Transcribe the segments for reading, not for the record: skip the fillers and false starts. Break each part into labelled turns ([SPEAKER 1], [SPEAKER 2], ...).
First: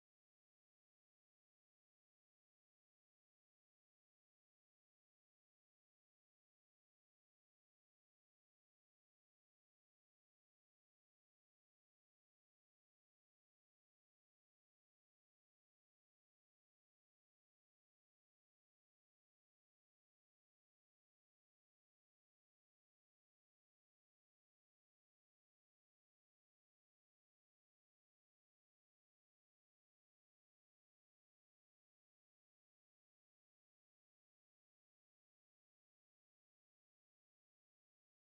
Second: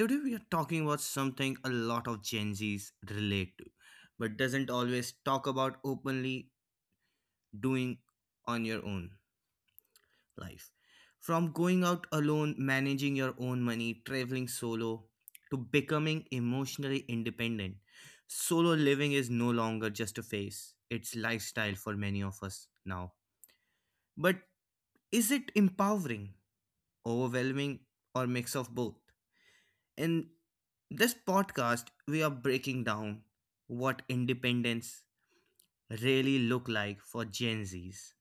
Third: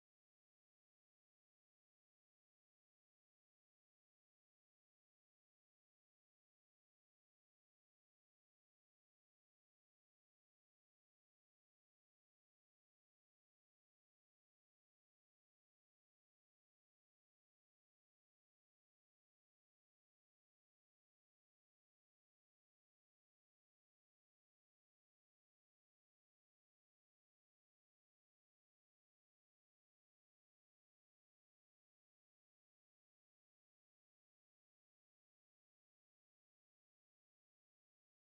[SPEAKER 1] today we are talking about something a lot of Gen Zs relate to, but doesn't always talk about openly doing on your own life. From going out alone, managing your own money, traveling solo, to becoming emotionally independent. Solo living is no longer just a phase, it's lifestyle for many of us now. But is it empowering, overwhelming, or mix of both? In this podcast, we are breaking down what independence really look like for Gen Zs.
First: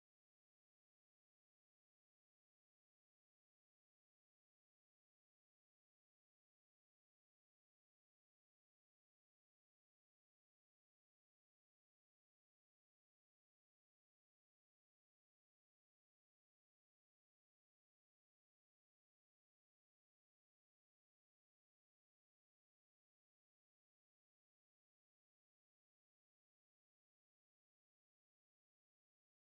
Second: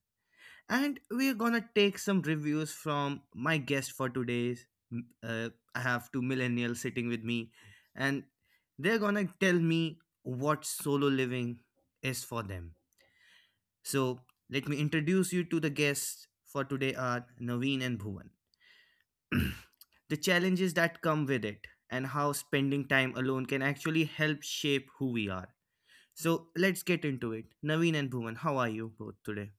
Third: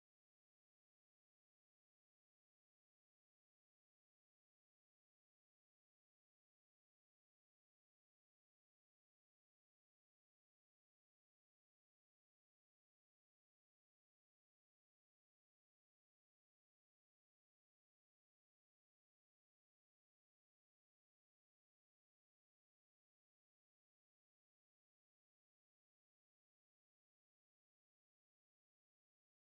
[SPEAKER 1] And we are gonna take some reviews from my guest for today's. m- Uh, I have two millennials sitting with me, and they're gonna tell me what solo living is for them. So let me introduce you to the guests for today are Naveen and Bhuvan. The challenges that come with it, and how spending time alone can actually help shape who we are. So let's get into it. Naveen and Bhuvan, how are you both today?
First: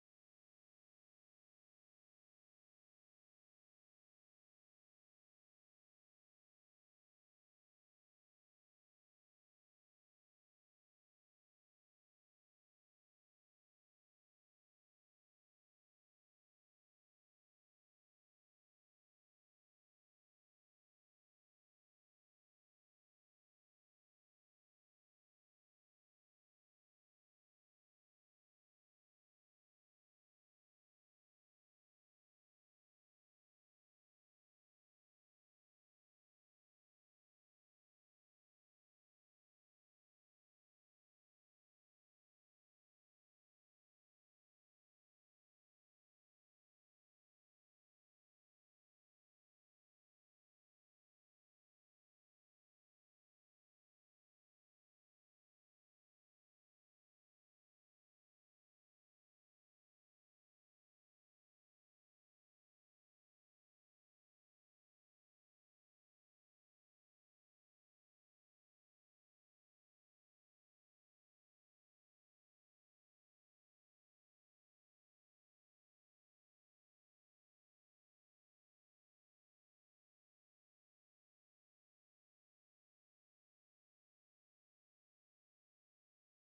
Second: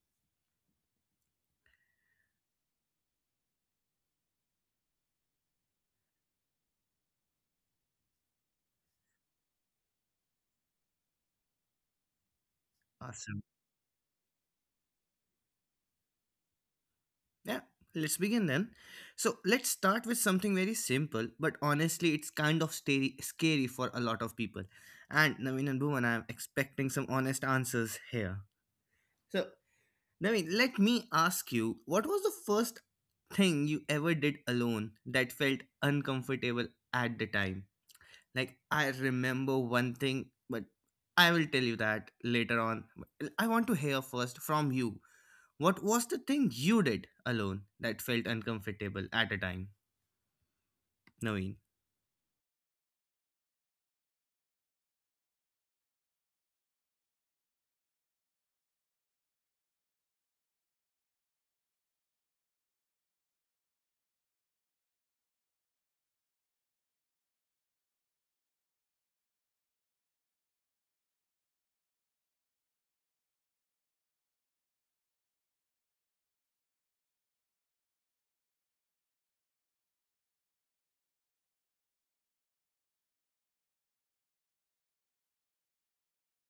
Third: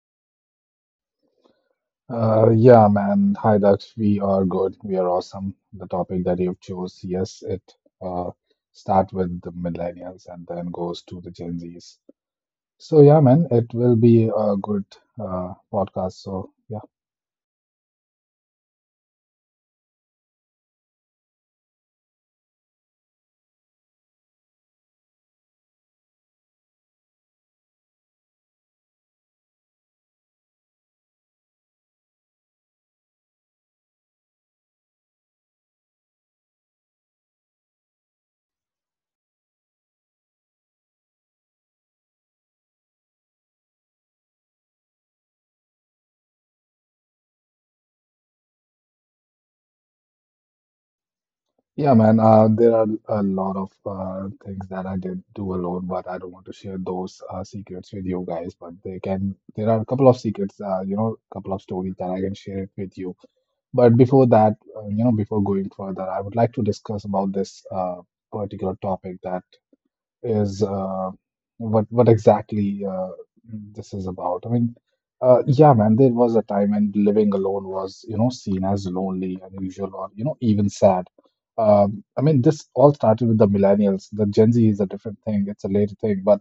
[SPEAKER 2] Yeah, man. Hi, Dux. We are good. We are awesome. The topic that you've chose, yes, it uh start with the millennials and then goes to the Gen Zs. So yeah,
[SPEAKER 1] Awesome.
[SPEAKER 2] man, it will be a good podcast. So yeah,
[SPEAKER 1] Yeah, let's begin then. So let's start with something very simple, but honestly, it's kind of scary for a lot of people. And Naveen and Bhuvan, I'm expecting some honest answers here. So, Naveen, let me ask you what was the first thing you ever did alone that felt uncomfortable at the time? Like, I remember one thing, but I will tell you that later on. I want to hear first from you what was the thing you did alone that felt uncomfortable at a time, Naveen.
[SPEAKER 2] yeah, man. There are a lot of things that I did do alone, but I don't want to share those secrets with you guys. But they can. There are a couple of secrets. A couple of stories that I can share it with you. But before that, before going further, I would like to discuss about this particular topic that is what exactly this is about. I mean, yeah, man, there was a time when living alone was, seen as lonely, unusual, or even sad. I mean, this all started with the millennials. The Gen Z is a different thing; it's a later thing, but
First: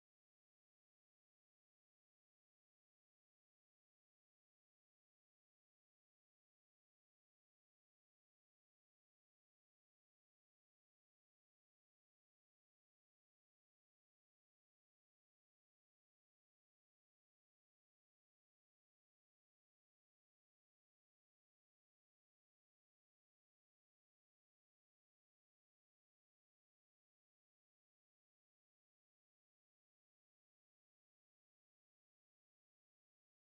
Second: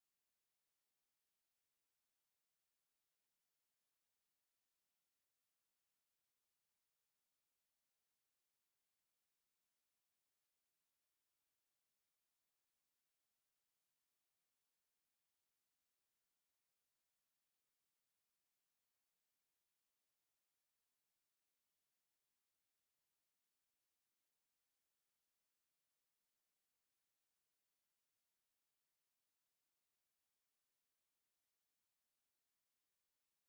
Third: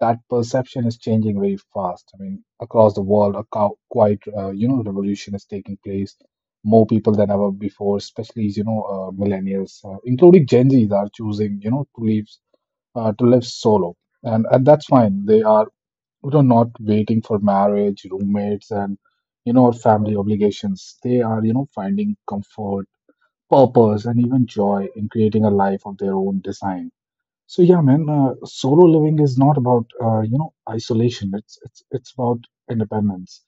[SPEAKER 2] that perception is changing very fast. I mean, across the world, quite revolution is taking place. More people than ever before, especially millennials, including Gen Zs, are choosing to leave to live solo, and that's fine. They are not waiting for marriage, roommates, and you know or family obligations. They are finding comfort, purpose, and even joy in creating a life of their own design. So yeah, man, solo living is not about isolation. It's about independence,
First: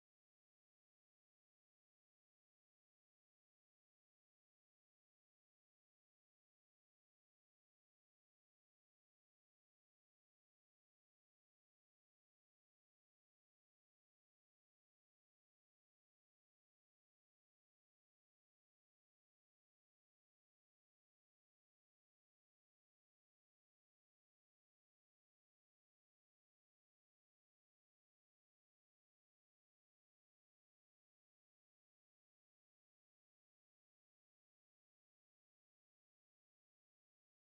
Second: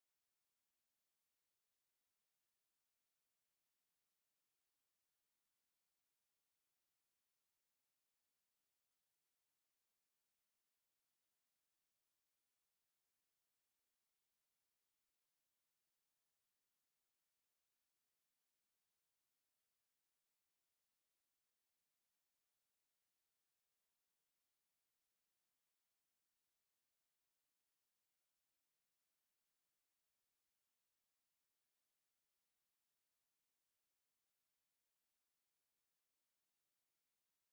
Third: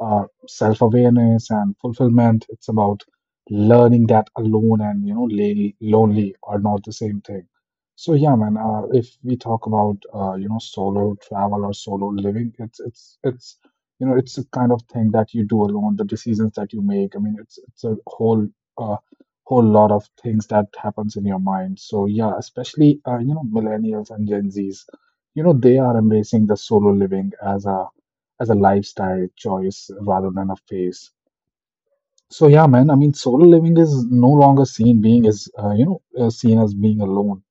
[SPEAKER 2] self-awareness, and fulfillment. It's about learning that alone and lonely are not the same thing. So yeah, man, if we talk about solo travel or solo living, it's you know it's a kind of thing that you do alone. The decisions that you make. I mean, it's a uh, whole lot of things that happens in your mind. So yeah, especially millennials and Gen Zs, they are embracing the solo living as a lifestyle choice rather than a phase. So yeah, man, I mean solo living is no longer seen being as seen as being alone.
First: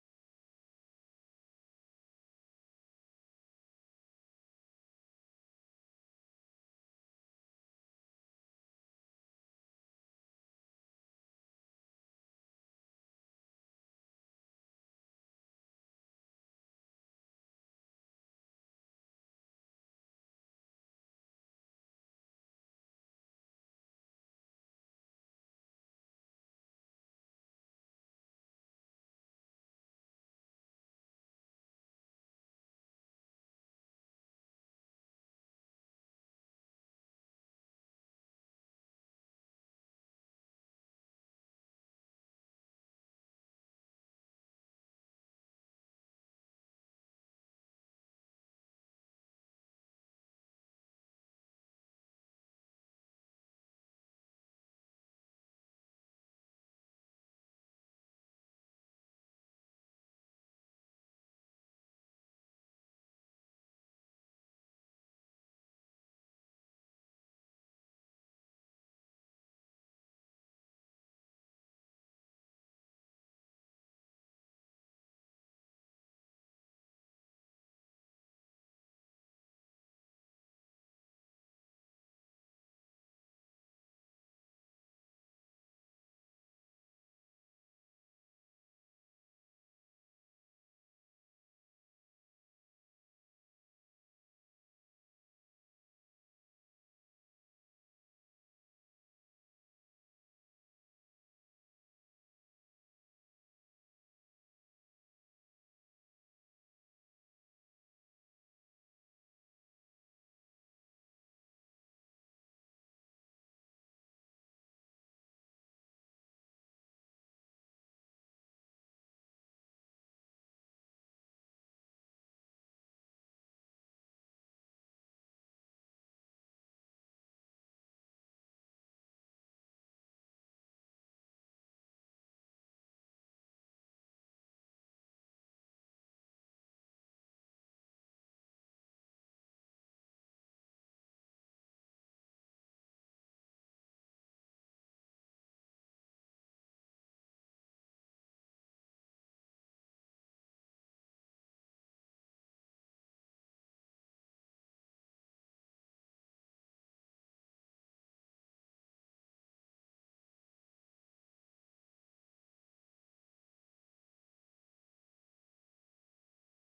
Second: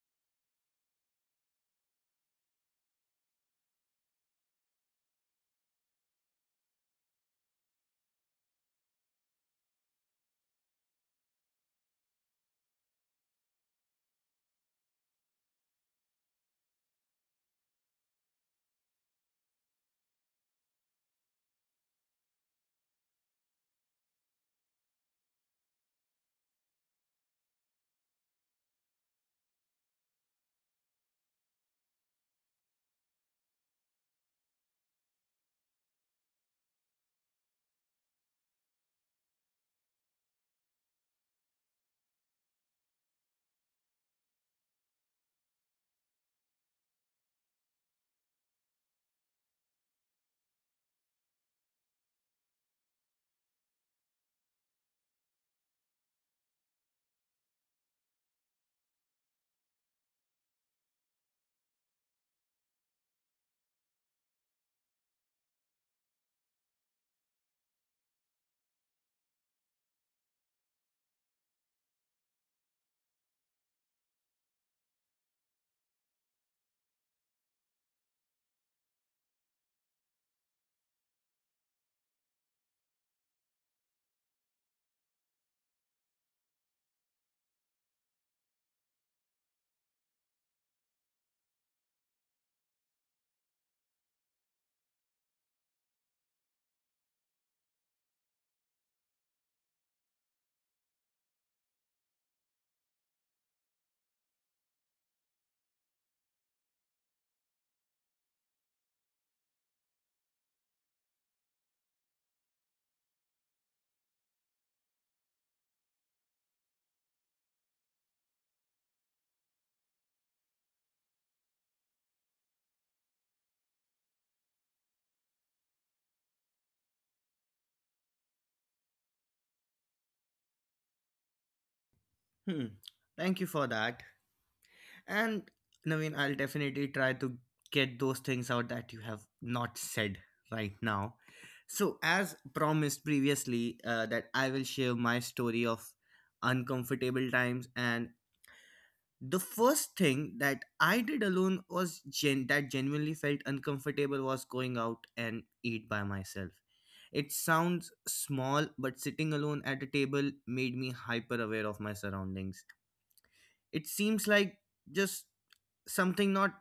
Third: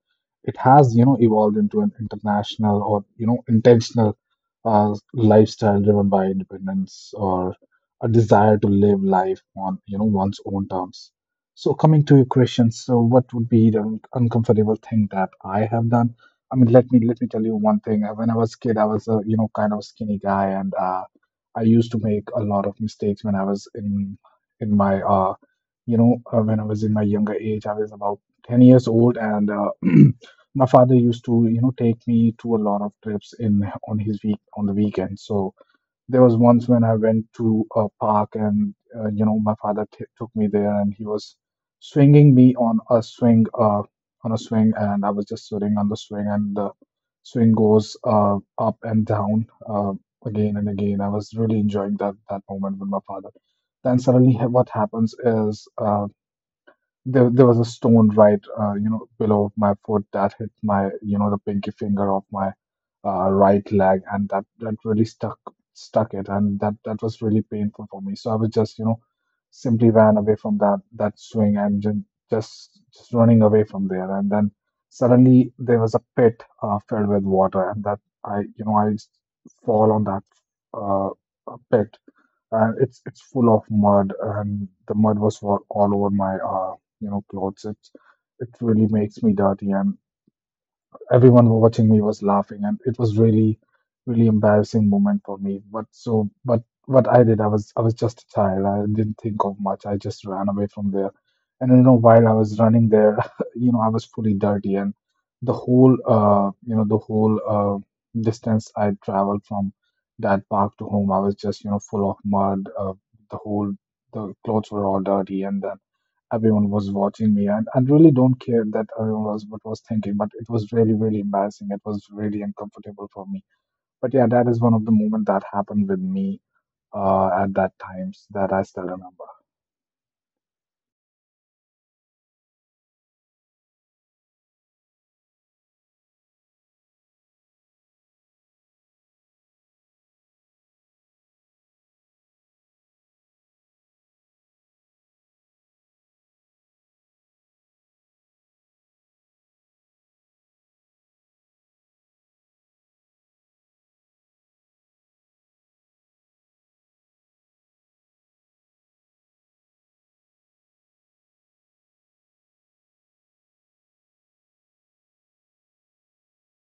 [SPEAKER 2] It has evolved into an international or intentional lifestyle driven by independence or a desire to live life on one's own terms. So coming to your question, so what would be the uncomfortable thing that I have done? I mean, let me tell you one thing. When I was a kid, I was a kind of skinny guy, and I used to make a lot of mistakes when I was in my you know when I was in my younger age. I was about 10 years old, and my father used to take me to a lot of trips in on his week on the weekend. So there was once when I went to a park, and my father took me there, and he was swinging me on a swing. And I was just sitting on the swing, and the swing goes up and down, uh, again and again. I was really enjoying that moment with my father. Then suddenly, what happens is, there was a stone right below my foot that hit my the pinky finger of my right leg, and that really stuck it, and that was really painful for me. So I was just simply ran away from that swing, and just running away from there. And then suddenly there was a pit, filled with water, and that I you know I fall on that uh, pit. And it's full of mud, and the mud was all over my clothes. It really makes me dirty, and everyone watching me was laughing, and it was really, really embarrassing moment for me. But so, but what I did, I was just a child. I didn't think of much. I just ran away from there, and while I was running there, I was fully dirty, and the whole distance I traveled from that park to home, I was just, full of mud. The whole the clothes were all dirty, and then everyone was watching me, and I really don't care that everyone was what was thinking, but it was really, really embarrassing. It was really uncomfortable for me. But yeah, that is one of the moments that happened with me at that times that I still remember.
[SPEAKER 1] Hmm, thank you for that. And Naveen, I'll definitely try to get those things out that you have not said right now. So, as promised previously, that I will share my story of uncomfortable times, and the first thing that I did alone was that genuinely felt uncomfortable was going out and eat by myself. It sounds small, but sitting alone at a table made me hyper aware of my surroundings. It seems like just something not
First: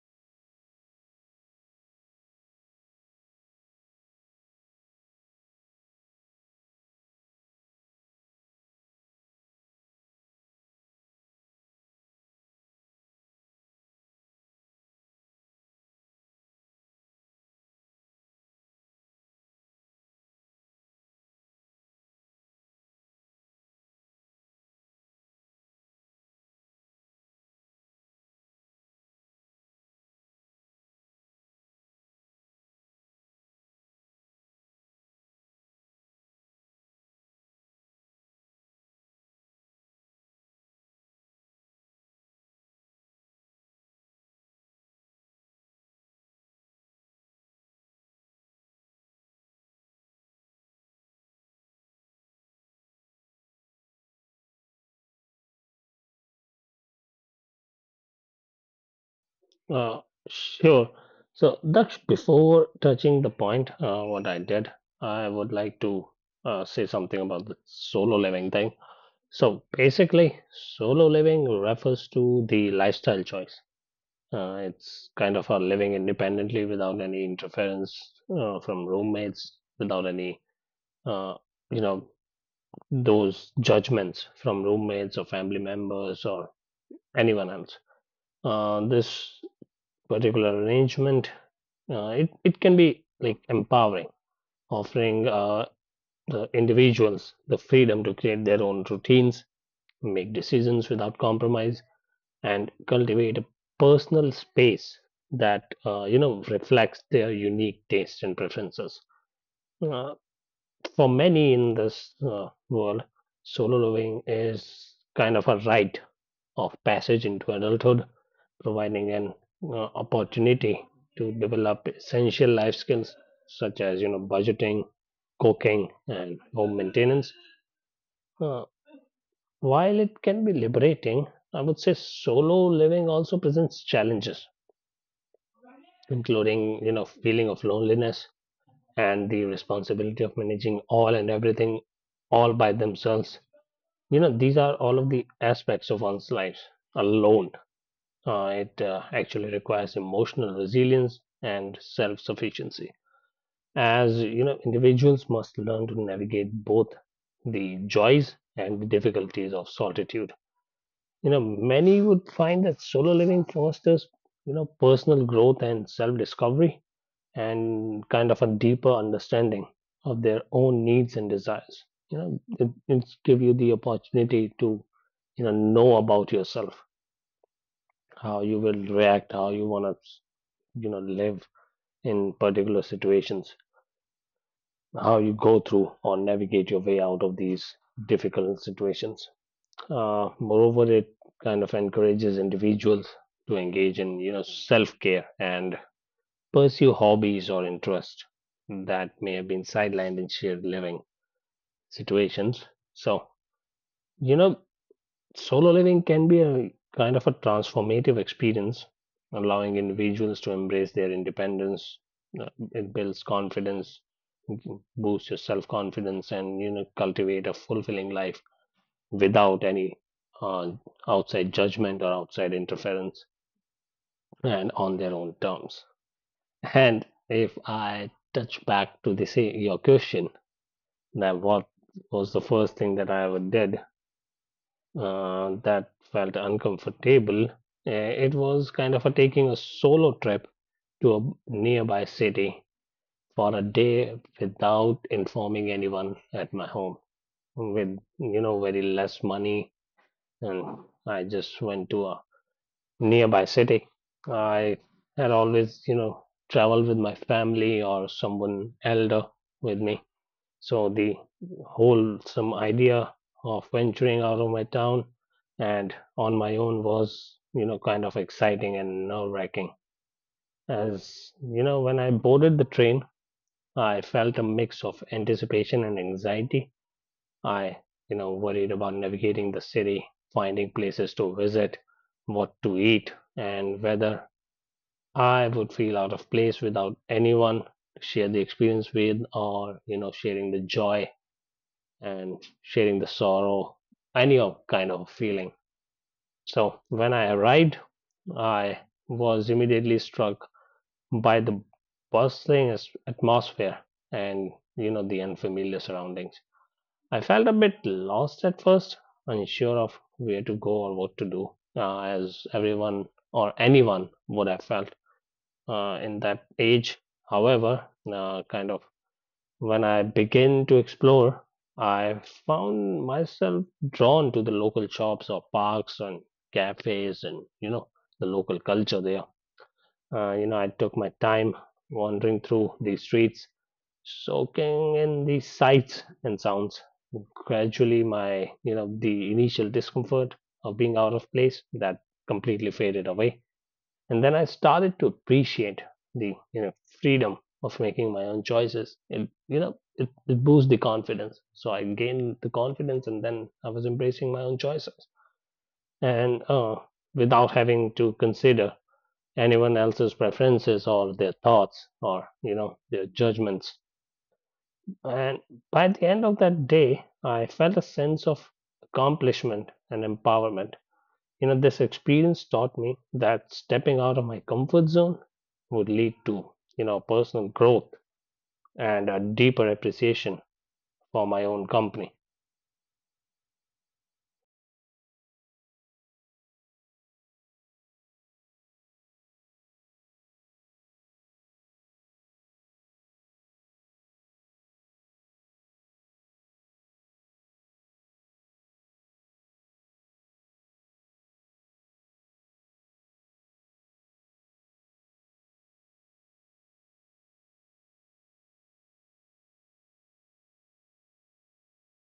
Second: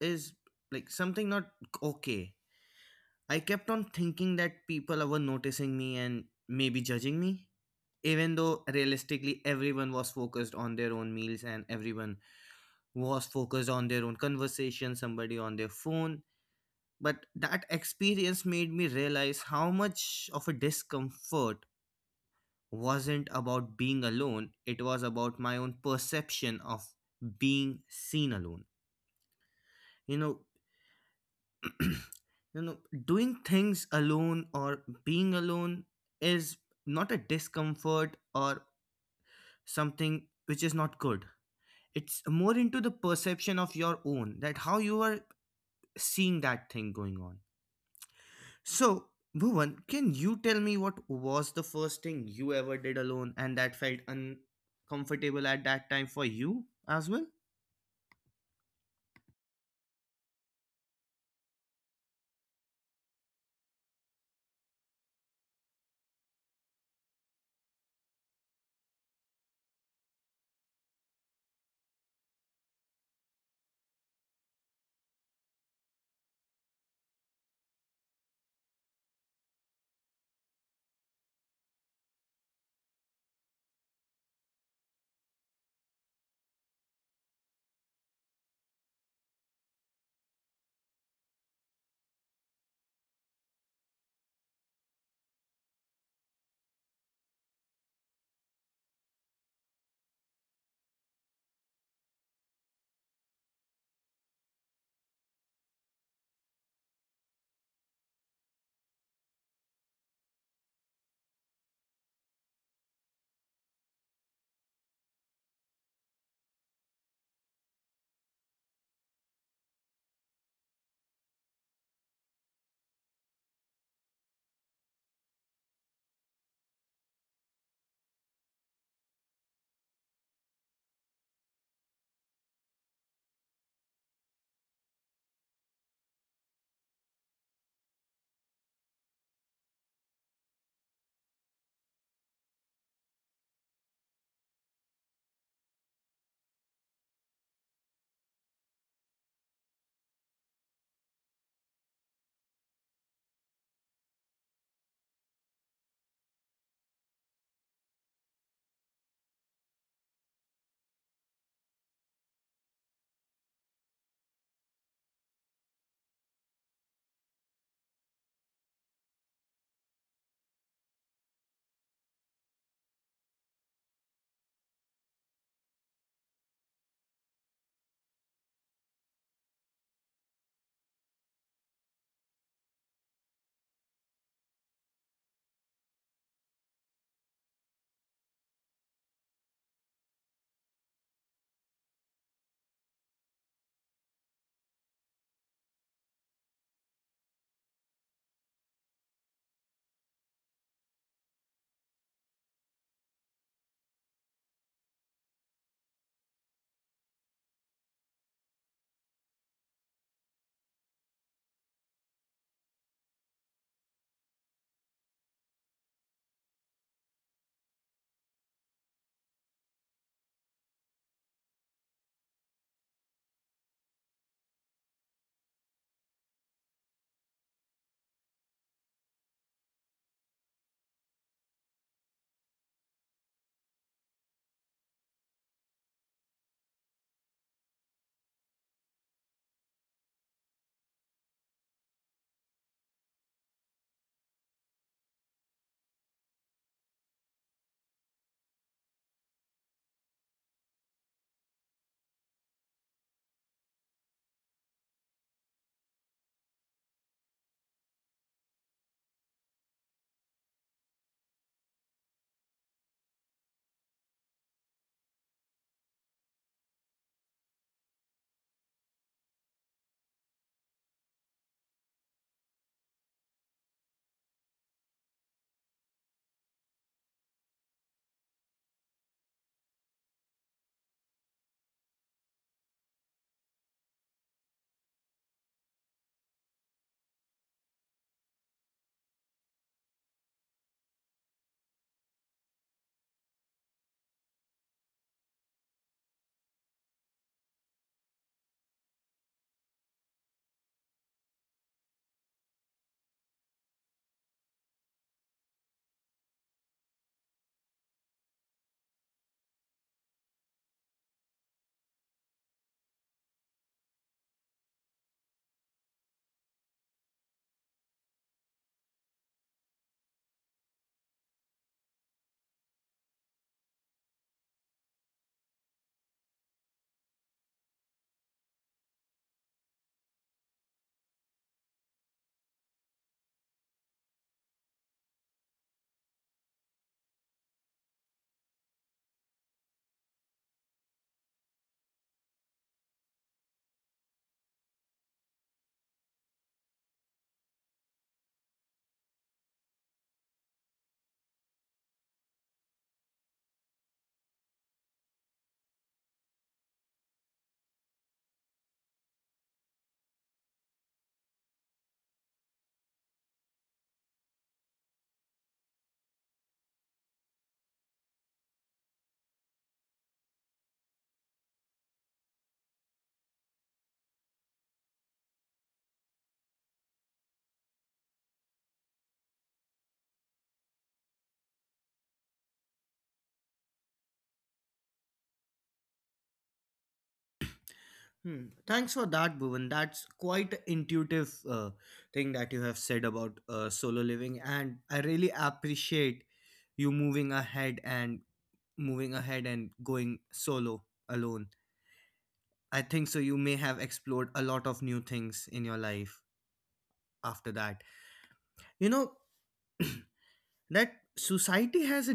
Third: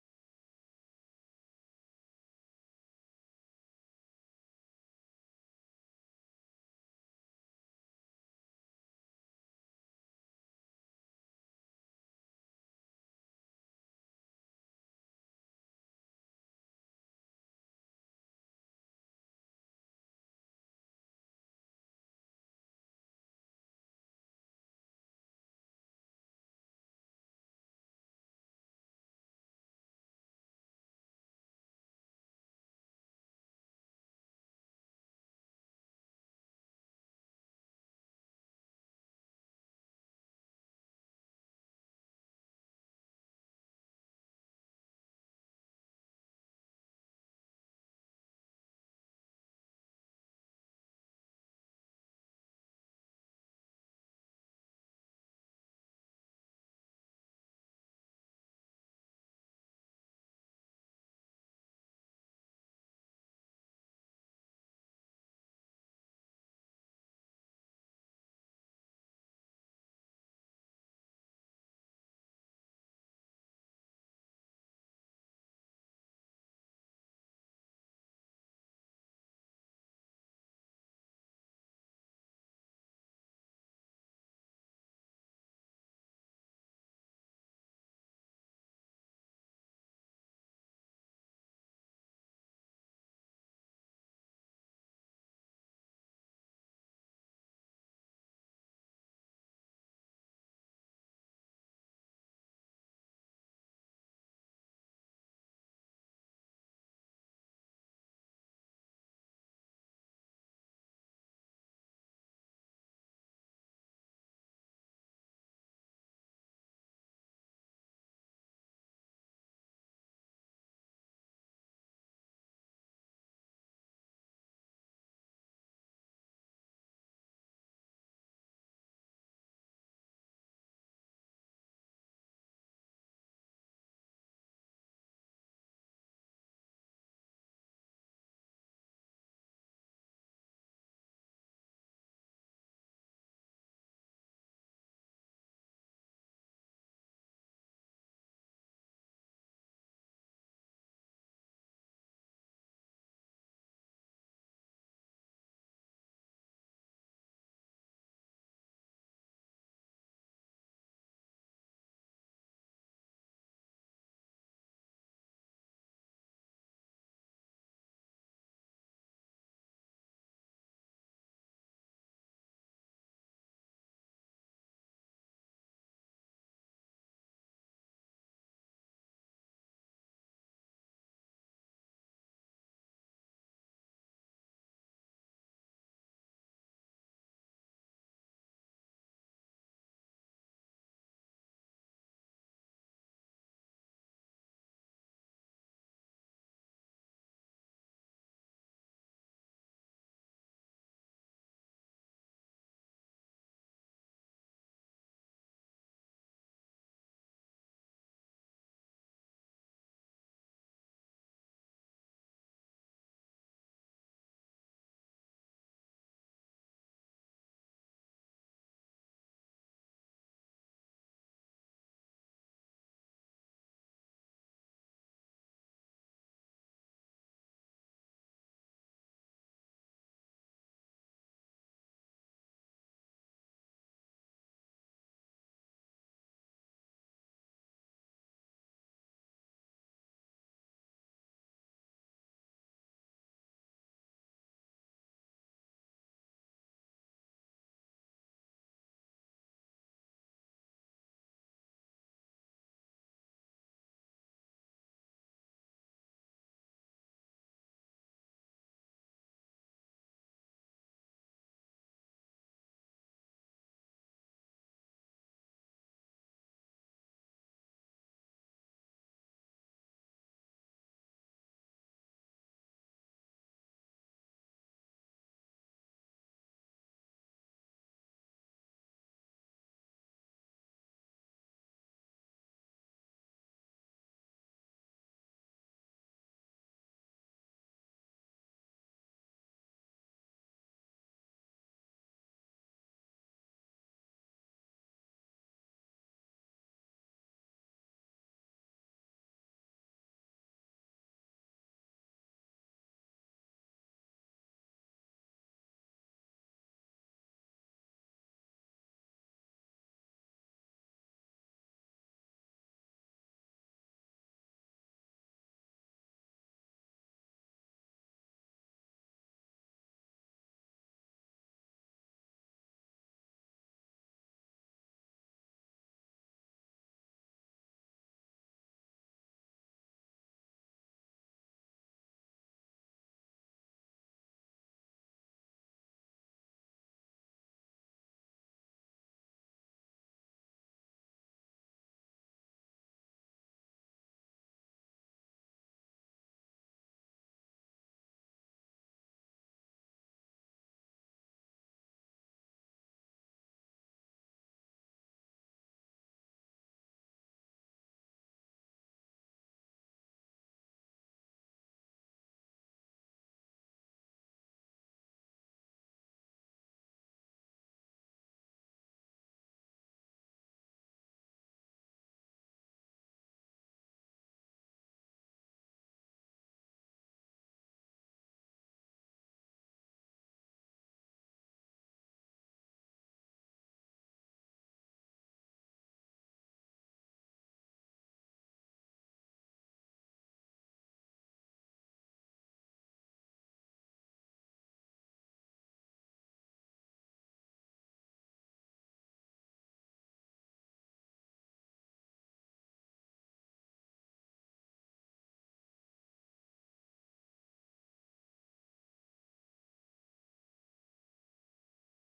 [SPEAKER 1] is like something not okay. I kept on thinking that people were noticing me and maybe judging me, even though realistically everyone was focused on their own meals and everyone was focused on their own conversation, somebody on their phone. But that experience made me realize how much of a discomfort wasn't about being alone, it was about my own perception of being seen alone. You know, you know, doing things alone or being alone is not a discomfort or something which is not good. It's more into the perception of your own that how you are seeing that thing going on. So, Bhuvan, can you tell me what was the first thing you ever did alone and that felt uncomfortable at that time for you as well?
[SPEAKER 3] Uh, sure. So, Daksh, before touching the point, what I did, I would like to say something about the solo living thing. So, basically, solo living refers to the lifestyle choice. It's kind of a living independently without any interference from roommates, without any, uh, you know, those judgments from roommates or family members or anyone else. This particular arrangement, it can be like empowering, offering the individuals the freedom to create their own routines, make decisions without compromise, and cultivate a personal space that reflects their unique tastes and preferences. Uh, for many in this world, solo living is kind of a rite of passage into adulthood, providing an opportunity to develop essential life skills such as budgeting, cooking, and home maintenance. Uh, while it can be liberating, I would say solo living also presents challenges, including feeling of loneliness and the responsibility of managing all and everything all by themselves. These are all of the aspects of one's life alone. It actually requires emotional resilience and self-sufficiency, as individuals must learn to navigate both the joys and the difficulties of solitude. Many would find that solo living fosters personal growth and self-discovery, and kind of a deeper understanding of their own needs and desires. It's give you the opportunity to know about yourself, how you will react, how you want to live in particular situations, how you go through or navigate your way out of these difficult situations. Moreover, it kind of encourages individuals to engage in self-care and pursue hobbies or interests that may have been sidelined in shared living situations. So, you know solo living can be a kind of a transformative experience, allowing individuals to embrace their independence. It builds confidence, boosts your self confidence, and cultivate a fulfilling life without any uh, outside judgment or outside interference, and on their own terms. And if I touch back to this your question, that what was the first thing that I ever did, that felt uncomfortable. It was kind of a taking a solo trip to a nearby city for a day without informing anyone at my home, with very less money, and I just went to a nearby city. I had always traveled with my family or someone elder with me, so the whole some idea of venturing out of my town and on my own was, you know, kind of exciting and nerve-wracking. As you know, when I boarded the train, I felt a mix of anticipation and anxiety. I, you know, worried about navigating the city, finding places to visit, what to eat, and whether I would feel out of place without anyone to share the experience with, or, you know, sharing the joy and sharing the sorrow, any kind of feeling. So when I arrived, I was immediately struck by the bustling atmosphere and the unfamiliar surroundings. I felt a bit lost at first, unsure of where to go or what to do, as everyone or anyone would have felt in that age. However, kind of when I began to explore, I found myself drawn to the local shops or parks and cafes and, you know, the local culture there. I took my time wandering through the streets, soaking in the sights and sounds. Gradually, the initial discomfort of being out of place that completely faded away, and then I started to appreciate the freedom of making my own choices. It you know it, it boosts the confidence, so I gained the confidence and then I was embracing my own choices, and without having to consider anyone else's preferences or their thoughts or their judgments. And by the end of that day, I felt a sense of accomplishment and empowerment. This experience taught me that stepping out of my comfort zone would lead to, personal growth and a deeper appreciation for my own company.
[SPEAKER 1] Hmm. Thanks for that, Bhuvan. That's quite a intuitive thing that you have said about solo living, and I really appreciate you moving ahead and going solo alone. I think so. You may have explored a lot of new things in your life after that. You know, that society has a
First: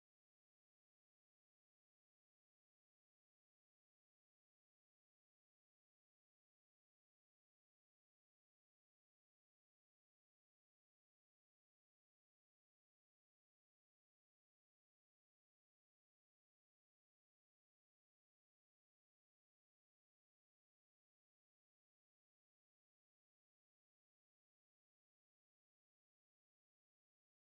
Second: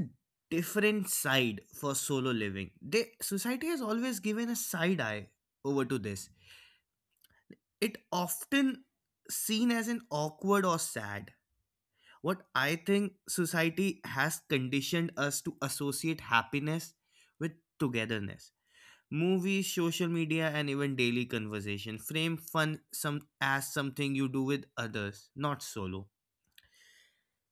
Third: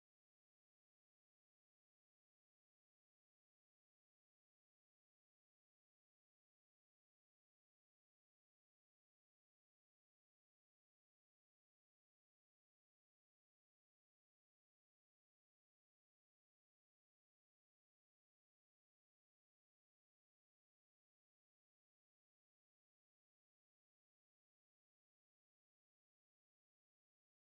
[SPEAKER 1] different side for solo living. Society has always given a side eye over to this. It often seen as an awkward or sad. What I think society has conditioned us to associate happiness with togetherness. Movies, social media, and even daily conversation frame fun some as something you do with others, not solo.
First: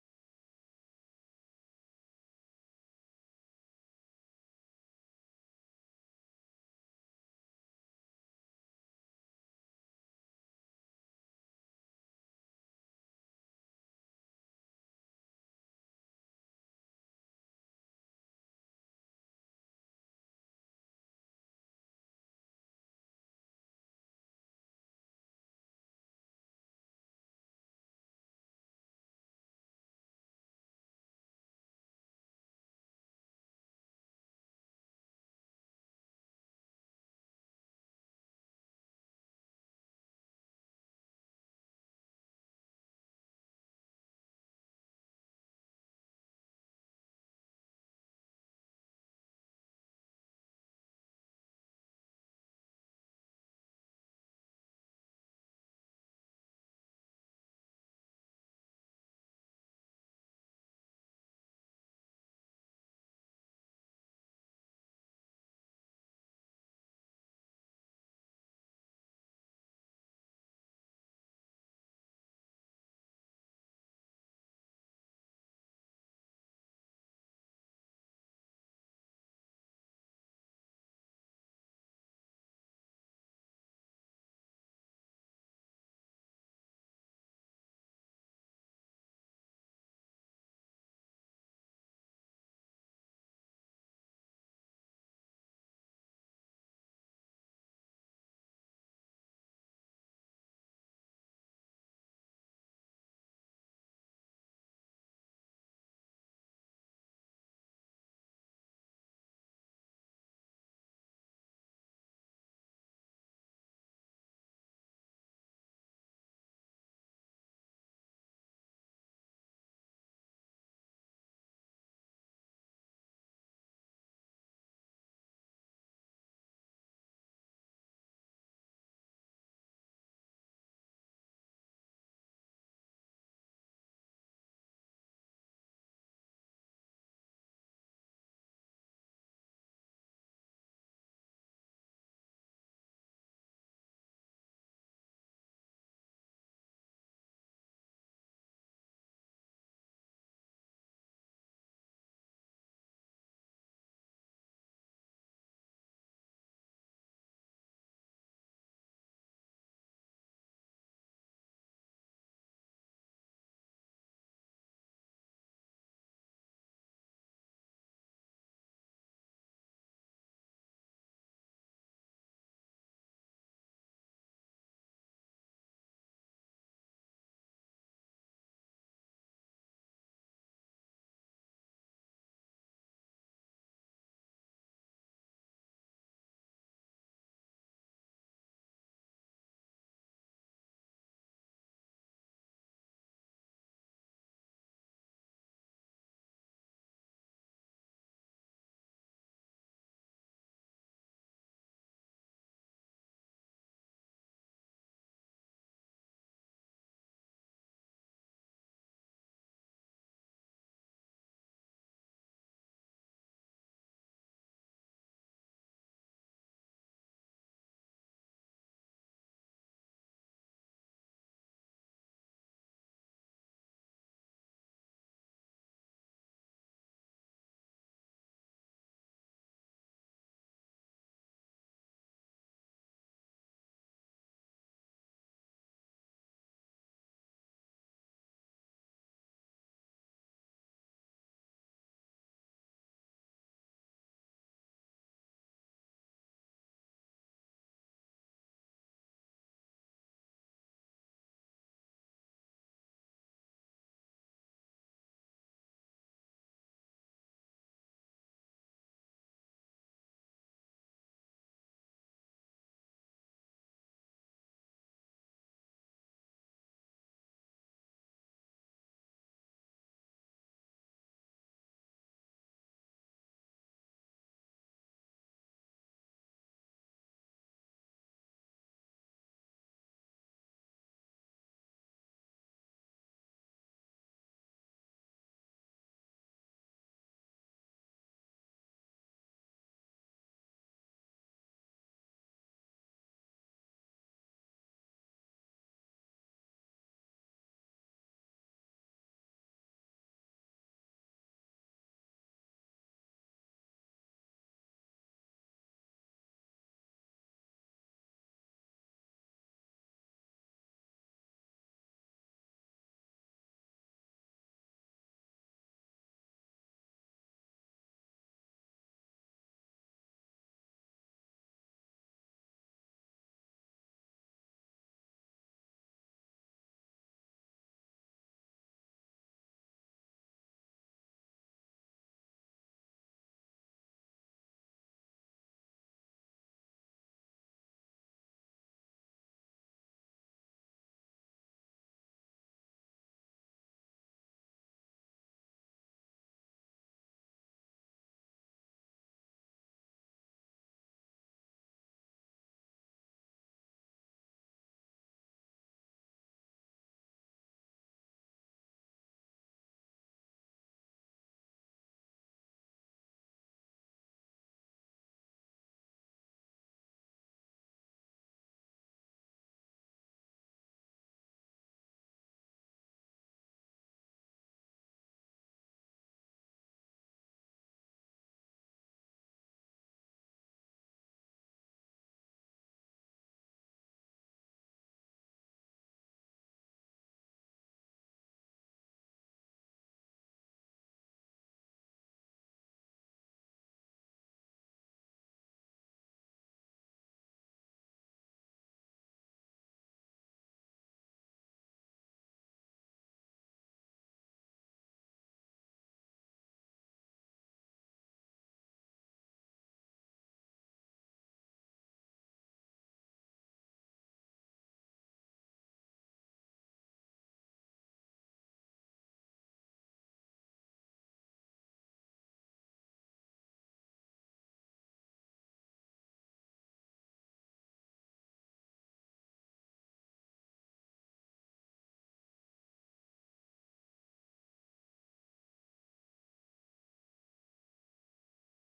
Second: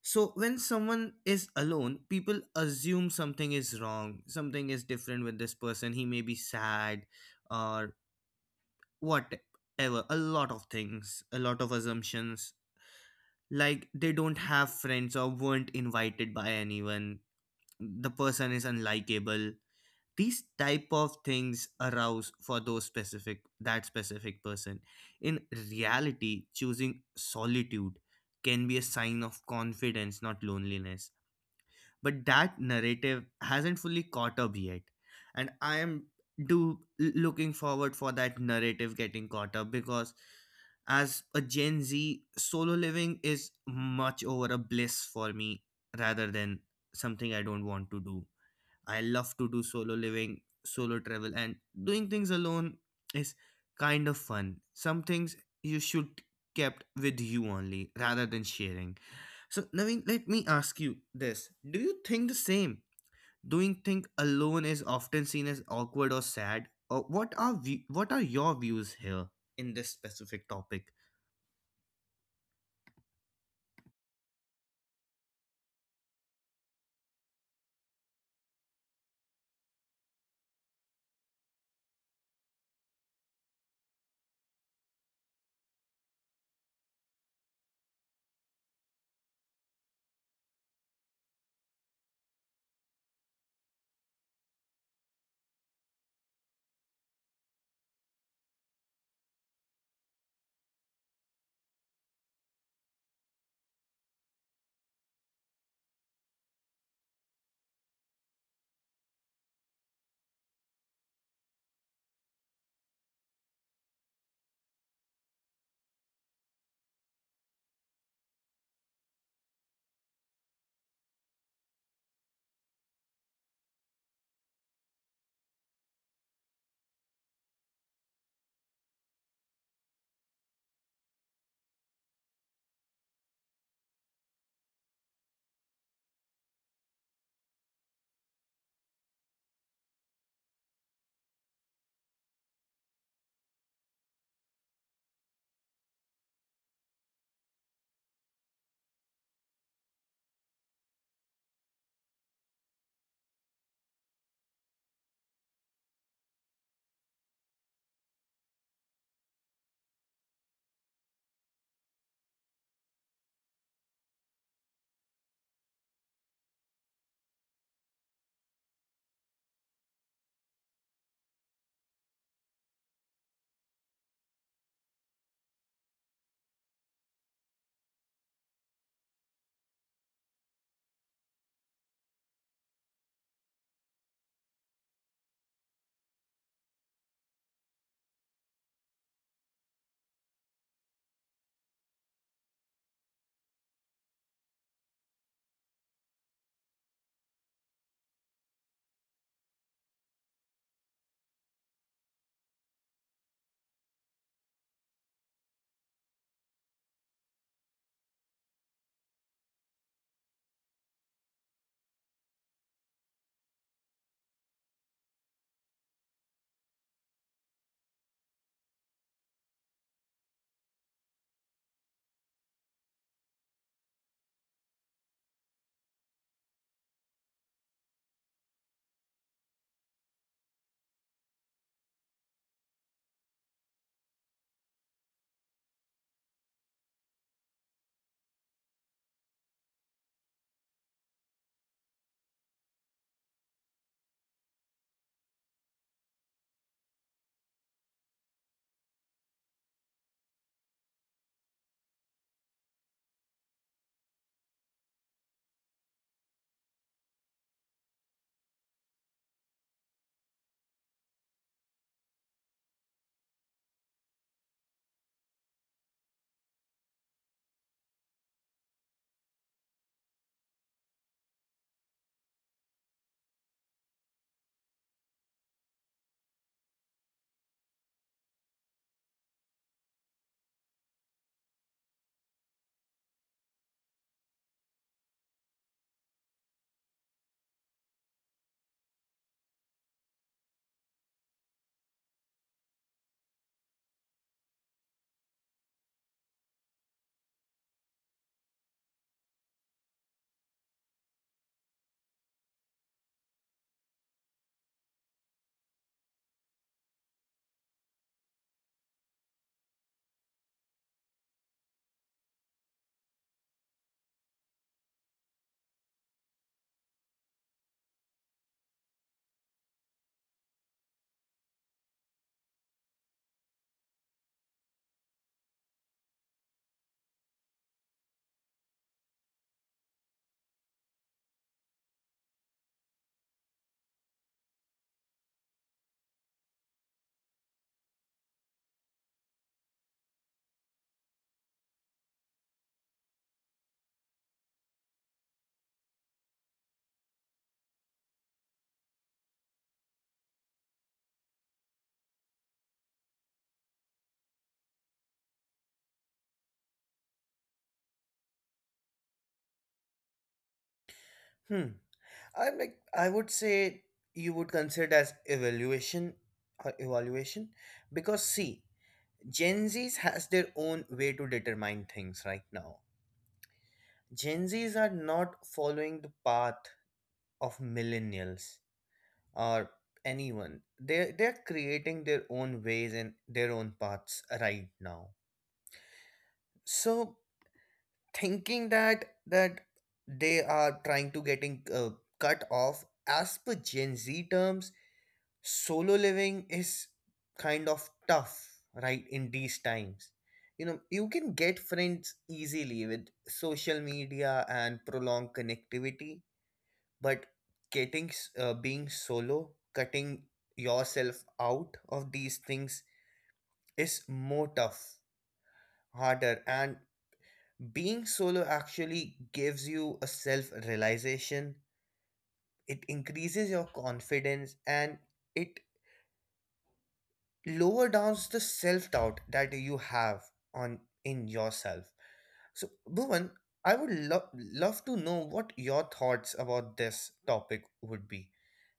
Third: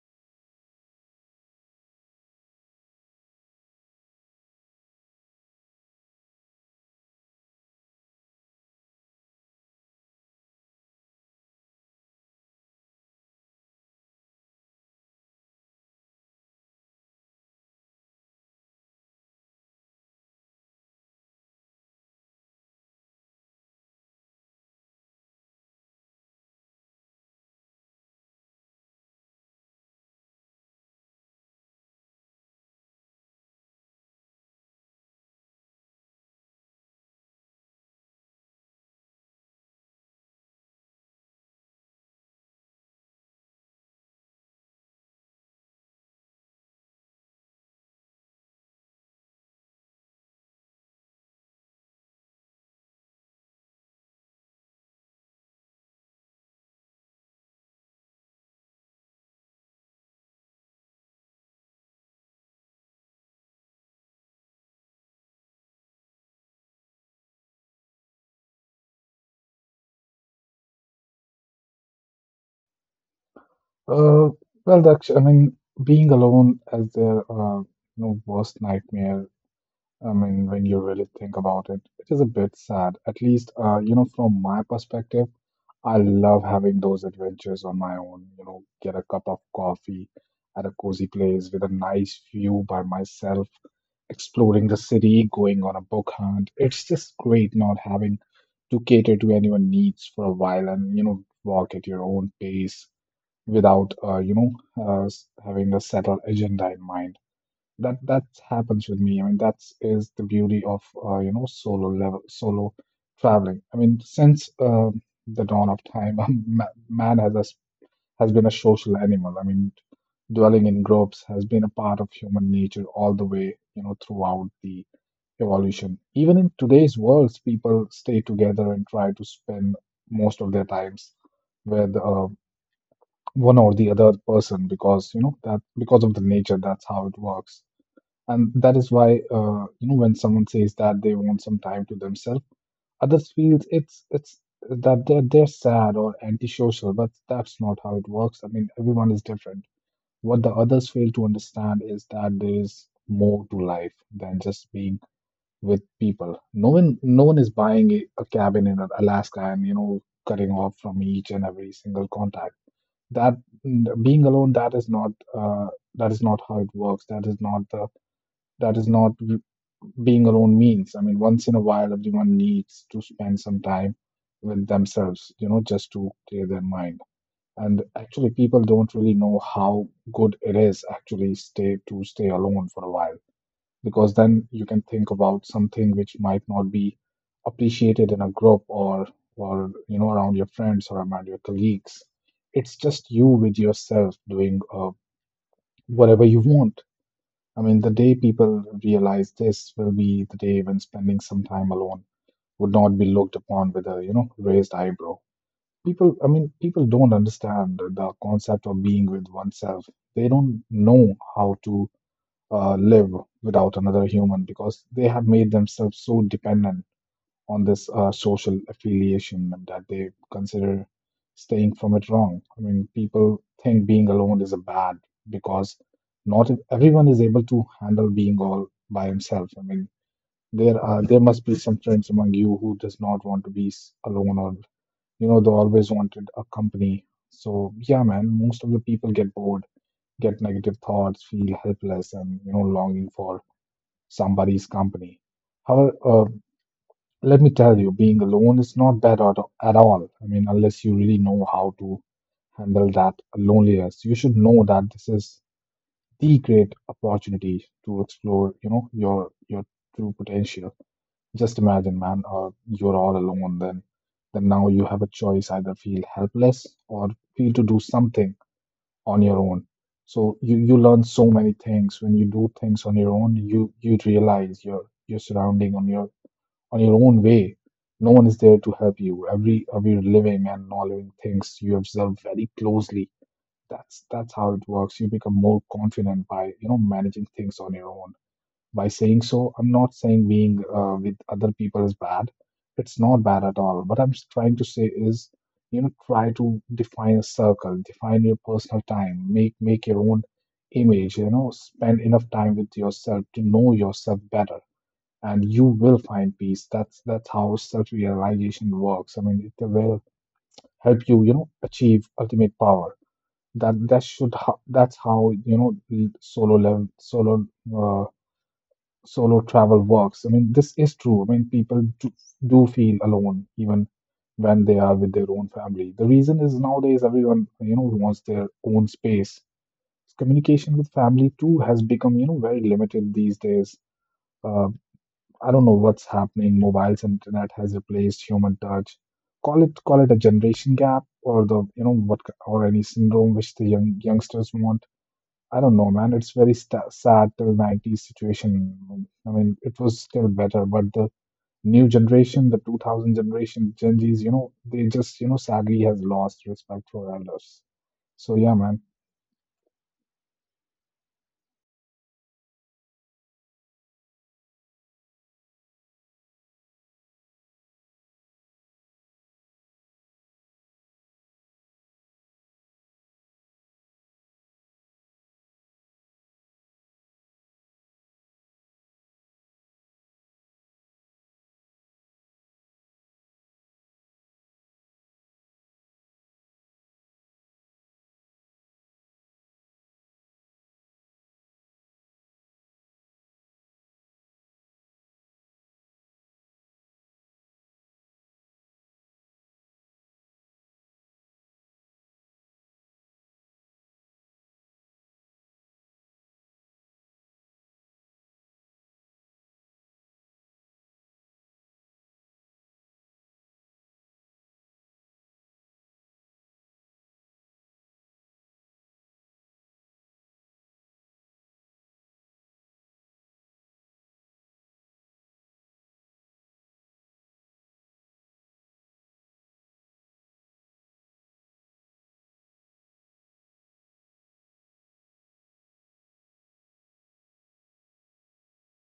[SPEAKER 1] So when someone is alone, people assume something is wrong, something is different with this person. He may be sad or whatever. A lot of things, a lot of assumptions. Like they don't have friends or weren't invited by anyone. The person is unlikable. These type of things arouse for those specific, that specific person. In reality, choosing solitude can be a sign of confidence, not loneliness, but that narrative hasn't fully caught up yet. And I am do looking forward for that narrative getting caught up because, as a Gen Z, solo living is much over a bliss for me rather than something I don't want to do. I love to do solo living, solo travel, and doing things alone is kind of fun. Some things you should kept with you only rather than sharing. So Naveen, let me ask you this. Do you think the same? Doing things alone is often seen as awkward or sad. Or what are we? What are your views here in this specific topic?
[SPEAKER 2] uh, well, Daksh, I mean being alone is the worst nightmare. I mean, when you really think about it, it is a bit sad. At least, from my perspective, I love having those adventures on my own. Get a cup of coffee at a cozy place with a nice view by myself, exploring the city, going on a book hunt. It's just great not having to cater to anyone's needs for a while, and, walk at your own pace without, having a settled agenda in mind. That happens with me. I mean, that is the beauty of solo traveling. I mean, since the dawn of time, man has been a social animal. I mean, dwelling in groups has been a part of human nature all the way throughout the evolution. Even in today's worlds, people stay together and try to spend most of their times with one or the other person, because you know that because of the nature, that's how it works. And that is why, when someone says that they want some time to themselves, others feel it's that they're sad or antisocial. But that's not how it works. I mean, everyone is different. What the others fail to understand is that there is more to life than just being with people. No one is buying a cabin in Alaska, and cutting off from each and every single contact that. Being alone, uh, that is not how it works. That is not the, that is not being alone means. I mean, once in a while, everyone needs to spend some time with themselves, just to clear their mind. And actually, people don't really know how good it is actually stay alone for a while, because then you can think about something which might not be appreciated in a group, or around your friends, or around your colleagues. It's just you with yourself doing whatever you want. I mean, the day people realize this will be the day when spending some time alone would not be looked upon with a, raised eyebrow. People, I mean, people don't understand the concept of being with oneself. They don't know how to live without another human, because they have made themselves so dependent on this social affiliation, and that they consider staying from it wrong. I mean, people think being alone is a bad, because not everyone is able to handle being all by himself. I mean, there must be some friends among you who does not want to be alone, or they always wanted a company. So yeah, man, most of the people get bored, get negative thoughts, feel helpless, and longing for somebody's company. However, let me tell you, being alone is not bad at all. I mean, unless you really know how to handle that loneliness, you should know that this is the great opportunity to explore, your true potential. Just imagine, man, you're all alone. Then now you have a choice: either feel helpless or feel to do something on your own. So you learn so many things when you do things on your own. You realize your surrounding on your own way. No one is there to help you. Every living and non-living things you observe very closely. That's how it works. You become more confident by managing things on your own. By saying so, I'm not saying being with other people is bad. It's not bad at all. What I'm trying to say is, you know, try to define a circle, define your personal time, make your own image. You know, spend enough time with yourself to know yourself better and you will find peace. That's how self-realization works. I mean, it will help you, you know, achieve ultimate power. That's how you know solo level solo uh, solo travel works. I mean, this is true. I mean, do feel alone even when they are with their own family. The reason is nowadays everyone you know wants their own space. Communication with family too has become you know very limited these days. Uh, I don't know what's happening. Mobiles and internet has replaced human touch. Call it a generation gap or the you know what or any syndrome which the youngsters want. I don't know, man. It's very sta sad till 90s situation. I mean, it was still better, but the new generation, the 2000 generation, Gen Zs, you know, they just you know sadly has lost respect for elders. So yeah, man.
[SPEAKER 1] Hmm. I would say you would consider it as evaluation because see Gen Zs has their own way to determine things right now. Gen Zs are not following the path of millennials or anyone. They're creating their own ways and their own paths right now. So thinking that they are trying to getting cut off as per Gen Z terms, solo living is kind of tough right in these times. You can get friends easily with social media and prolonged connectivity, but being solo, cutting yourself out of these things, is more tough, harder, and being solo actually gives you a self realization. It increases your confidence and it lower down the self doubt that you have on in yourself. So, Bhuvan, I would love to know what your thoughts about this topic would be.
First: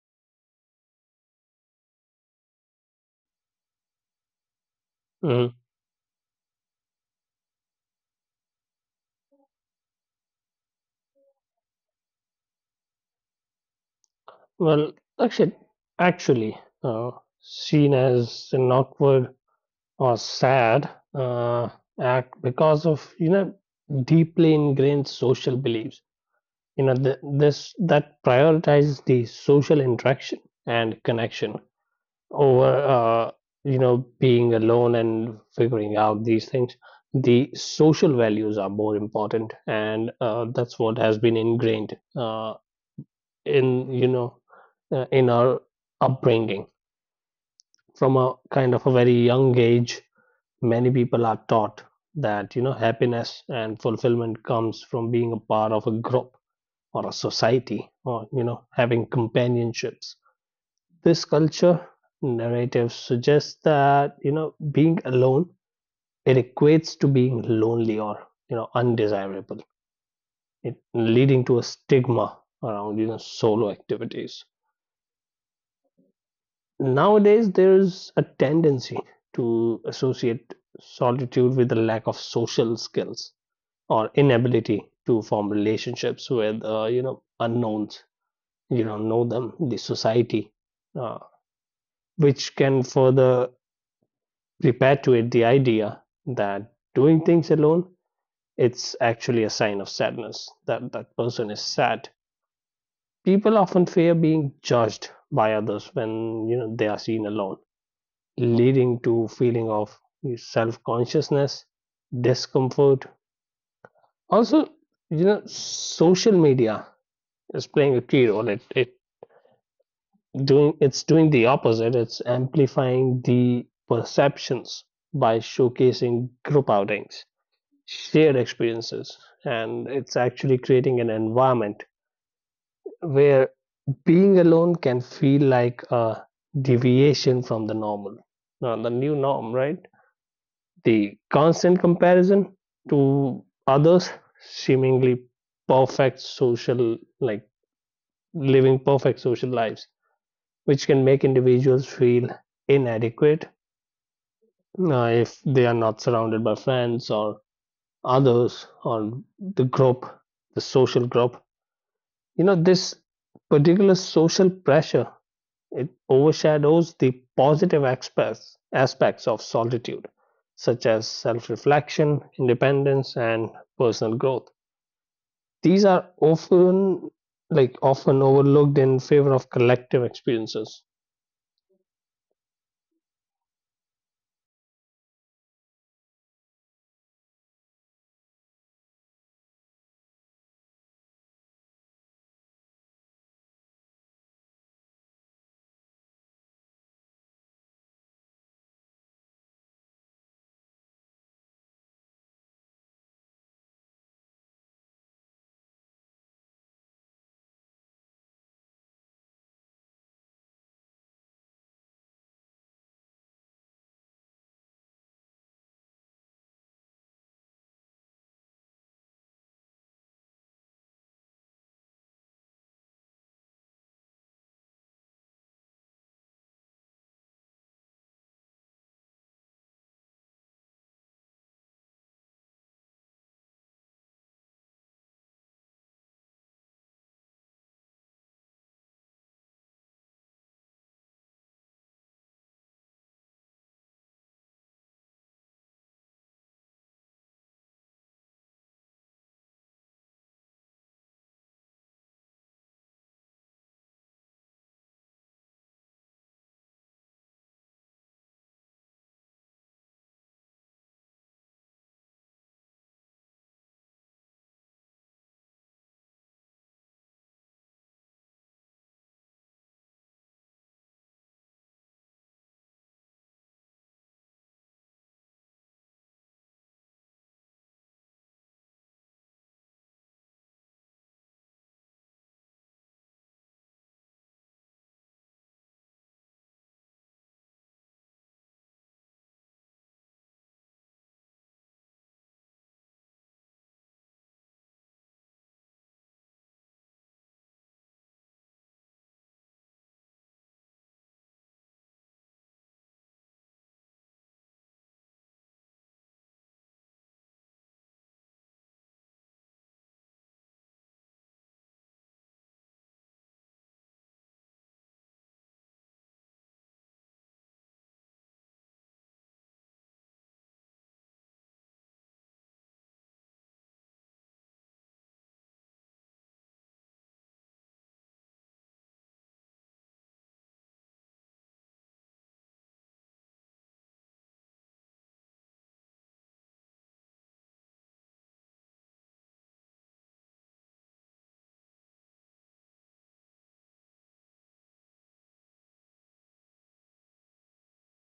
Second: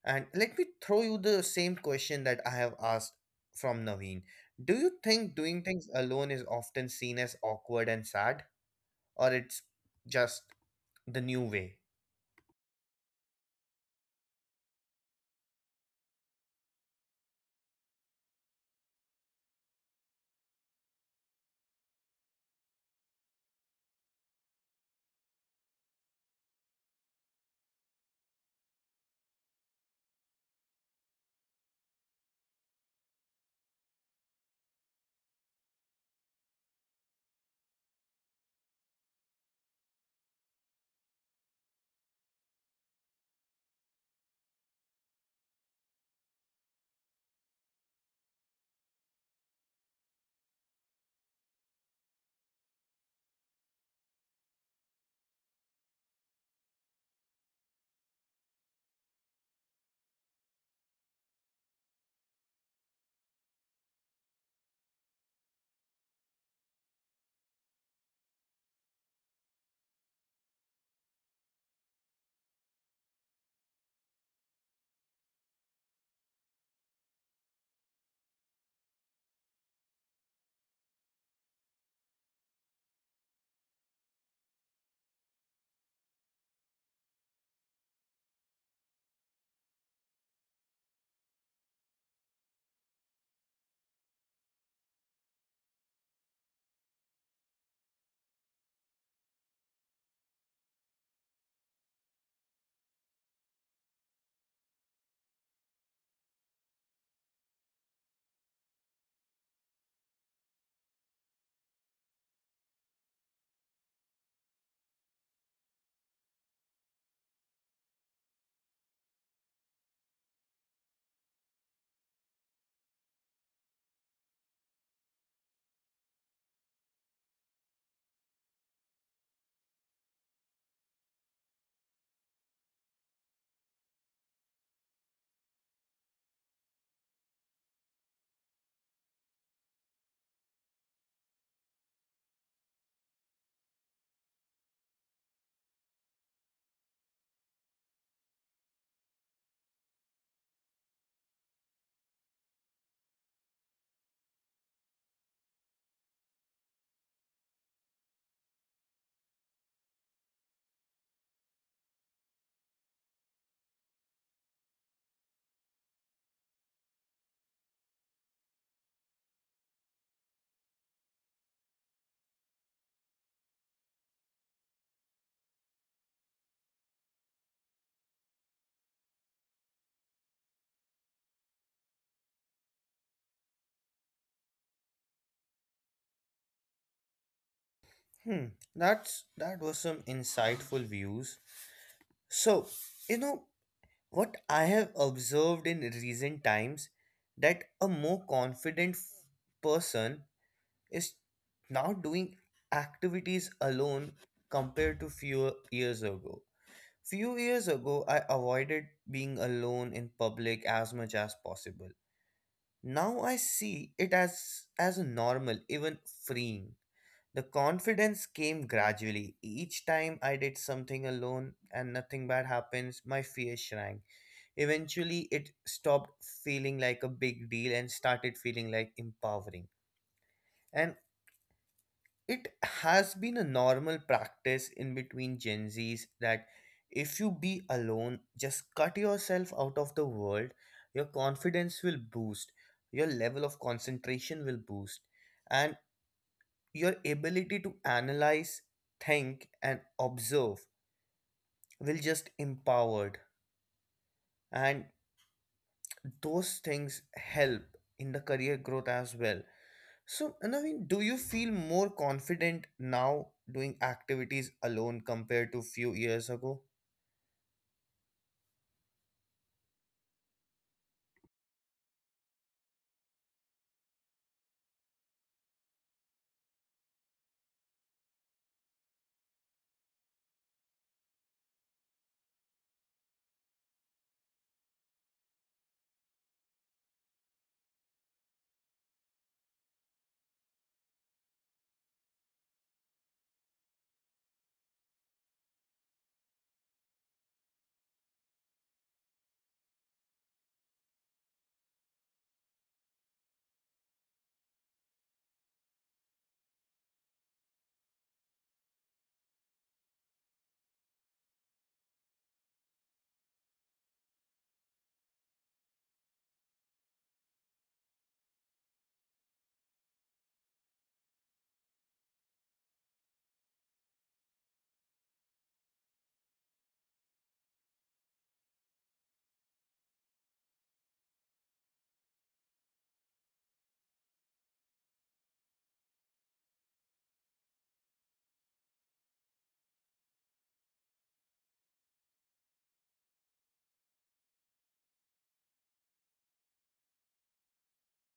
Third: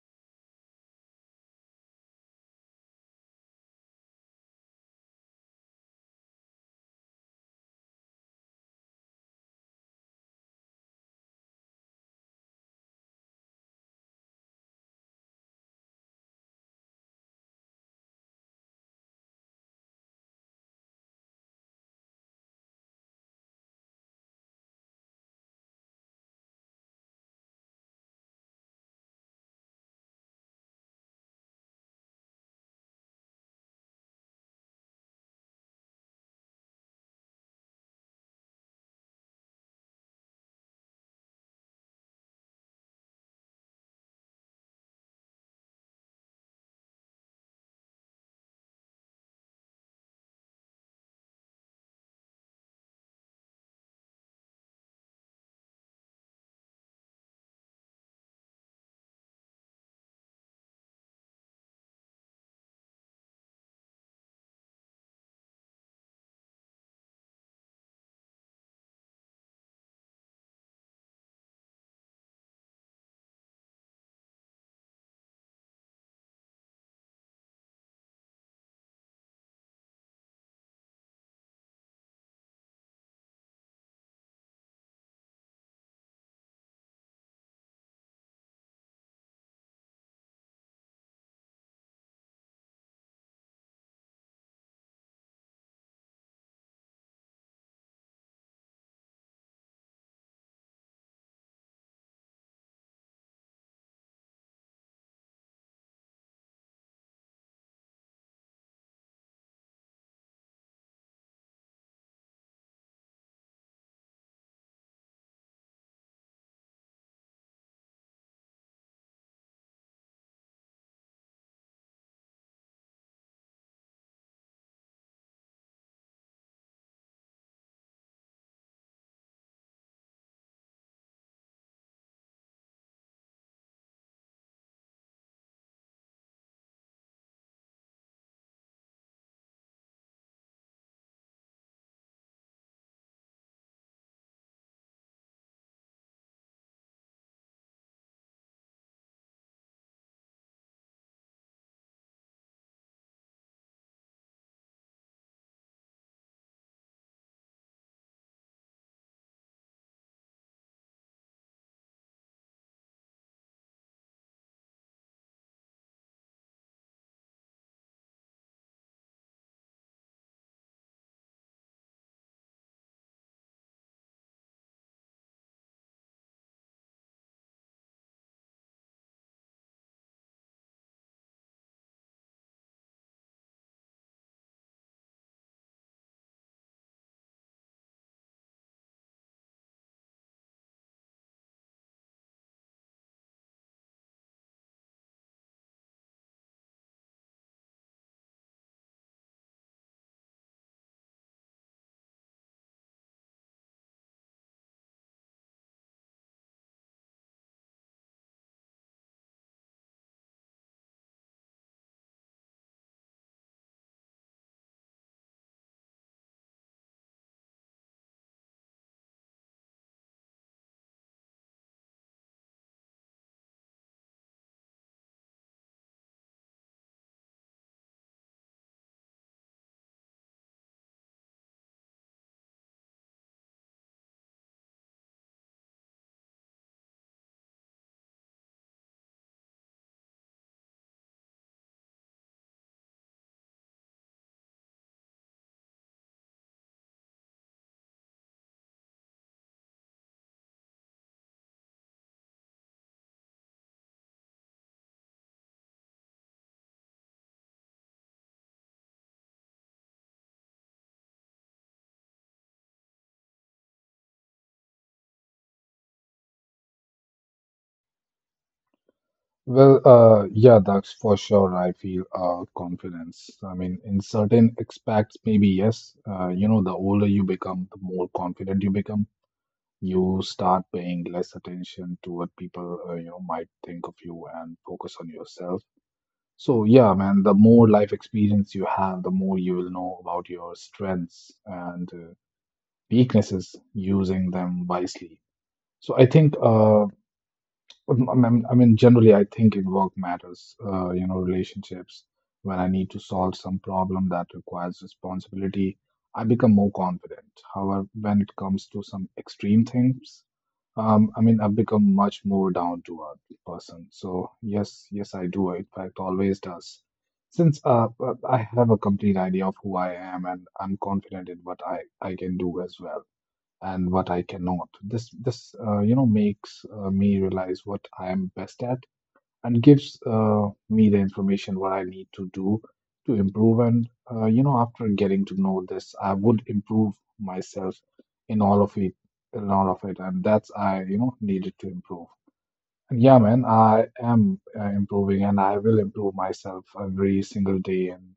[SPEAKER 1] And let me throw you the same question that I have asked from Naveen. Do you think
[SPEAKER 3] Mhm.
[SPEAKER 1] doing things alone is often seen as awkward and sad, or it's just the new way?
[SPEAKER 3] Well, actually, actually, seen as an awkward or sad act because of deeply ingrained social beliefs. This that prioritize the social interaction and connection over being alone and figuring out these things. The social values are more important, and that's what has been ingrained in you know in our upbringing. From a kind of a very young age, many people are taught that happiness and fulfillment comes from being a part of a group or a society, or having companionships. This culture narrative suggests that being alone, it equates to being lonely or undesirable, it, leading to a stigma around solo activities. Nowadays, there's a tendency to associate solitude with a lack of social skills or inability to form relationships with unknowns. You don't know them, the society, uh, which can further repatriate the idea that doing things alone, it's actually a sign of sadness, that that person is sad. People often fear being judged by others when they are seen alone, leading to feeling of self-consciousness, discomfort. Also, social media is playing a key role. It's doing the opposite. It's amplifying the perceptions by showcasing group outings, shared experiences, and it's actually creating an environment where being alone can feel like a deviation from the normal, now the new norm, right? The constant comparison to others seemingly perfect social, like, living perfect social lives, which can make individuals feel inadequate if they are not surrounded by friends or others or the group, the social group. This particular social pressure, it overshadows the positive aspects of solitude, such as self-reflection, independence, and personal growth. These are often overlooked in favor of collective experiences.
[SPEAKER 1] Hmm, that was some insightful views. So, you know, what I have observed in recent times that a more confident person is now doing activities alone compared to few years ago. Few years ago, I avoided being alone in public as much as possible. Now I see it as normal, even freeing. The confidence came gradually. Each time I did something alone and nothing bad happens, my fear shrank. Eventually, it stopped feeling like a big deal and started feeling like empowering. And it has been a normal practice in between Gen Zs that if you be alone, just cut yourself out of the world, your confidence will boost, your level of concentration will boost, and your ability to analyze, think, and observe will just empowered. And those things help in the career growth as well. So, Naveen, do you feel more confident now doing activities alone compared to few years ago?
[SPEAKER 2] Well, yeah, that's for sure. I feel confidence. I mean, in certain aspects, maybe yes. You know, the older you become, the more confident you become. You start paying less attention to what people, you know, might think of you and focus on yourself. So, yeah, man, the more life experience you have, the more you will know about your strengths and weaknesses, using them wisely. So, I think I mean, generally, I think in work matters, you know, relationships, when I need to solve some problem that requires responsibility, I become more confident. However, when it comes to some extreme things, I mean, I've become much more down to earth person. So yes, yes, I do. In fact, always does. Since I have a complete idea of who I am and I'm confident in what I can do as well and what I cannot. This you know makes me realize what I am best at and gives me the information what I need to do to improve. And you know after getting to know this, I would improve myself in all of it, in all of it, and that's I you know needed to improve. And yeah, man, I am improving, and I will improve myself every single day. And.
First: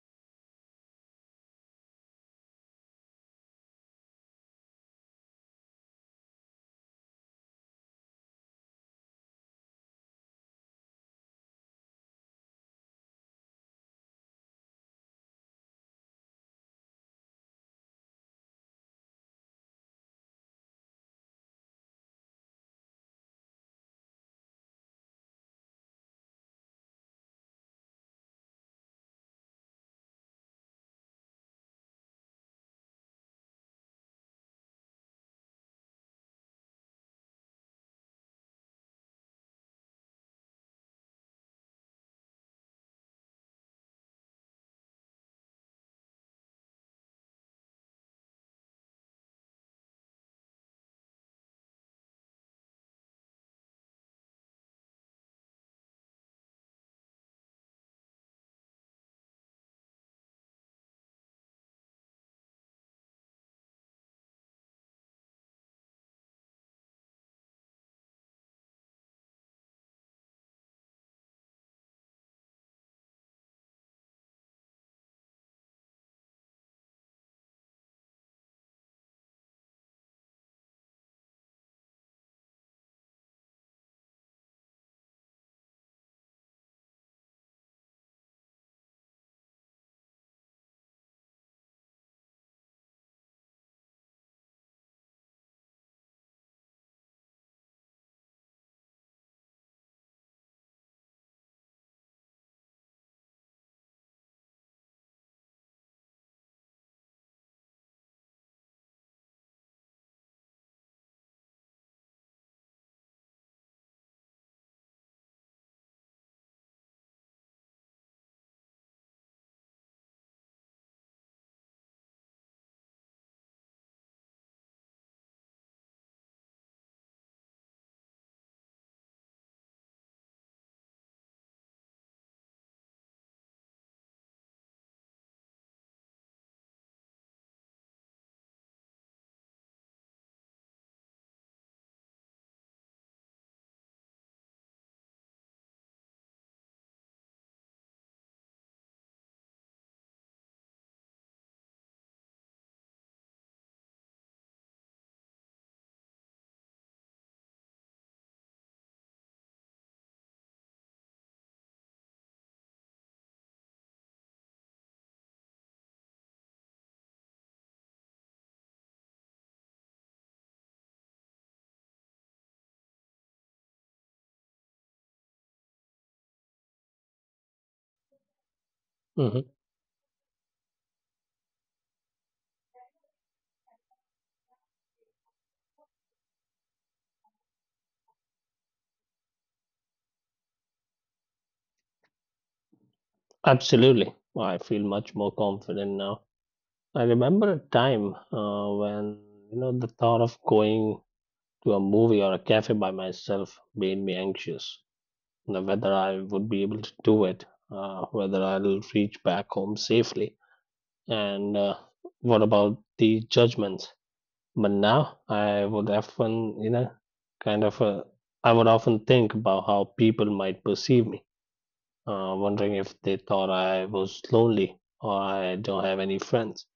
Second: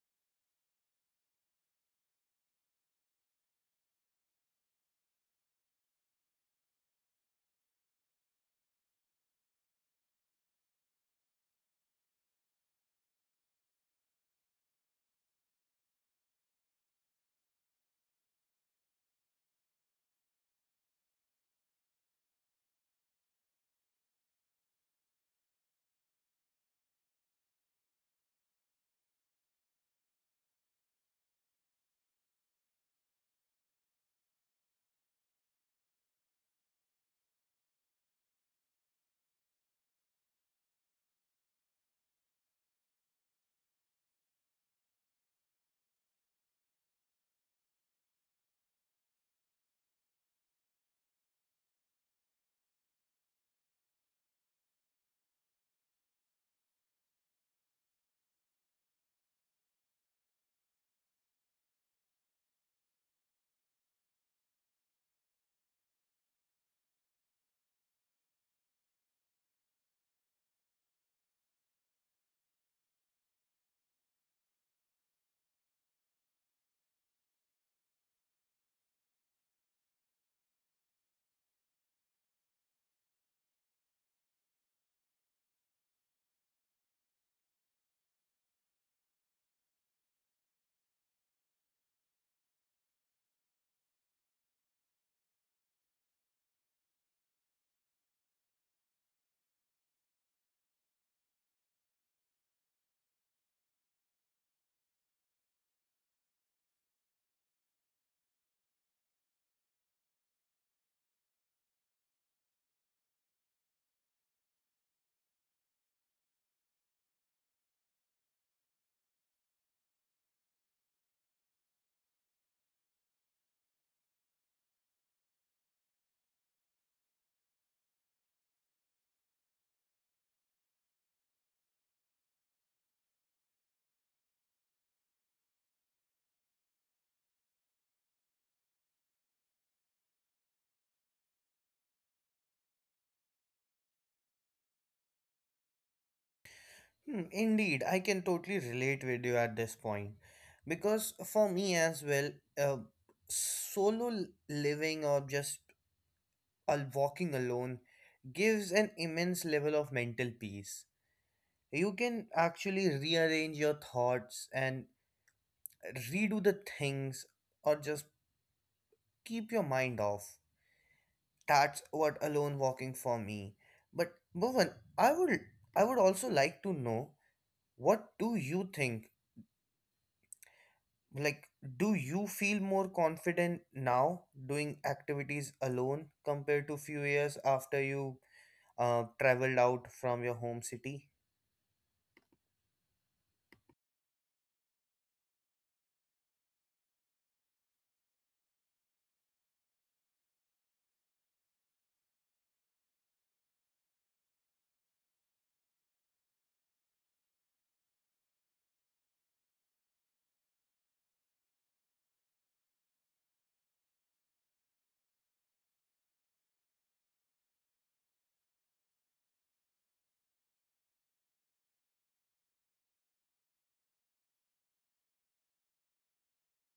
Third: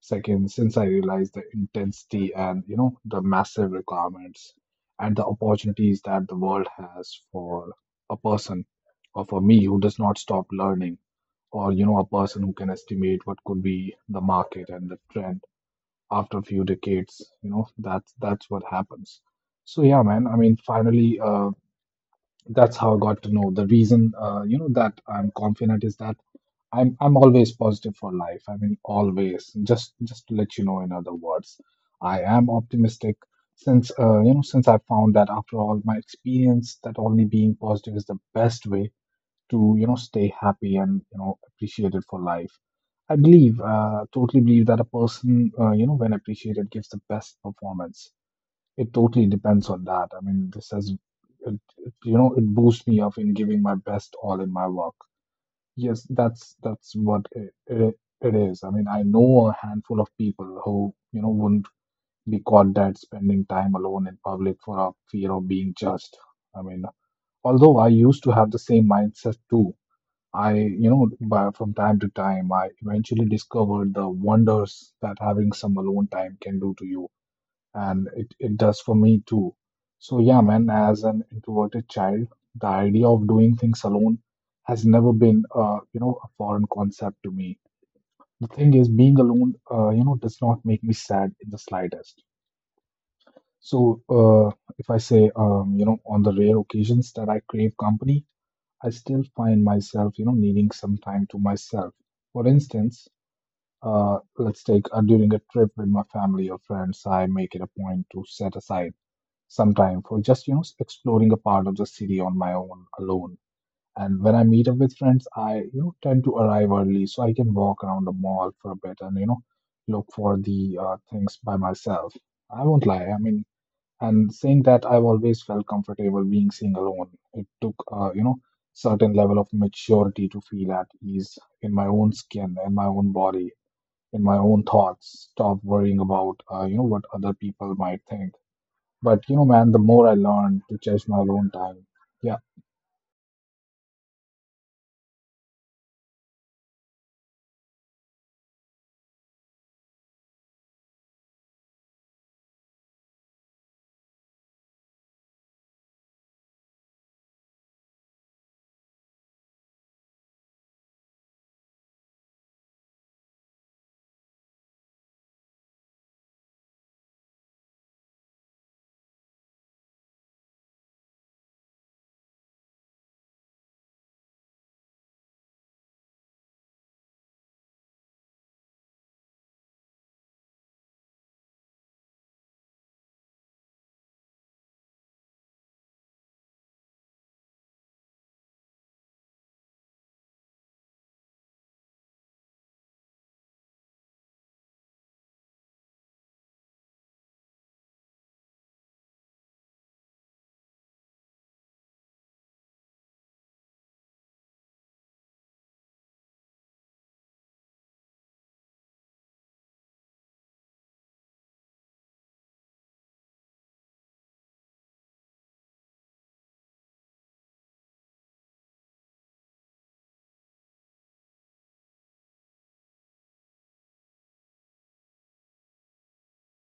[SPEAKER 2] Second, since I realized the intensity and you know the massive requirements and the opportunities that the world has for a person or for me who does not stop learning or you know a person who can estimate what could be the market and the trend after a few decades you know that's what happens. So yeah, man, I mean finally, that's how I got to know the reason you know that I'm confident is that I'm always positive for life. I mean, always. Just to let you know, in other words, I am optimistic since you know since I found that after all my experience, that only being positive is the best way to you know stay happy and you know appreciated for life. I believe, totally believe that a person you know when appreciated gives the best performance. It totally depends on that. I mean, this has it, it, you know it boosts me up in giving my best all in my work. Yes, that's what it is. I mean, I know a handful of people who, you know, wouldn't be caught dead spending time alone in public for a fear of being judged. I mean, although I used to have the same mindset too, you know, from time to time, I eventually discovered the wonders that having some alone time can do to you and it does for me too. So yeah, man, as an introverted child, the idea of doing things alone has never been, you know, a foreign concept to me. The thing is, being alone, you know, does not make me sad in the slightest. So if I say, you know, on the rare occasions that I crave company, I still find myself, you know, needing some time to myself. For instance, let's take during a trip with my family or friends, I make it a point to set aside some time for just you know exploring a part of the city on my own alone. And when I meet up with friends, I you know tend to arrive early so I can walk around the mall for a bit and you know look for the things by myself. I won't lie. I mean, and saying that, I've always felt comfortable being seen alone. It took you know certain level of maturity to feel at ease in my own skin, in my own body, in my own thoughts. Stop worrying about you know what other people might think but you know, man, the more I learn to chase my own time. Yeah.
[SPEAKER 1] Hmm, indeed, I can totally relate with you at this point because for me as well, uh, solo living or just walking alone gives an immense level of mental peace. You can actually rearrange your thoughts and redo the things or just keep your mind off. That's what alone walking for me. But Bhuvan, I would I would also like to know what do you think?
[SPEAKER 3] Hmm.
[SPEAKER 1] Like, do you feel more confident now doing activities alone compared to few years after you traveled out from your home city?
[SPEAKER 3] Absolutely. I feel much more confident now. I remember a time when, the thought of going to a movie or a cafe by myself made me anxious. Now, whether I would be able to do it, whether I'll reach back home safely, and what about the judgments? But now I would often, you know, kind of, I would often think about how people might perceive me, wondering if they thought I was lonely or I don't have any friends.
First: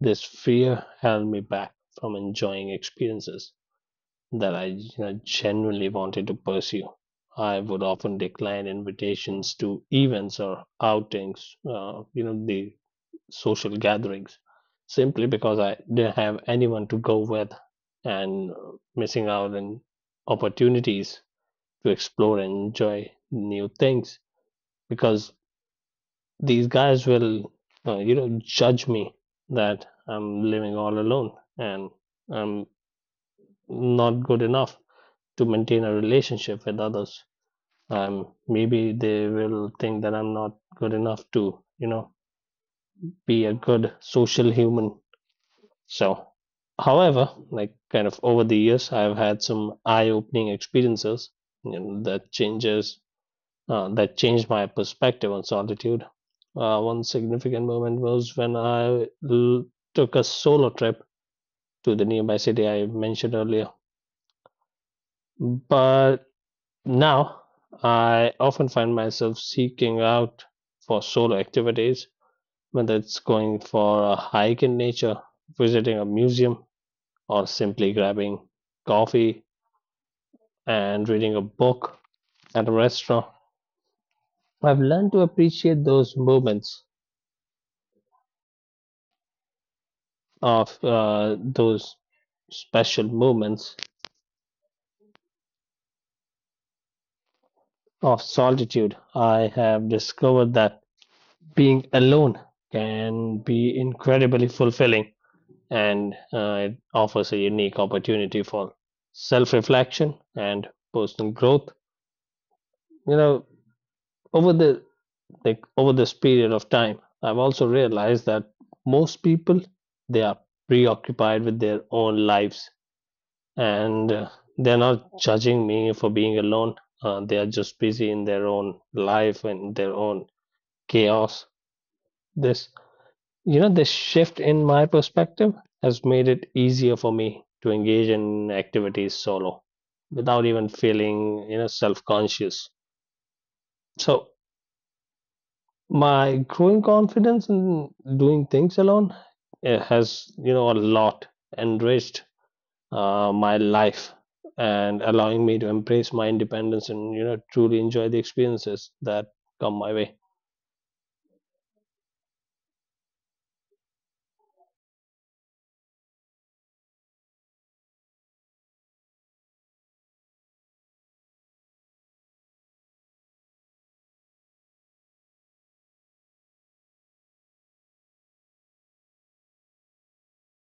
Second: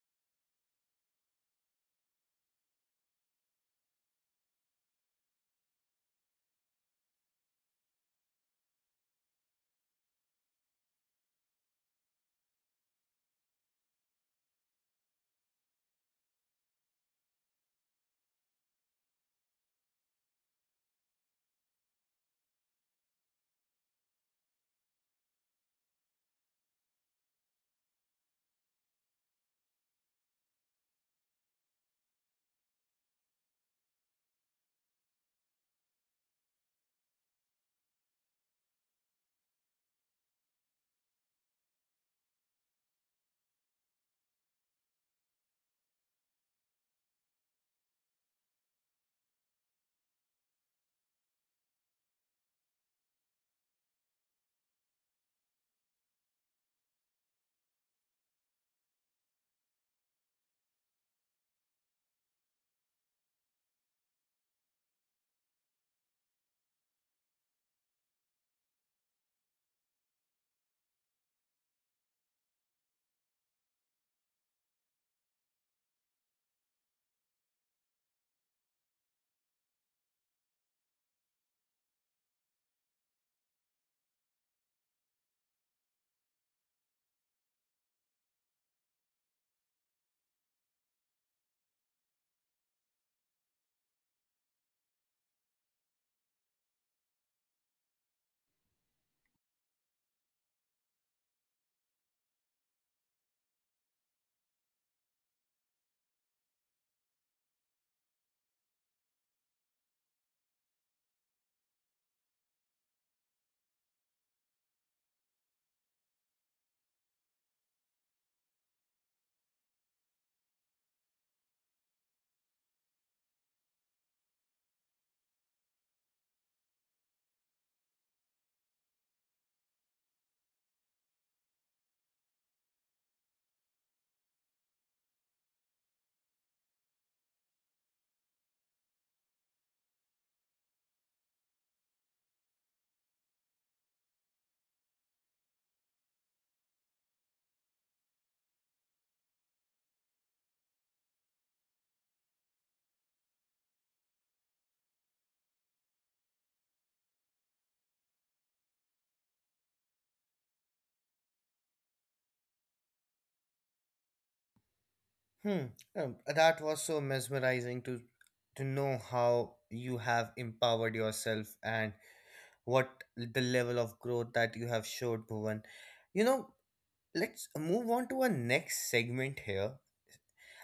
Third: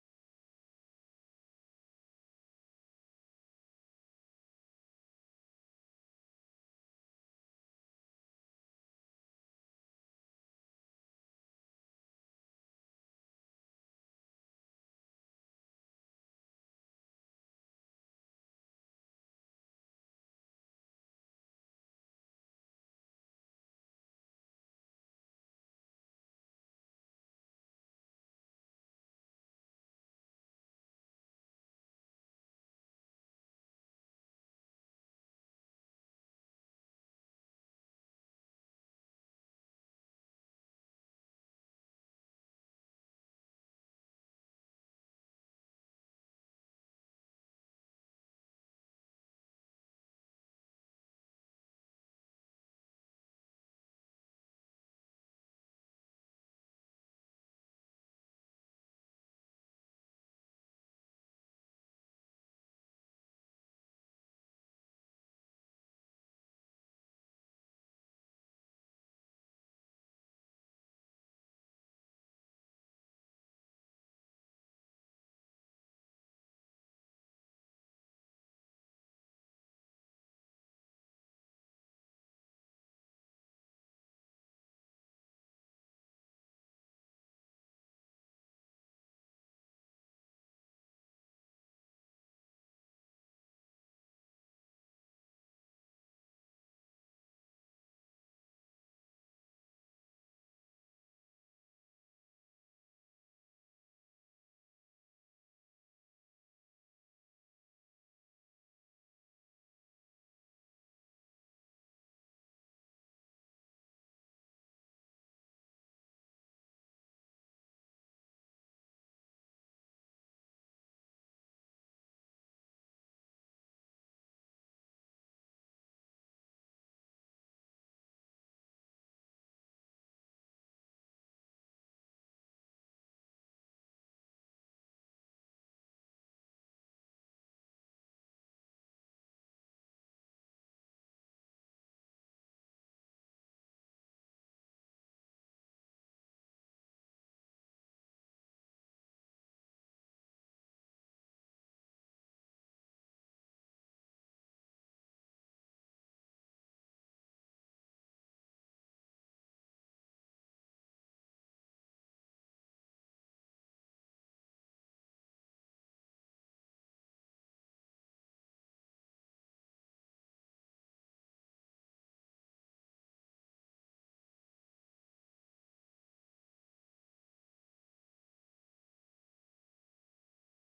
[SPEAKER 3] This fear held me back from enjoying experiences that I genuinely wanted to pursue. I would often decline invitations to events or outings, the social gatherings, simply because I didn't have anyone to go with, and missing out on opportunities to explore and enjoy new things, because these guys will, judge me that I'm living all alone and I'm not good enough to maintain a relationship with others. Maybe they will think that I'm not good enough to, be a good social human. So, however, like kind of over the years, I've had some eye-opening experiences, you know, that changes that changed my perspective on solitude. One significant moment was when I took a solo trip to the nearby city I mentioned earlier. But now, I often find myself seeking out for solo activities, whether it's going for a hike in nature, visiting a museum, or simply grabbing coffee and reading a book at a restaurant. I've learned to appreciate those special moments of solitude. I have discovered that being alone can be incredibly fulfilling, and it offers a unique opportunity for self reflection and personal growth. You know, over the like over this period of time, I've also realized that most people, they are preoccupied with their own lives, and they're not judging me for being alone. They are just busy in their own life and their own chaos. This this shift in my perspective has made it easier for me to engage in activities solo without even feeling, self conscious. So, my growing confidence in doing things alone, has, a lot enriched my life, and allowing me to embrace my independence and, truly enjoy the experiences that come my way.
[SPEAKER 1] Hmm. That was so mesmerizing to know how you have empowered yourself and what the level of growth that you have showed, Bhuvan. You know, let's move on to our next segment here.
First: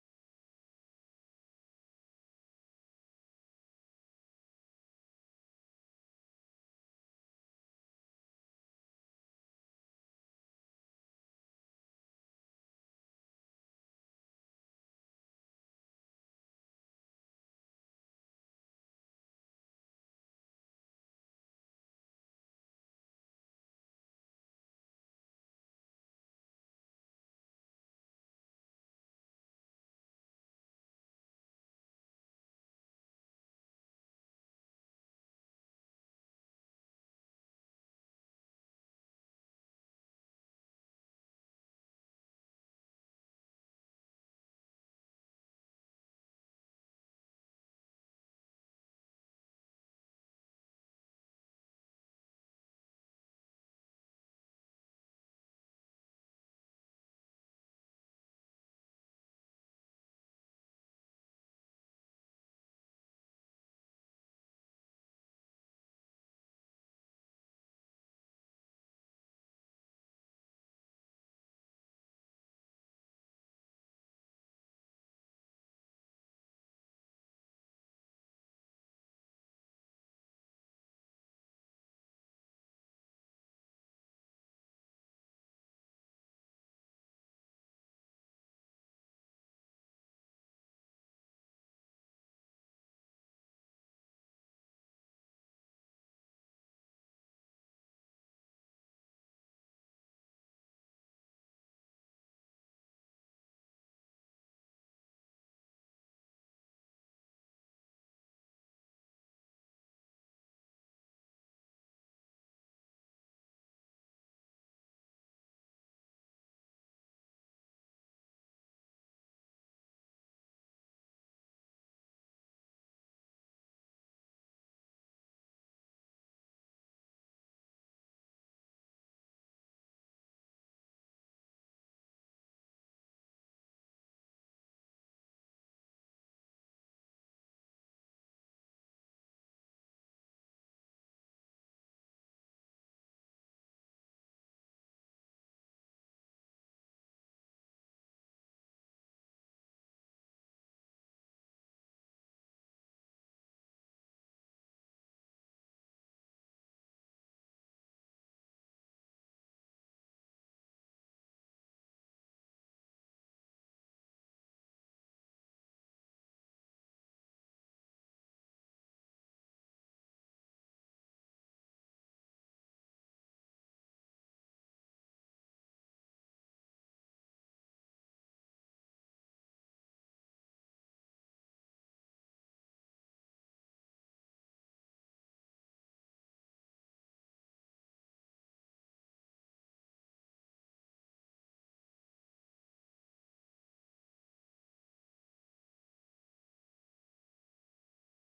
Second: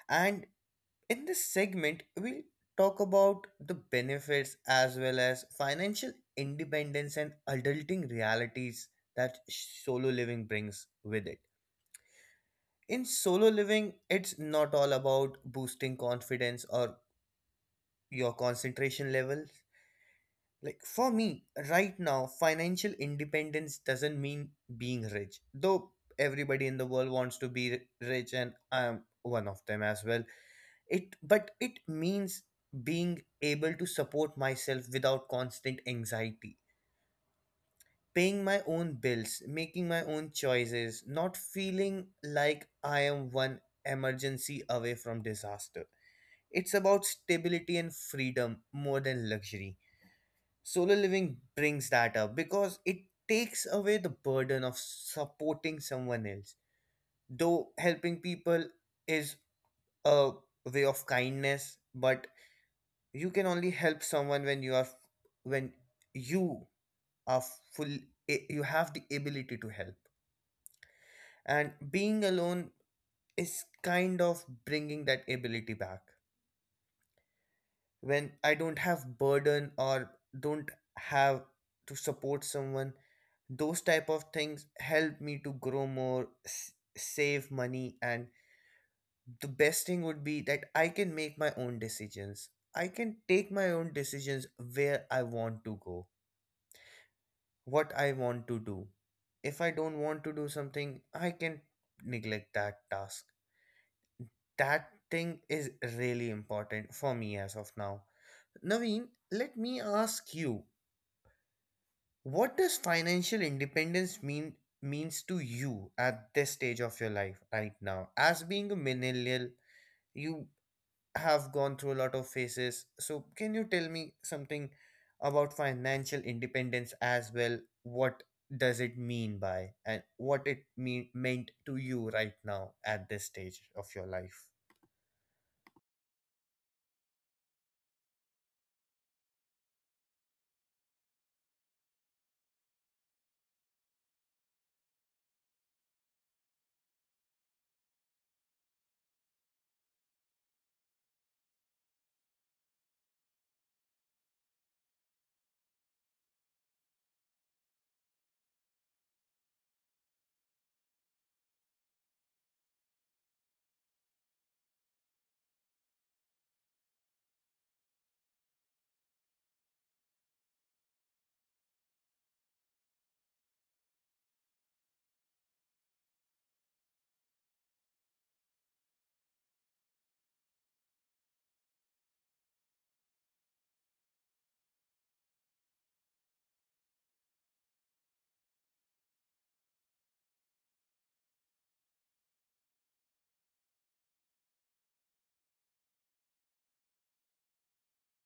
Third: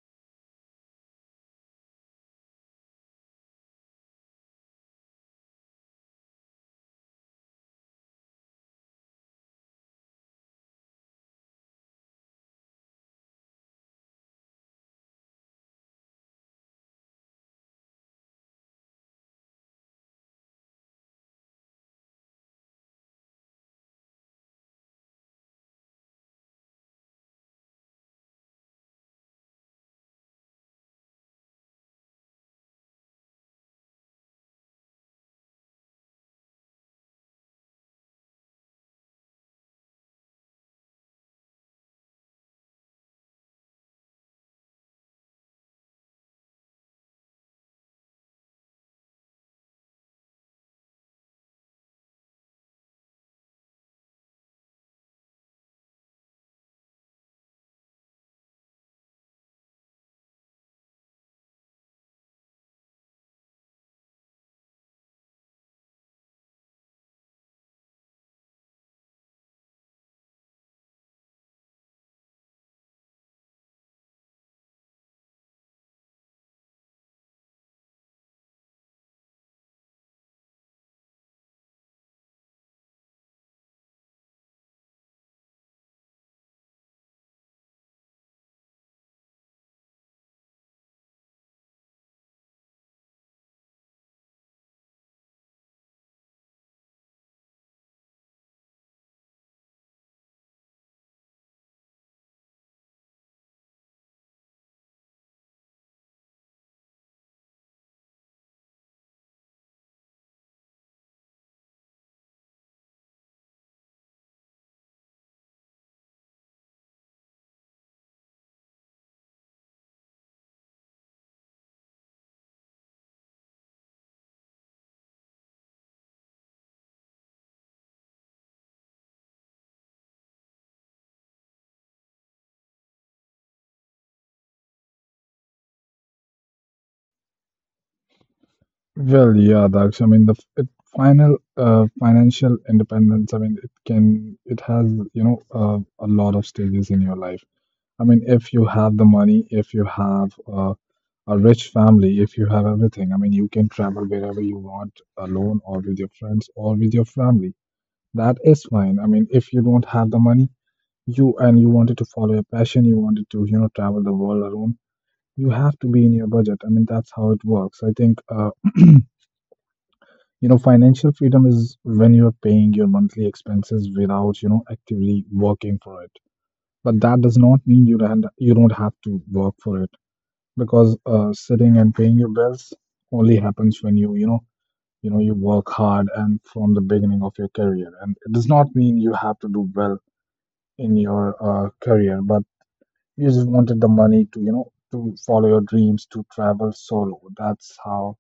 [SPEAKER 1] And in this segment, we'll talk about the benefits as well as financial independence and adulting realities that solo living brings with it. In solo living, it's not all about boosting confidence or your concentration levels. Like for me, right now, financial independence doesn't mean being rich, though everybody in the world wants to be rich, and I am one of them as well. It means being able to support myself without constant anxiety, paying my own bills, making my own choices, not feeling like I am one emergency away from disaster. It's about stability and freedom more than luxury. Solo living brings that up because it takes away the burden of supporting someone else. Though helping people is a way of kindness, but you can only help someone when you are full, you have the ability to help. And being alone is kind of bringing that ability back. When I don't have burden or don't have to support someone, those type of things help me to grow more, save money, and the best thing would be that I can make my own decisions. I can take my own decisions where I want to go, what I want to do. If I don't want to do something, I can neglect that task. That thing is really important for me as of now. Naveen, let me ask you. What does financial independence mean means to you at this stage of your life right now? As being a millennial, you have gone through a lot of phases. So can you tell me something about financial independence as well? What does it mean by and what it meant to you right now at this stage of your life?
[SPEAKER 2] Well, yeah, Daksh. I mean, the f- it, final financial independence. I mean, it has you know a lot of stages in your life. I mean, if you have the money, if you have a rich family, if you have everything, I mean, you can travel wherever you want alone or with your friends or with your family. That is fine. I mean, if you don't have the money, you wanted to follow your passion, you wanted to you know travel the world alone. You have to be in your budget. I mean, that's how it works. I think, you know, financial freedom is when you're paying your monthly expenses without, you know, actively working for it. But that does not mean you don't have to work for it because sitting and paying your bills only happens when you know, you work hard and from the beginning of your career. And it does not mean you have to do well in your career, but you just wanted the money to, you know, to follow your dreams, to travel solo. That's how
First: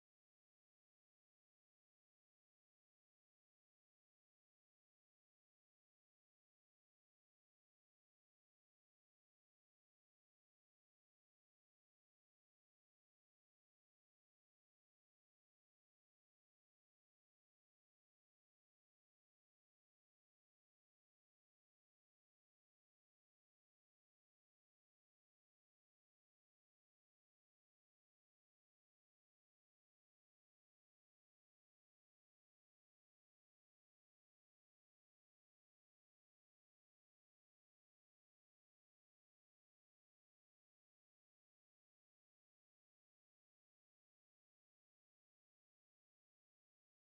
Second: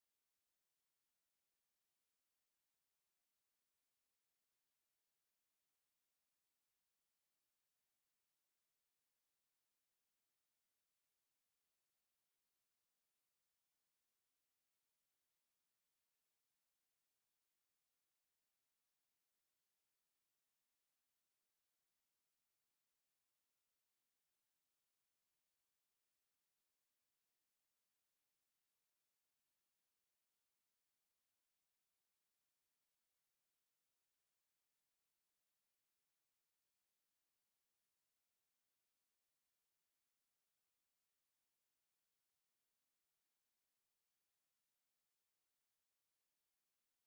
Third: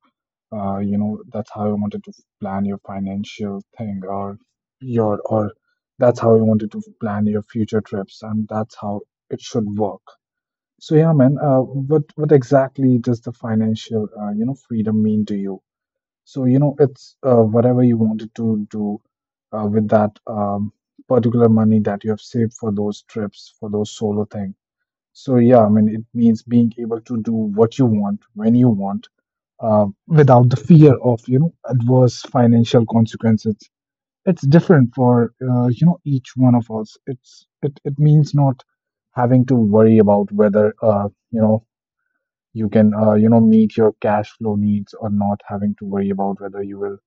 [SPEAKER 2] you know that's how you wanted to plan your financial thing or your or that's how you wanted to plan your future trips and that's how it should work. So yeah, man, what exactly does the financial you know freedom mean to you? So you know it's whatever you wanted to do with that particular money that you have saved for those trips for those solo things. So yeah, I mean, it means being able to do what you want when you want, without the fear of you know adverse financial consequences. It's different for you know each one of us. It means not having to worry about whether you know you can you know meet your cash flow needs or not, having to worry about whether you will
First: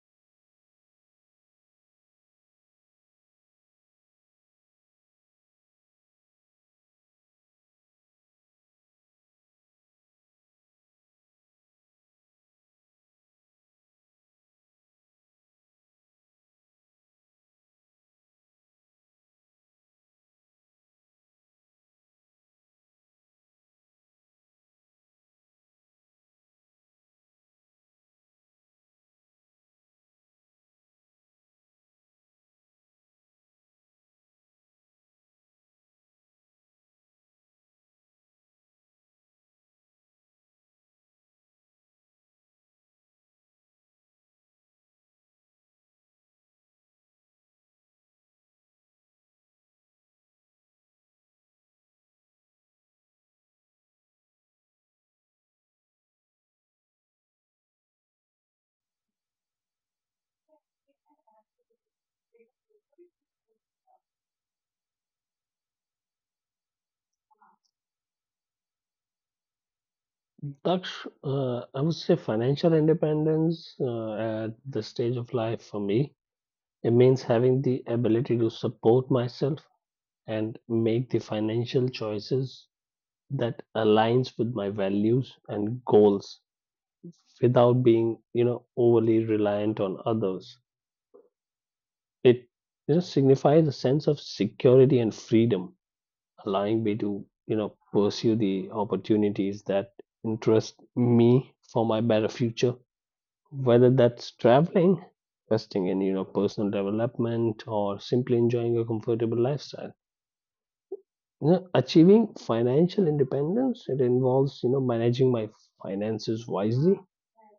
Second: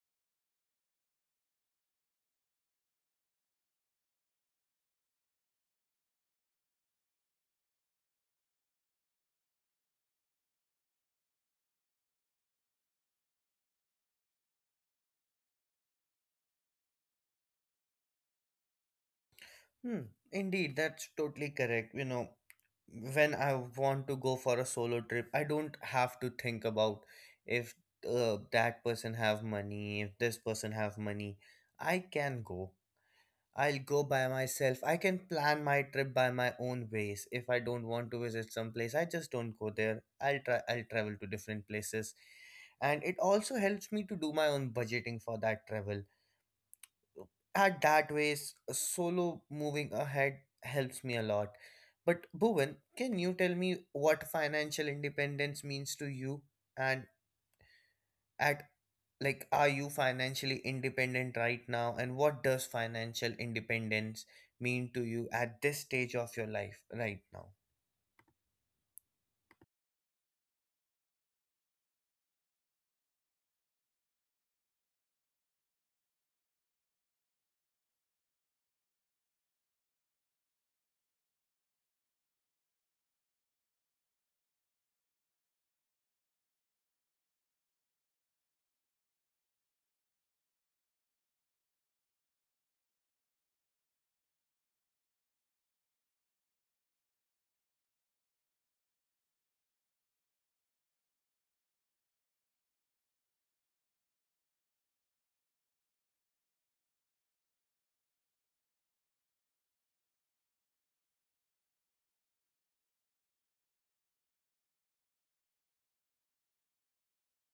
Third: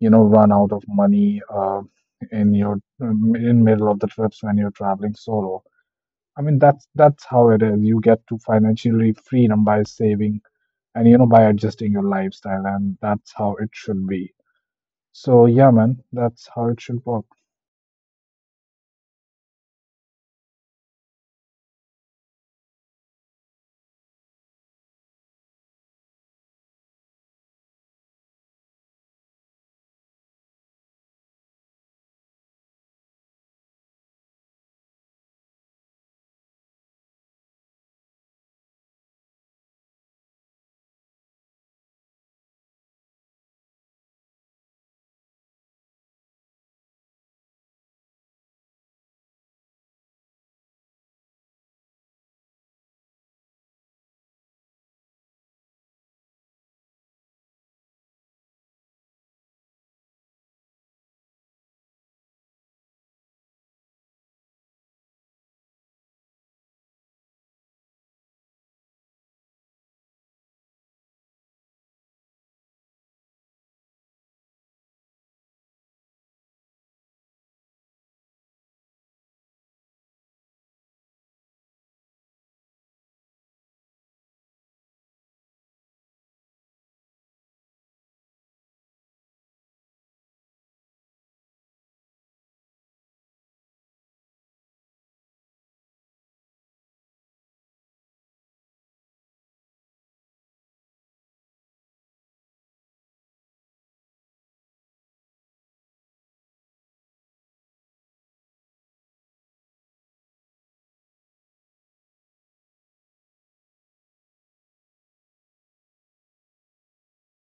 [SPEAKER 2] you know run out of money in your in middle of the trips when you're traveling solo. I mean, that's how it is. You get to financially freedom by saving and you know by adjusting your lifestyle, and that's how it should be. So yeah, man, that's how it should work.
[SPEAKER 1] Hmm, indeed, that's totally correct. You know, when I want to go for a solo trip, I don't have to think about if that person have money, if this person have money. I can go. I'll go by myself. I can plan my trip by my own ways. If I don't want to visit some place, I just don't go there. I'll travel to different places. And it also helps me to do my own budgeting for that travel at that ways, solo moving ahead helps me a lot. But Bhuvan, can you tell me what financial independence means to you? And at Like, are you financially independent right now? And what does financial independence mean to you at this stage of your life right now?
[SPEAKER 3] Daksh, I would say financial independence at this stage of life for me, it means having the ability to support myself and make the financial choices that aligns with my values and goals without being, overly reliant on others. It signifies a sense of security and freedom, allowing me to, pursue the opportunities that interest me for my better future, whether that's traveling, investing in, personal development, or simply enjoying a comfortable lifestyle. Achieving financial independence, it involves, managing my finances wisely,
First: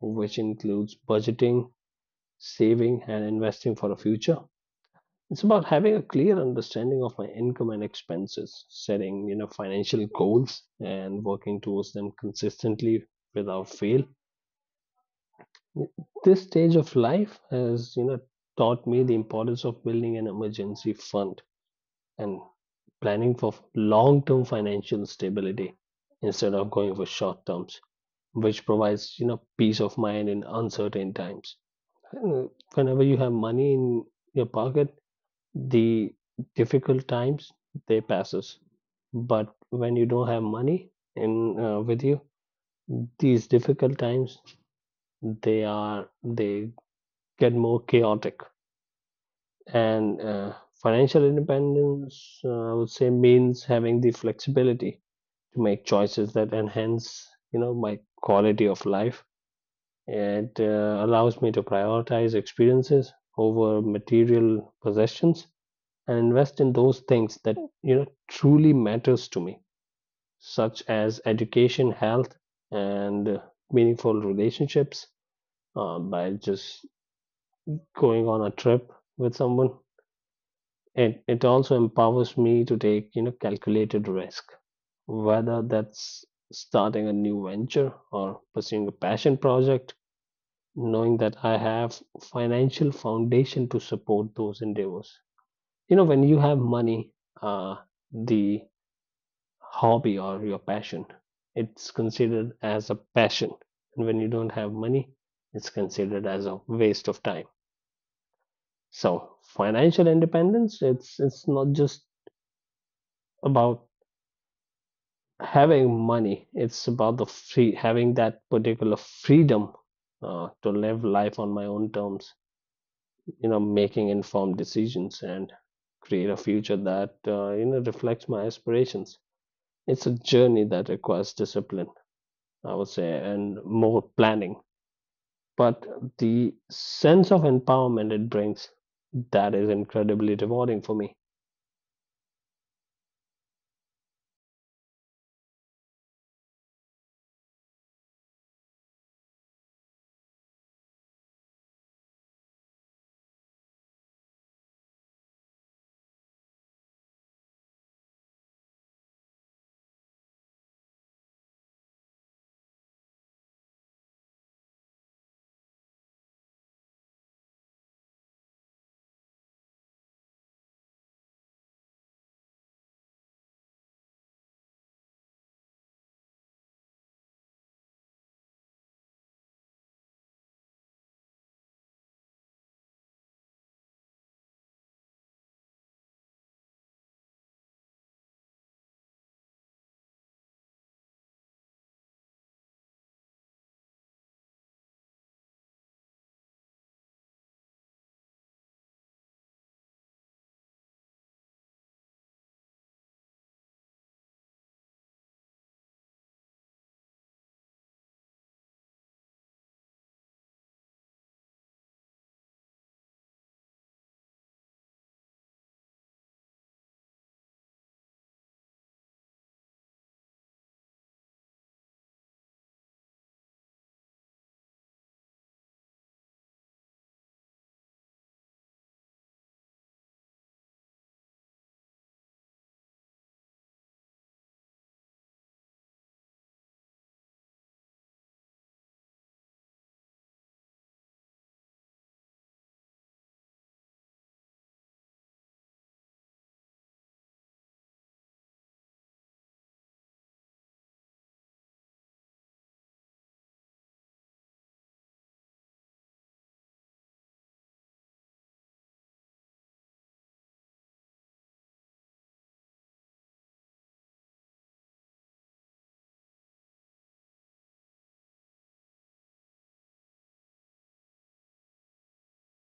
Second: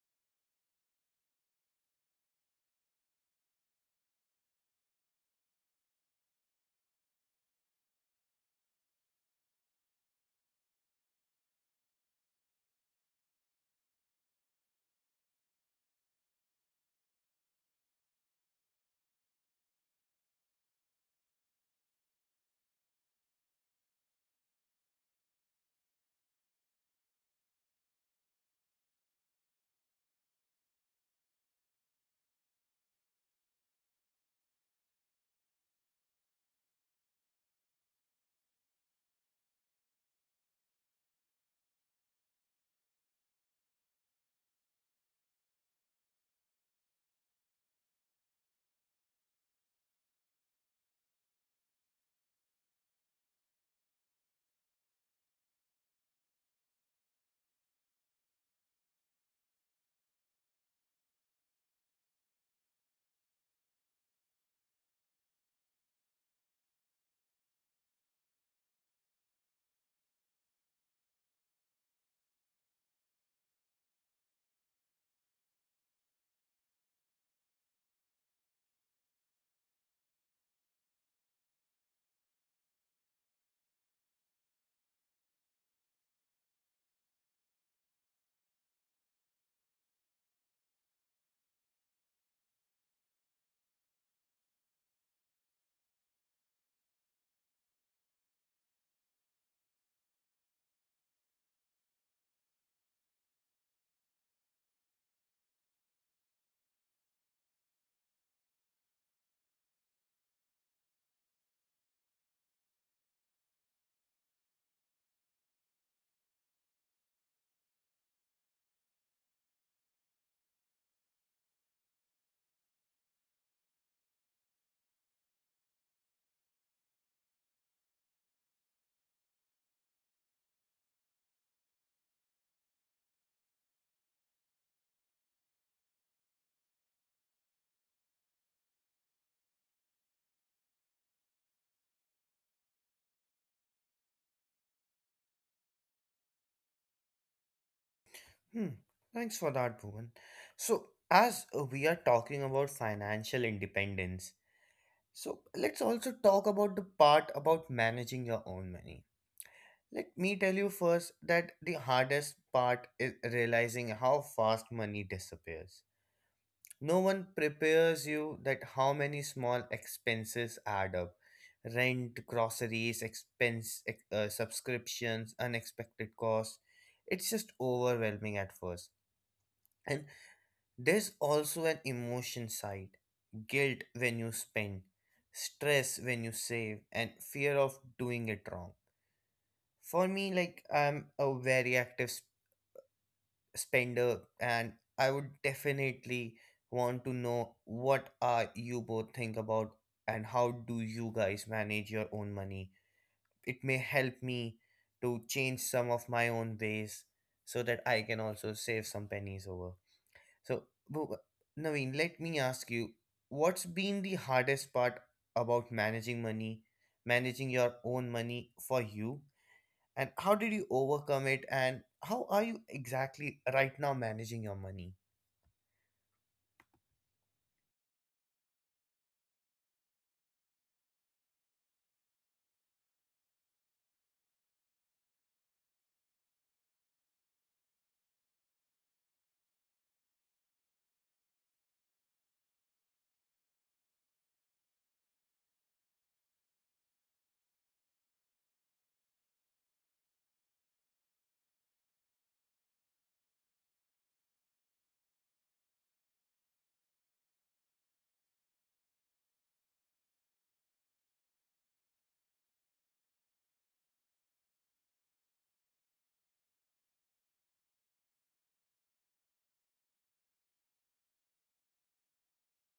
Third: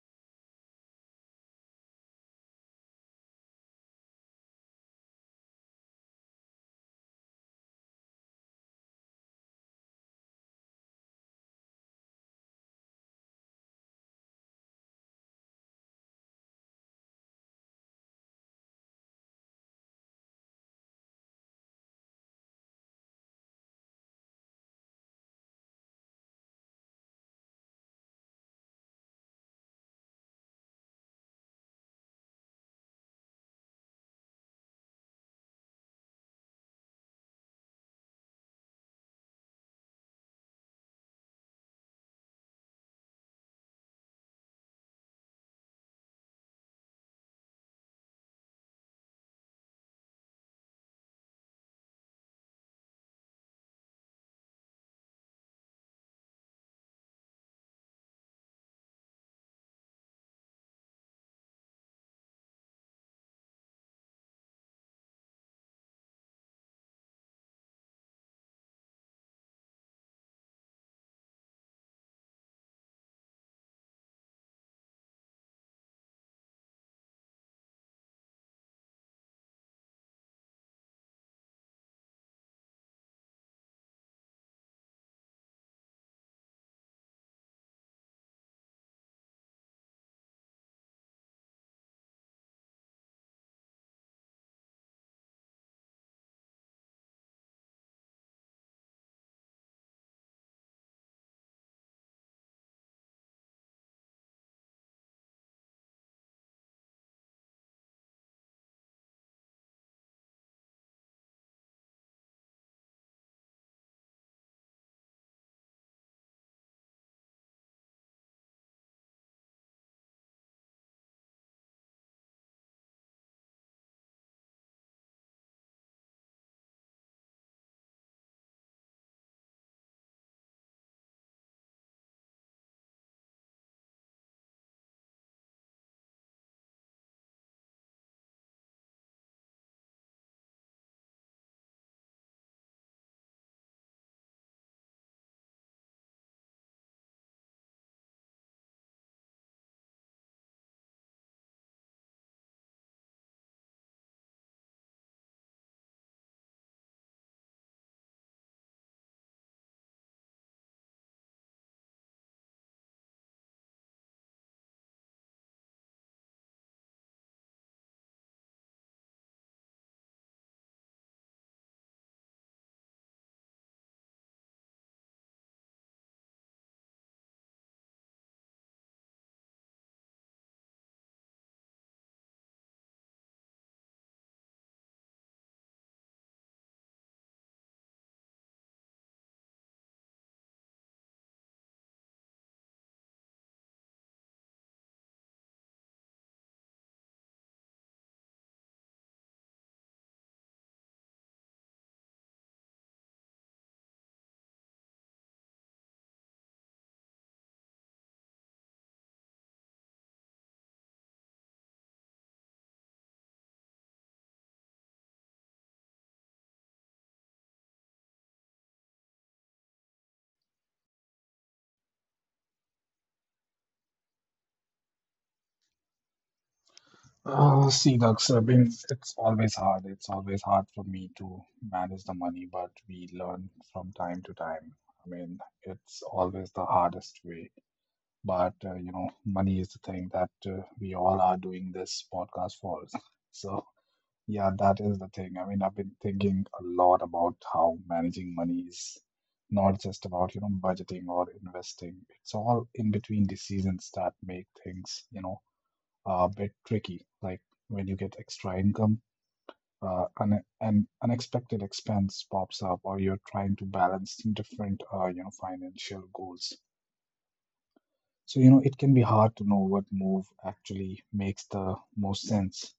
[SPEAKER 3] which includes budgeting, saving, and investing for the future. It's about having a clear understanding of my income and expenses, setting, financial goals, and working towards them consistently without fail. This stage of life has, taught me the importance of building an emergency fund and planning for long-term financial stability instead of going for short terms, which provides, peace of mind in uncertain times. Uh, Whenever you have money in your pocket, the difficult times, they passes. But when you don't have money in with you, these difficult times, they get more chaotic, and financial independence, I would say, means having the flexibility to make choices that enhance, my quality of life. It allows me to prioritize experiences over material possessions and invest in those things that, truly matters to me, such as education, health, and meaningful relationships, by just going on a trip with someone. It also empowers me to take, calculated risk, whether that's starting a new venture or pursuing a passion project, knowing that I have financial foundation to support those endeavors. You know, when you have money, uh, the hobby or your passion, it's considered as a passion, and when you don't have money, it's considered as a waste of time. So financial independence, it's not just about having money, it's about the free having that particular freedom to live life on my own terms, you know, making informed decisions and create a future that, you know, reflects my aspirations. It's a journey that requires discipline, I would say, and more planning, but the sense of empowerment it brings, that is incredibly rewarding for me.
[SPEAKER 1] Hmm. Thanks for that, Bhuvan. So, as we are talking about financial independence, so let's also talk about the part about managing your own money. Let me tell you first that the hardest part is realizing how fast money disappears. No one prepares you that how many small expenses add up. Rent, groceries, expense, subscriptions, unexpected costs. It's just overwhelming at first. And there's also an emotion side, guilt when you spend, stress when you save, and fear of doing it wrong. For me, like, I'm a very active spender, and I would definitely want to know what are you both think about and how do you guys manage your own money. It may help me to change some of my own ways so that I can also save some pennies over. So bu- bu- Naveen, let me ask you, what's been the hardest part about managing money, managing your own money for you? And how did you overcome it, and how are you exactly right now managing your money?
[SPEAKER 2] Oh, see, Dux, I mean, it's always hard. It's always hard for me to manage the money, but we learn from time to time. I mean, it's always the hardest way. But you know, money is the thing that we all are doing this podcast for. So yeah, that is the thing. I mean, I've been thinking a lot about how managing money is not just about, you know, budgeting or investing. It's all in between decisions that make things, you know, a bit tricky. Like when you get extra income, an unexpected expense pops up, or you're trying to balance different, you know, financial goals. So, you know, it can be hard to know what move actually makes the most sense.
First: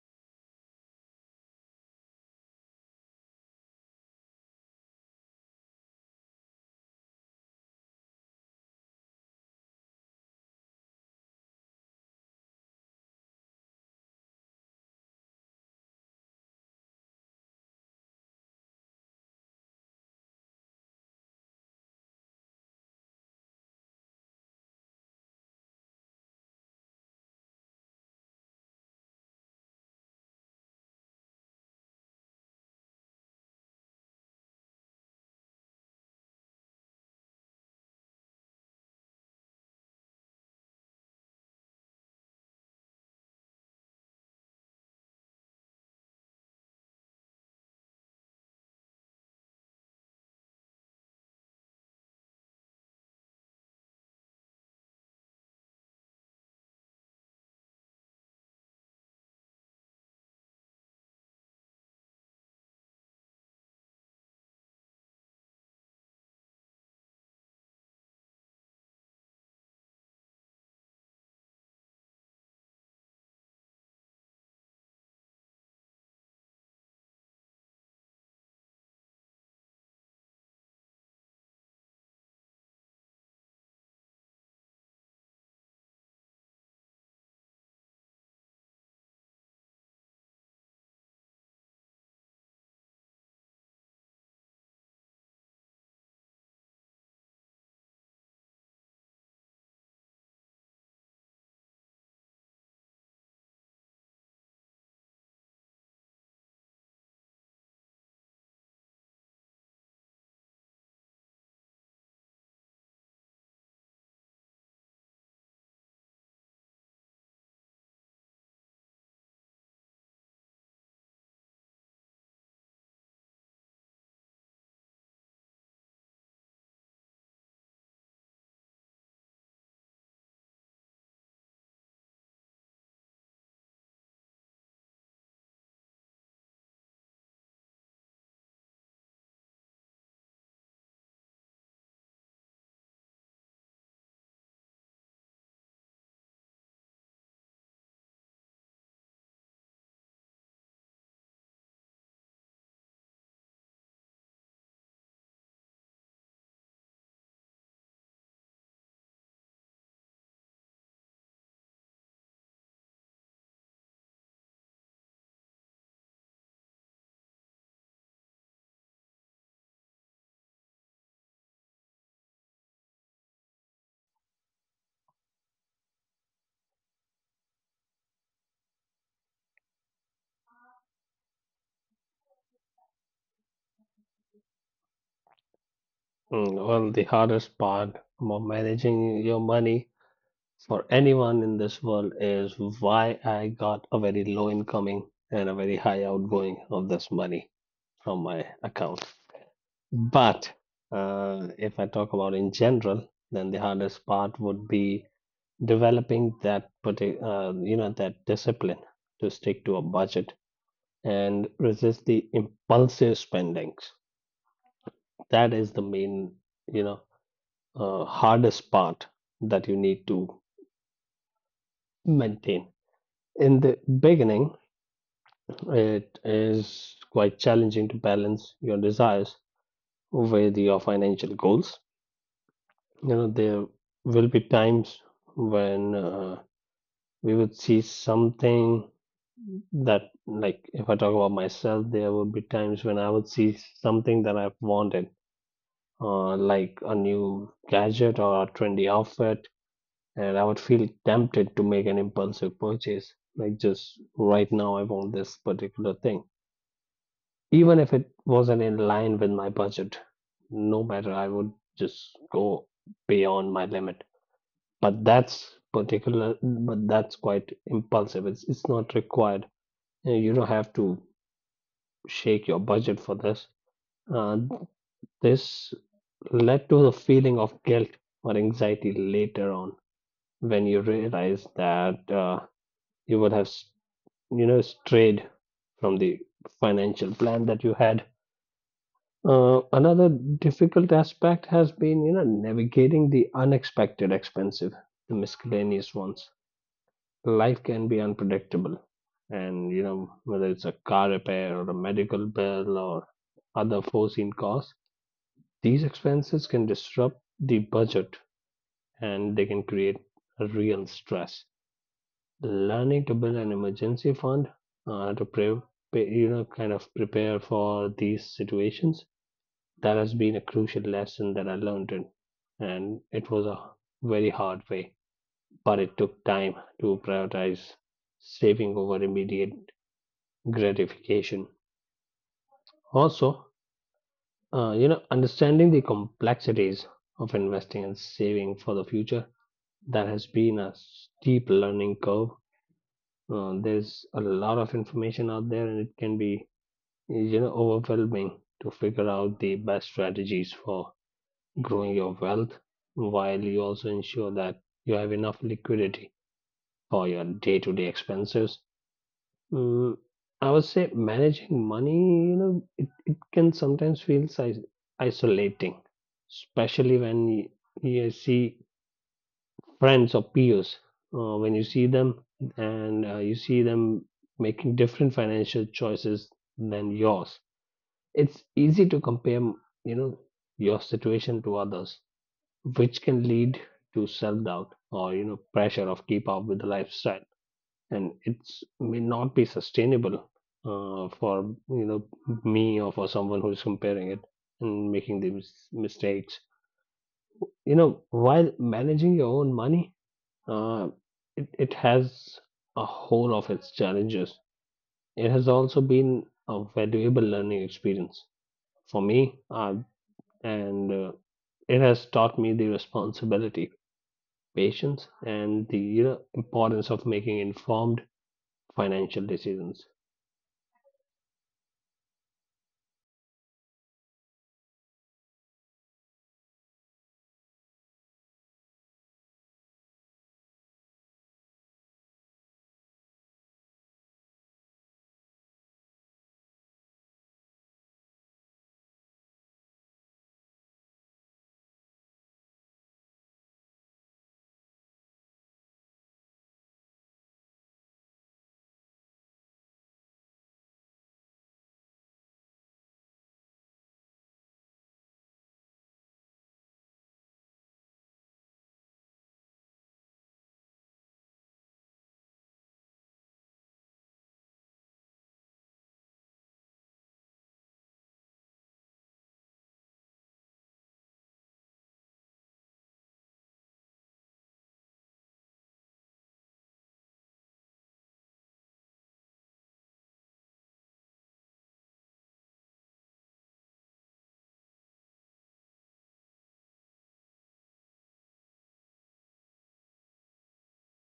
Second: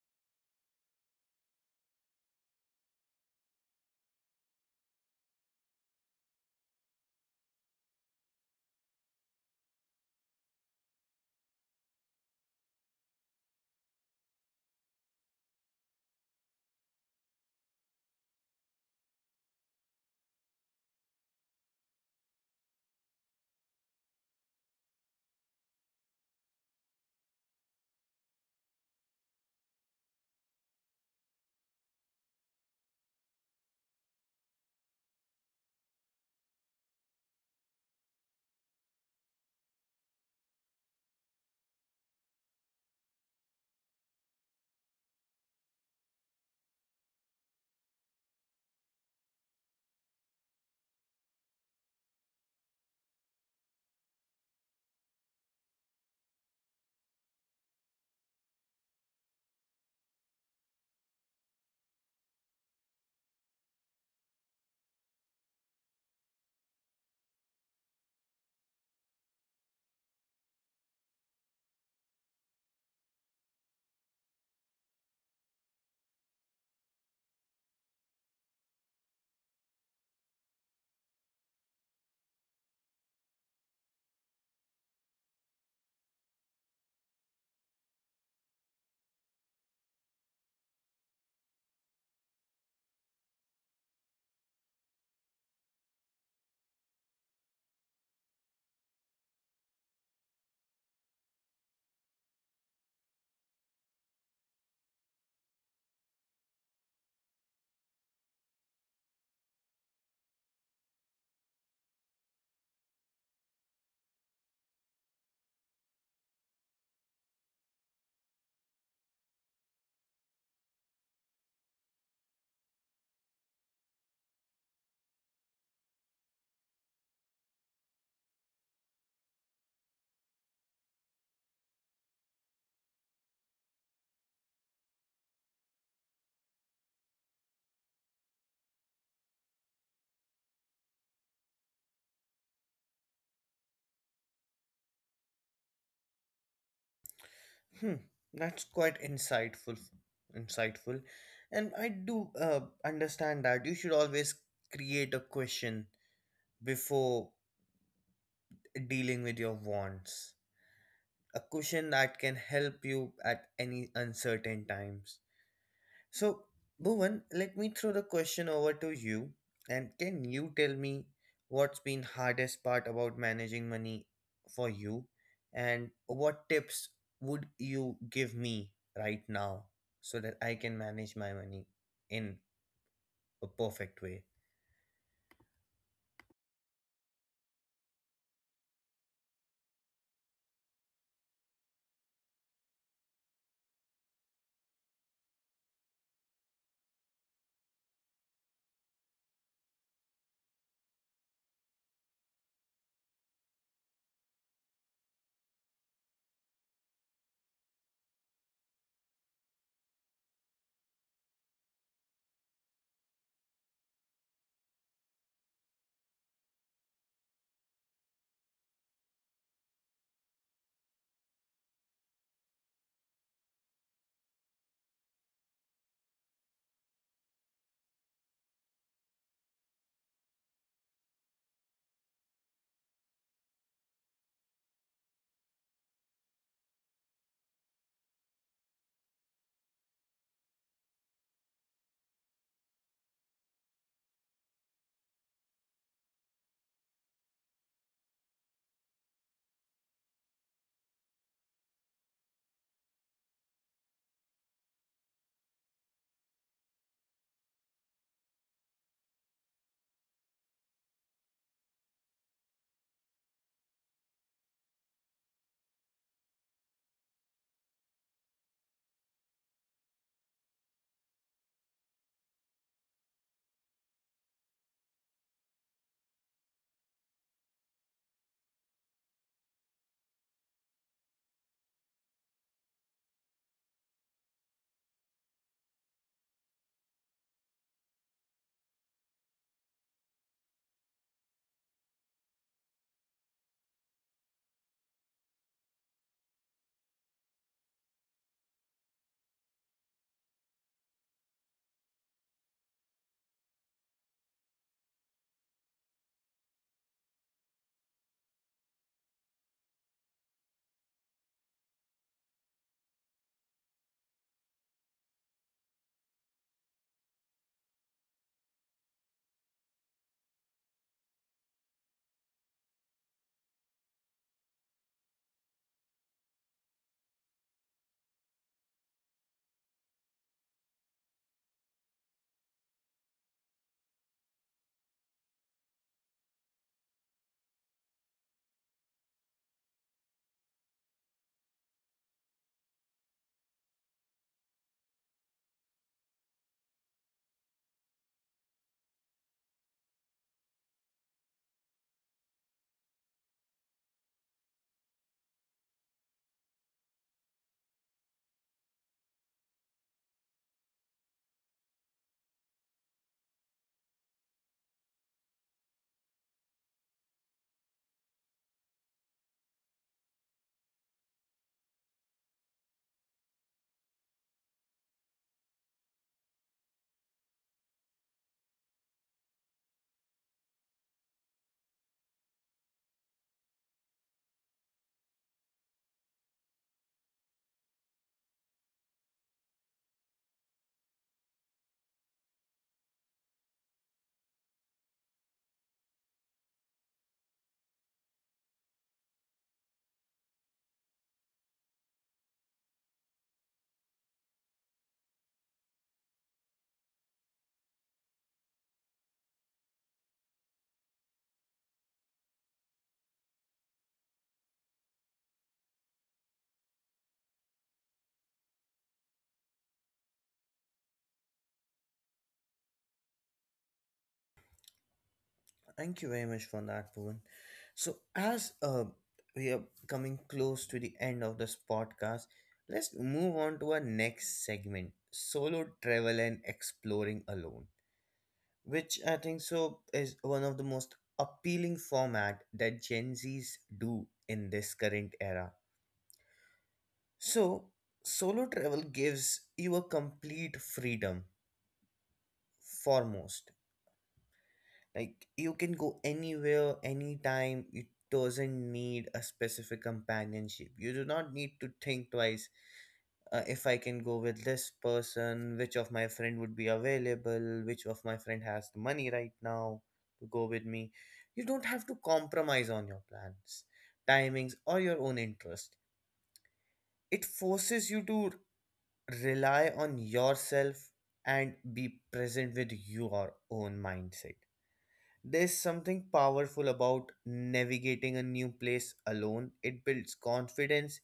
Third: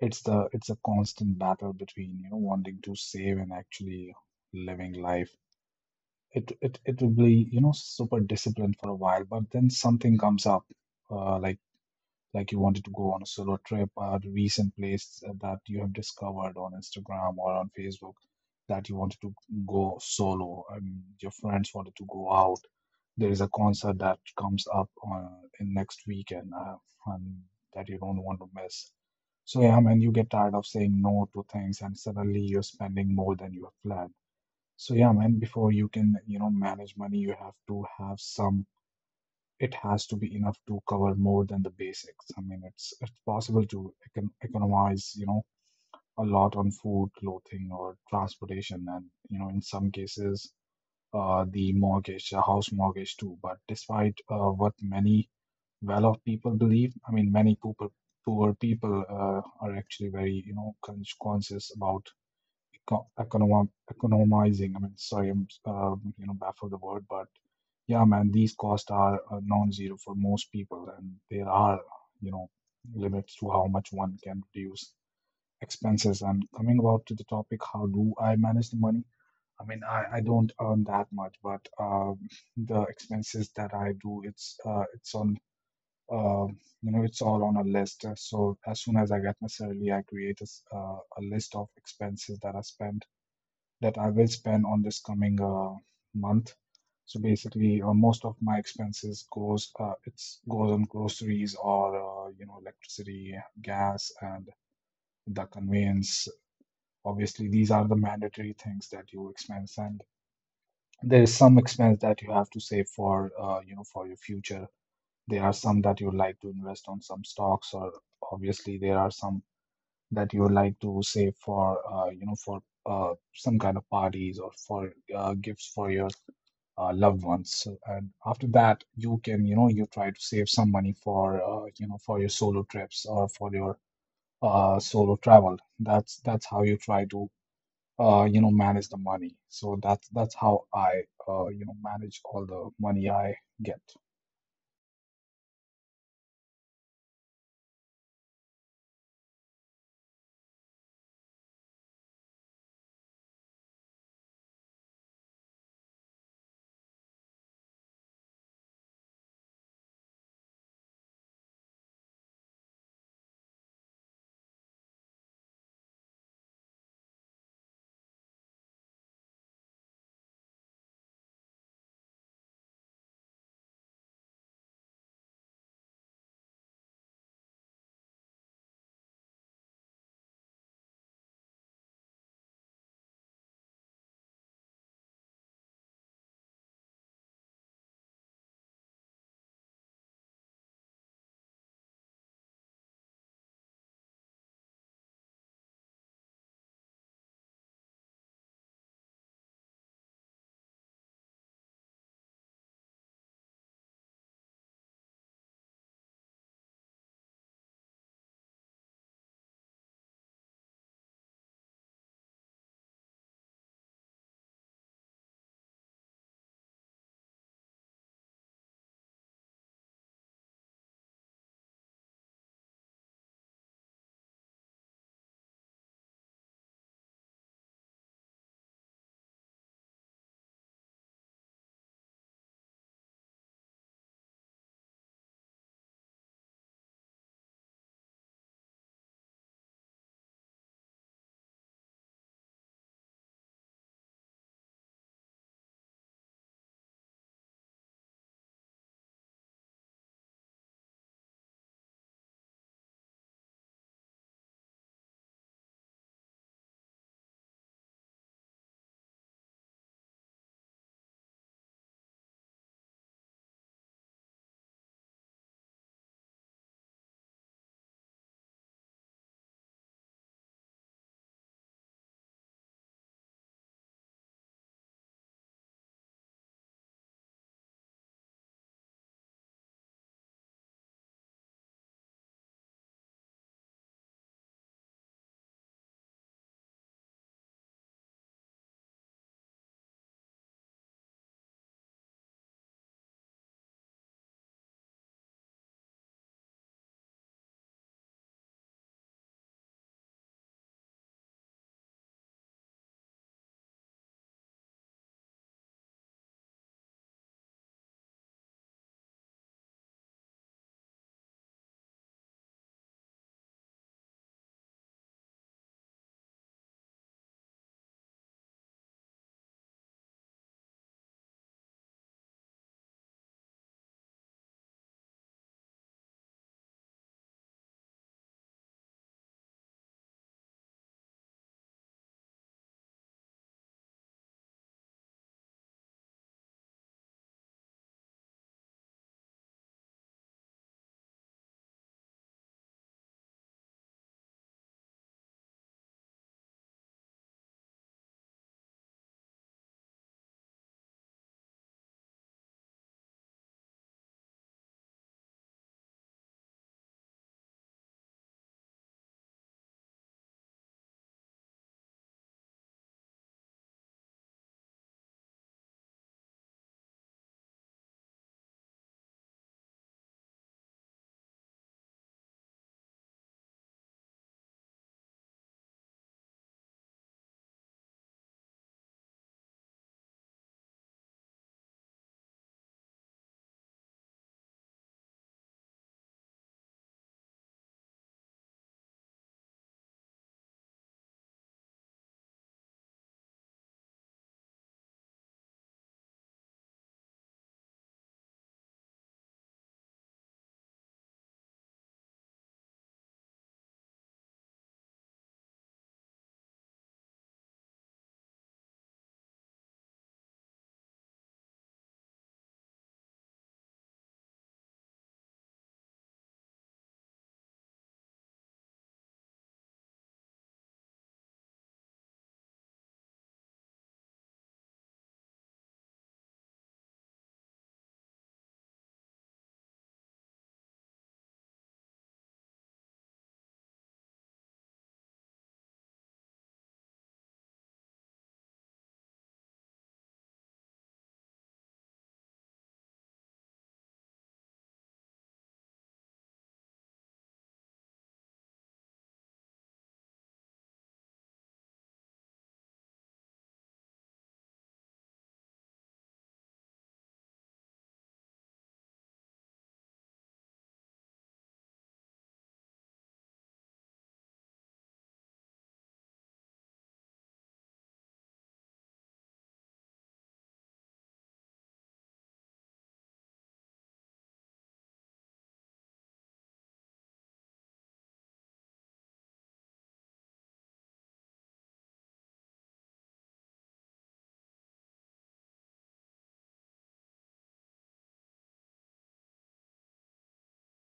[SPEAKER 2] It's a constant battle between you know wanting to save and actually living life. It will be you know super disciplined for a while but then something comes up, like you wanted to go on a solo trip, a recent place that you have discovered on Instagram or on Facebook that you wanted to go solo. I mean, your friends wanted to go out. There is a concert that comes up on in next weekend and that you don't want to miss. So yeah, man, you get tired of saying no to things and suddenly you're spending more than you have planned. So yeah, man, before you can, manage money, you have to have some. It has to be enough to cover more than the basics. I mean, it's possible to economize, a lot on food, clothing, or transportation, and in some cases, the mortgage, a house mortgage too. But despite what many well-off people believe, I mean, many poor people are actually very, conscious about economizing. I mean, sorry, I'm baffled the word, but yeah, man, these costs are non-zero for most people, and there are you know limits to how much one can reduce expenses. And coming about to the topic, how do I manage the money? I mean, I don't earn that much, but the expenses that I do, it's on uh, it's all on a list. So as soon as I get my salary, I create a, a list of expenses that I spend that I will spend on this coming month. So basically, most of my expenses goes on groceries or electricity, gas, and the conveyance. Obviously, these are the mandatory things that you expense, and there is some expense that you have to save for for your future. There are some that you like to invest on some stocks, or obviously there are some that you like to save for for some kind of parties or for gifts for your loved ones. So, and after that, you can you try to save some money for for your solo trips or for your solo travel. That's how you try to manage the money. So that's how I manage all the money I get.
[SPEAKER 1] Hmm, that's quite insightful. And I do understand that you should always create a question before dealing with your wants, a cushion that can help you at any uncertain times. So, Bhuvan, let me throw the question over to you. And can you tell me what's been hardest part about managing money for you? And what tips would you give me right now so that I can manage my money in a perfect way?
[SPEAKER 3] Mm, well, the hardest part about managing your money for anyone in this world is why I got a very low incoming and a very high outgoing of this money from my account. But if I talk about in general, then the hardest part would be developing that particular, you know, that discipline to stick to a budget and resist the impulsive spendings. That is the main, you know, hardest part that you need to maintain in the beginning. It is quite challenging to balance your desires with your financial goals. You know, there will be times when we would see something that, like, if I talk about myself, there would be times when I would see something that I've wanted, like a new gadget or a trendy outfit, and I would feel tempted to make an impulsive purchase. Like, just right now, I want this particular thing, even if it wasn't in line with my budget. No matter, I would just go beyond my limit. But that's particular, but that's quite impulsive. It's not required. You know, you don't have to shake your budget for this. Uh, this led to the feeling of guilt or anxiety later on, when you realize that, you would have, you know, strayed from the financial plan that you had. Another difficult aspect has been, you know, navigating the unexpected expensive, the miscellaneous ones. Life can be unpredictable, and you know, whether it's a car repair or a medical bill or other foreseen costs, these expenses can disrupt the budget, and they can create a real stress. Learning to build an emergency fund to pay, you know, kind of prepare for these situations, that has been a crucial lesson that I learned in, and it was a very hard way. But it took time to prioritize saving over immediate gratification. Also, you know, understanding the complexities of investing and saving for the future, that has been a steep learning curve. There's a lot of information out there, and it can be, you know, overwhelming to figure out the best strategies for growing your wealth while you also ensure that you have enough liquidity for your day-to-day expenses. Mm, I would say managing money, you know, it can sometimes feel isolating, especially when you see friends or peers, when you see them, and you see them making different financial choices than yours. It's easy to compare, you know, your situation to others, which can lead to self-doubt or, you know, pressure of keep up with the lifestyle, and it's may not be sustainable for, you know, me or for someone who's comparing it and making these mistakes, you know, while managing your own money. Uh, it has a whole of its challenges. It has also been a valuable learning experience for me, and it has taught me the responsibility, patience, and the, you know, importance of making informed financial decisions.
[SPEAKER 1] Thank you very much for that, Bhuvan. So, as we are coming close to the end of this podcast, let's move on to our next segment, solo travel and exploring alone, which I think so is one of the most appealing format that Gen Zs do in this current era. So, solo travel gives you a complete freedom foremost. Like, you can go anywhere, anytime. It doesn't need a specific companionship. You do not need to think twice. If I can go with this person, which of my friend would be available, which of my friend has the money right now to go with me. You don't have to compromise on your plans, timings, or your own interest. It forces you to rely on yourself and be present with your own mindset. There's something powerful about navigating a new place alone. It builds confidence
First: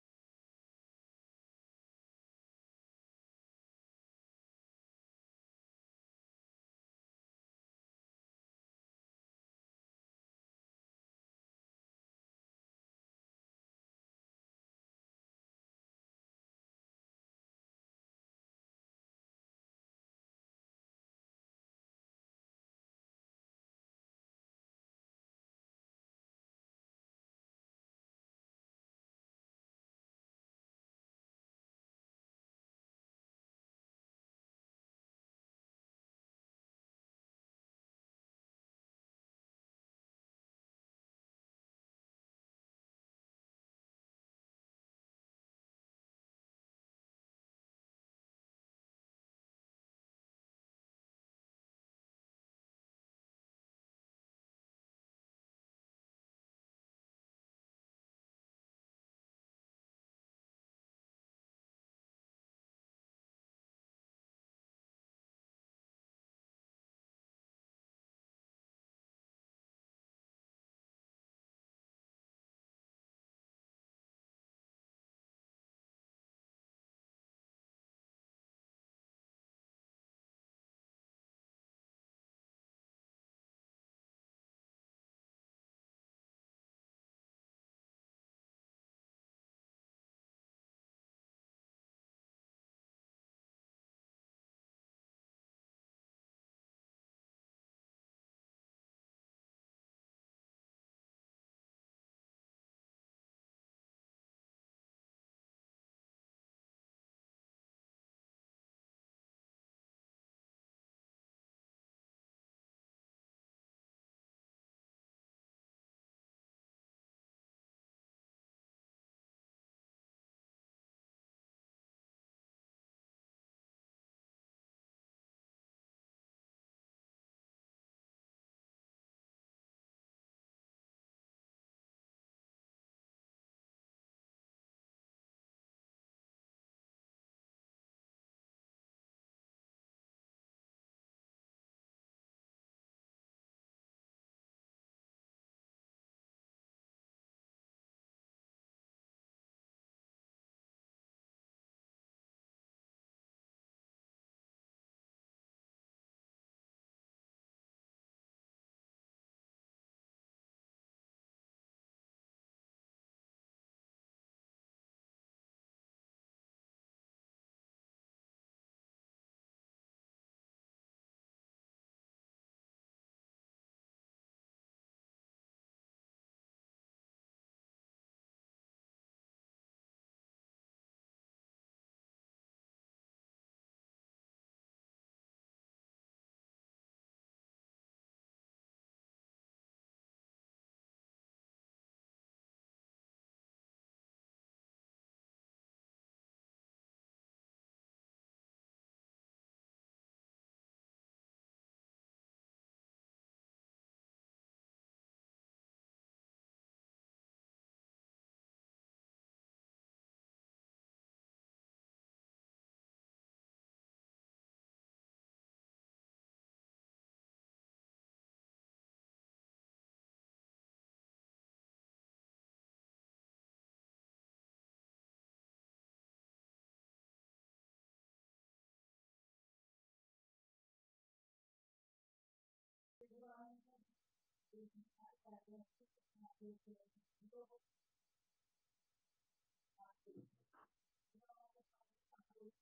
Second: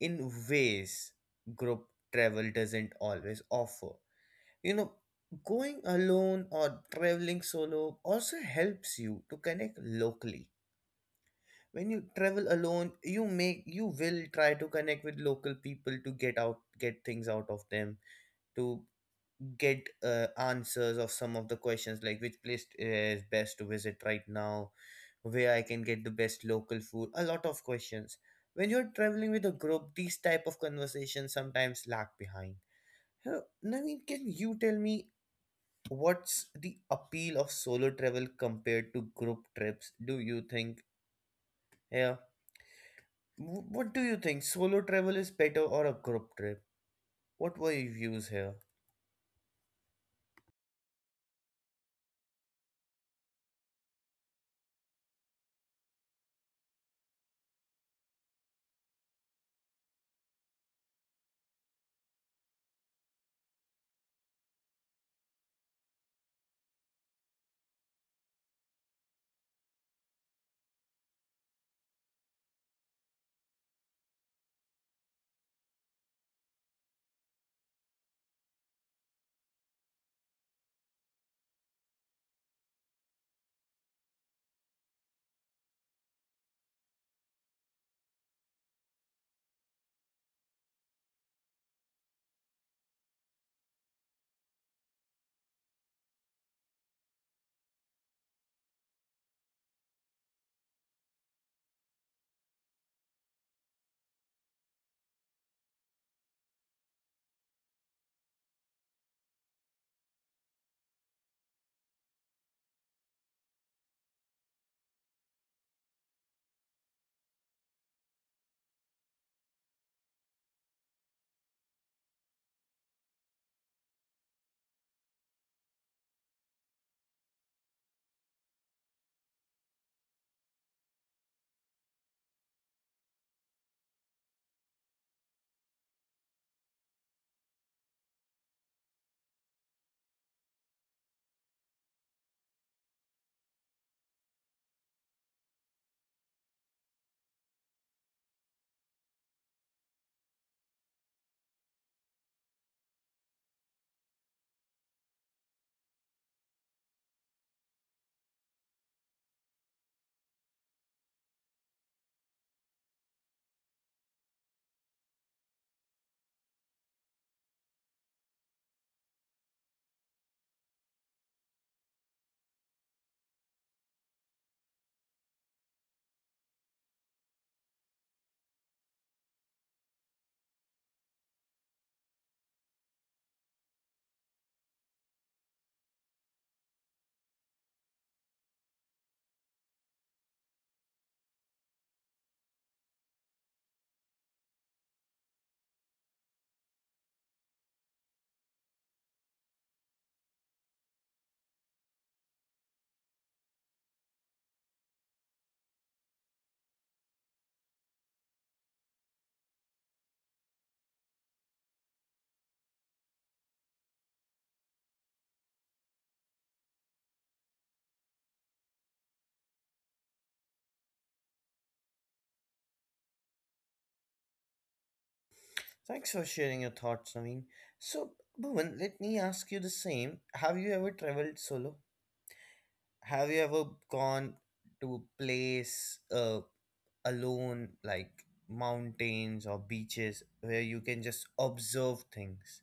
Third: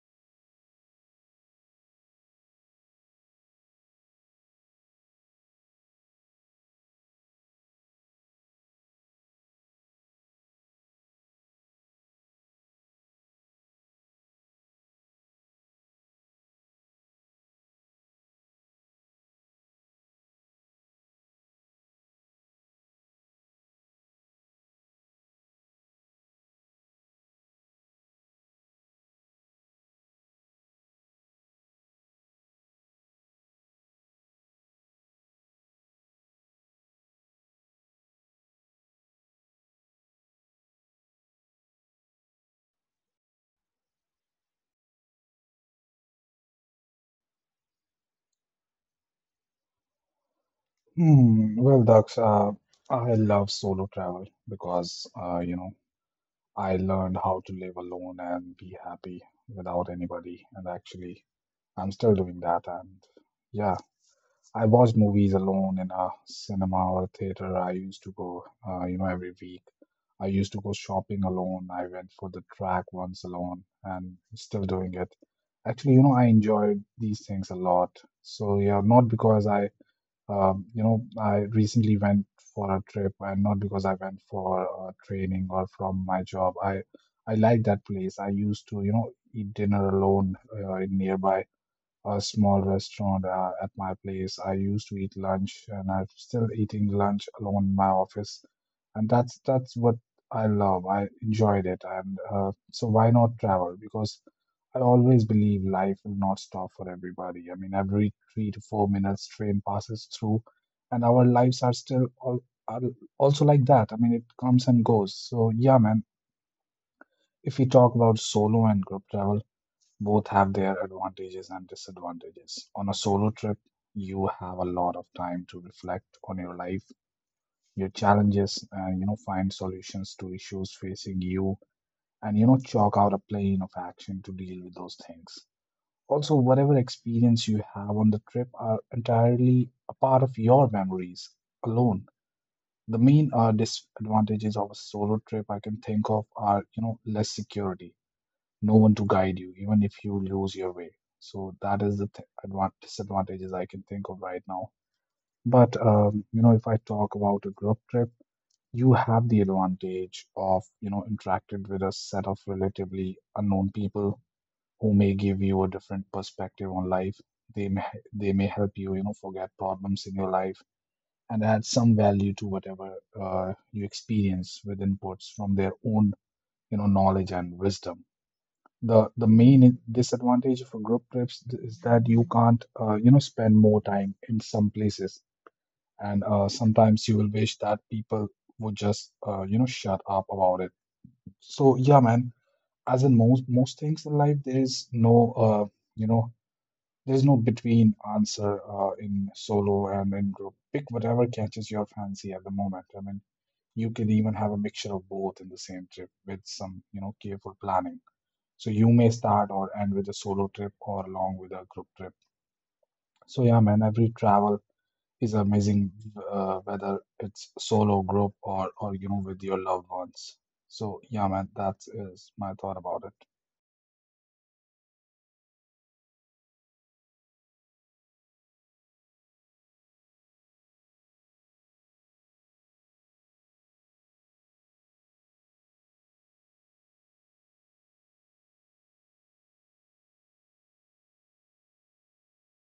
[SPEAKER 1] in ways group travel doesn't always offer. You know, going alone or traveling solo also helps you to connect locally. When you travel alone, you will try to connect with local people to get things out of them, to get answers of some of the questions like which place is best to visit right now, where I can get the best local food, a lot of questions. When you're traveling with a group, these type of conversations sometimes lag behind. Huh, Naveen, can you tell me what's the appeal of solo travel compared to group trips, do you think? Yeah, what do you think, solo travel is better or a group trip? What were your views here?
[SPEAKER 2] Hmm. Well, Dax, I love solo travel because I learned how to live alone and be happy without anybody. And actually, I'm still doing that. And yeah, I watch movies alone in a cinema or a theater. I used to go, every week. I used to go shopping alone. I went for the track once alone and still doing it. Actually, I enjoyed these things a lot. So yeah, not because I I recently went for a trip, and not because I went for training or from my job. I like that place. I used to, eat dinner alone in nearby a small restaurant at my place. I used to eat lunch, and I'm still eating lunch alone in my office, and that's what I love. I enjoyed it, and so why not travel? Because I always believe life will not stop for everybody. I mean, every 3 to 4 minutes, train passes through, and our lives are still all are also like that. I mean, it comes and goes. So yeah, man. If we talk about solo and group travel, both have their advantages and disadvantages. On a solo trip, you have a lot of time to reflect on your life, your challenges, and find solutions to issues facing you, and chalk out a plan of action to deal with those things. Also, whatever experience you have on the trip are entirely a part of your memories alone. The main disadvantages of a solo trip I can think of are, less security, no one to guide you, even if you lose your way. So that is the th- advan disadvantages I can think of right now. But if I talk about a group trip, you have the advantage of interacted with a set of relatively unknown people who may give you a different perspective on life. They may they may help you you know forget problems in your life and add some value to whatever you experience with inputs from their own knowledge and wisdom. The main disadvantage for group trips is that you can't, spend more time in some places, and sometimes you will wish that people would just, shut up about it. So yeah, man. As in most things in life, there is no, uh, you know, there's no between answer in solo and in group. Pick whatever catches your fancy at the moment. I mean, you can even have a mixture of both in the same trip with some, careful planning. So you may start or end with a solo trip or along with a group trip. So yeah, man, every travel is amazing, whether it's solo, group, or with your loved ones. So yeah, man, that is my thought about it.
[SPEAKER 1] Thanks for sharing your thoughts, Naveen. So, Bhuvan, let me ask you the same. Have you ever traveled solo? Have you ever gone to a place alone, like mountains or beaches, where you can just observe things?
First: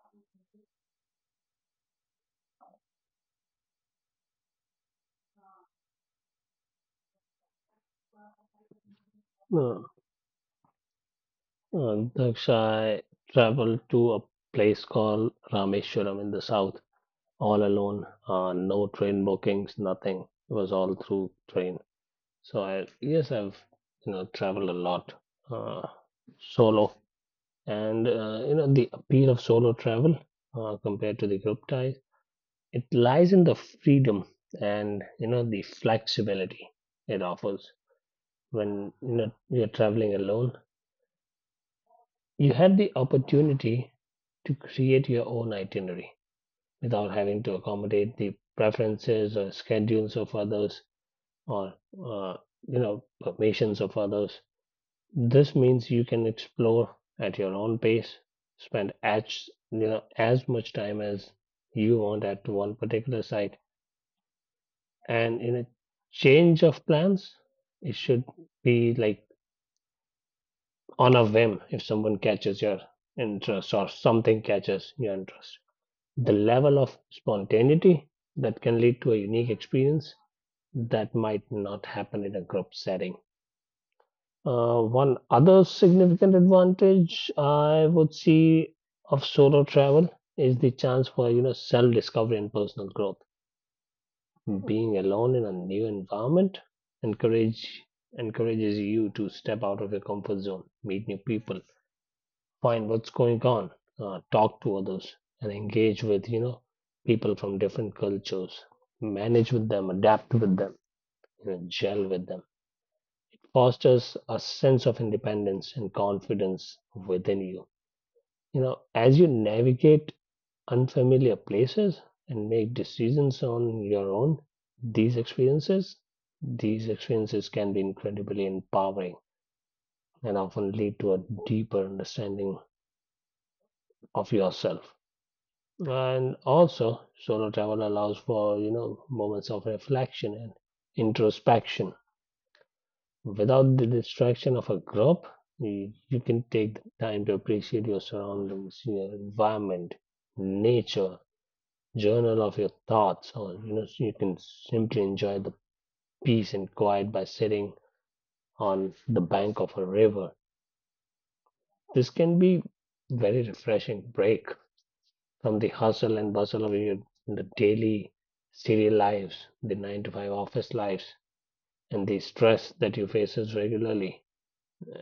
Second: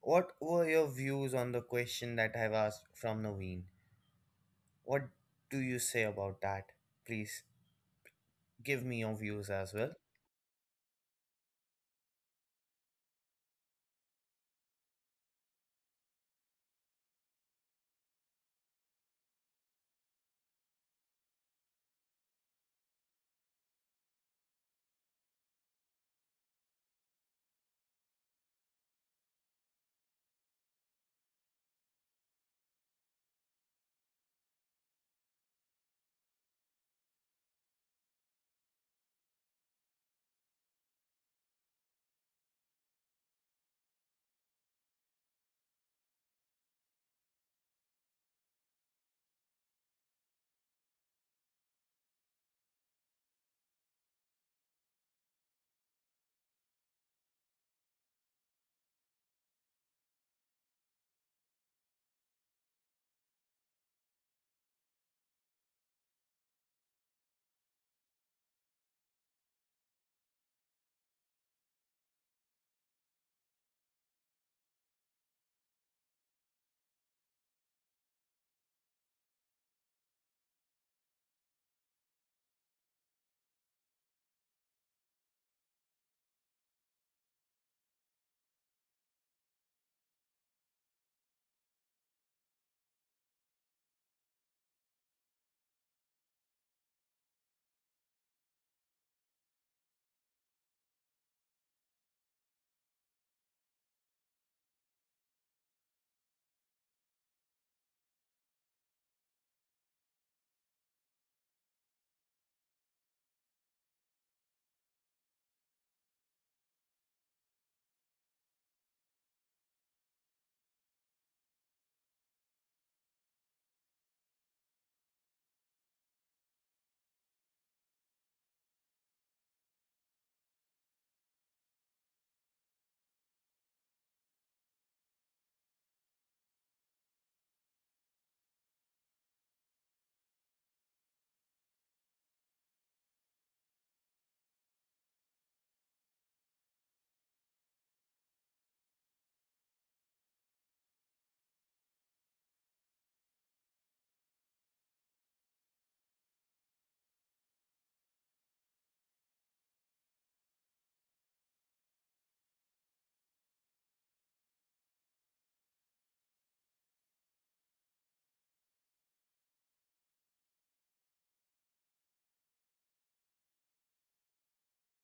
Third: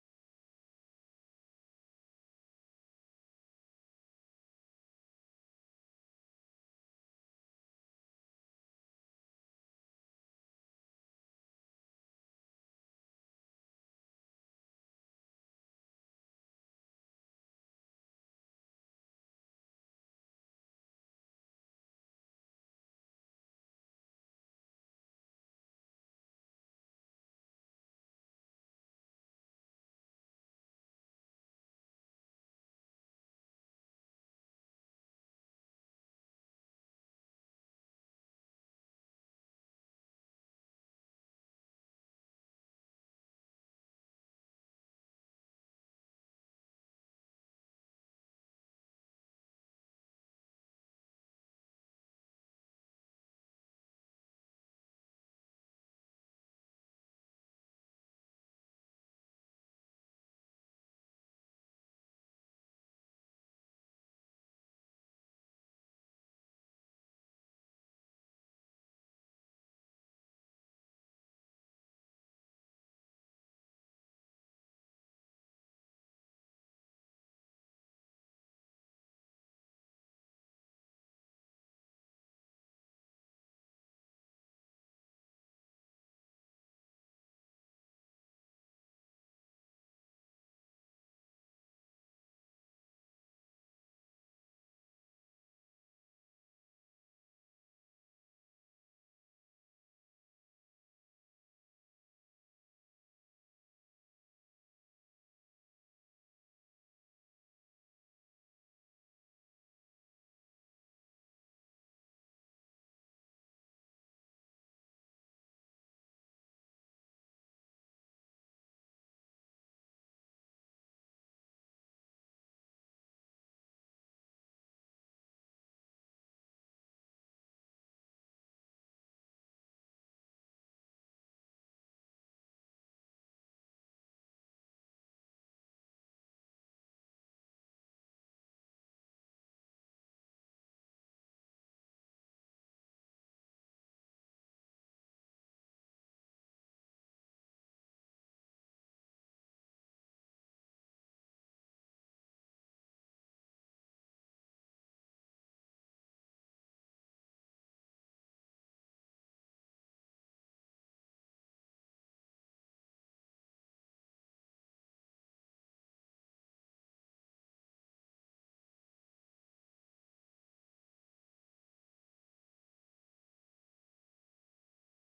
[SPEAKER 1] What were your views on the question that I've asked from Naveen? What do you say about that? Please give me your views as
[SPEAKER 3] Uh,
[SPEAKER 1] well.
[SPEAKER 3] Daksha, I traveled to a place called Rameshwaram in the south, all alone. No train bookings, nothing. It was all through train. So I, yes, I've, you know, traveled a lot, uh, solo, and you know, the appeal of solo travel, compared to the group ties, it lies in the freedom and, you know, the flexibility it offers. When, you know, you're traveling alone, you have the opportunity to create your own itinerary without having to accommodate the preferences or schedules of others, or uh, you know, permissions of others. This means you can explore at your own pace, spend as, you know, as much time as you want at one particular site. And in a change of plans, it should be like on a whim, if someone catches your interest or something catches your interest. The level of spontaneity that can lead to a unique experience that might not happen in a group setting. One other significant advantage I would see of solo travel is the chance for, you know, self-discovery and personal growth. Being alone in a new environment encourage encourages you to step out of your comfort zone, meet new people, find what's going on, talk to others, and engage with, you know, people from different cultures, manage with them, adapt with them, you know, gel with them. Fosters a sense of independence and confidence within you. You know, as you navigate unfamiliar places and make decisions on your own, these experiences, these experiences can be incredibly empowering and often lead to a deeper understanding of yourself. And also, solo travel allows for, you know, moments of reflection and introspection without the distraction of a group. You can take the time to appreciate your surroundings, your environment, nature, journal of your thoughts, or, you know, you can simply enjoy the peace and quiet by sitting on the bank of a river. This can be very refreshing break from the hustle and bustle of your the daily city lives, the 9-to-5 office lives, and the stress that you faces regularly.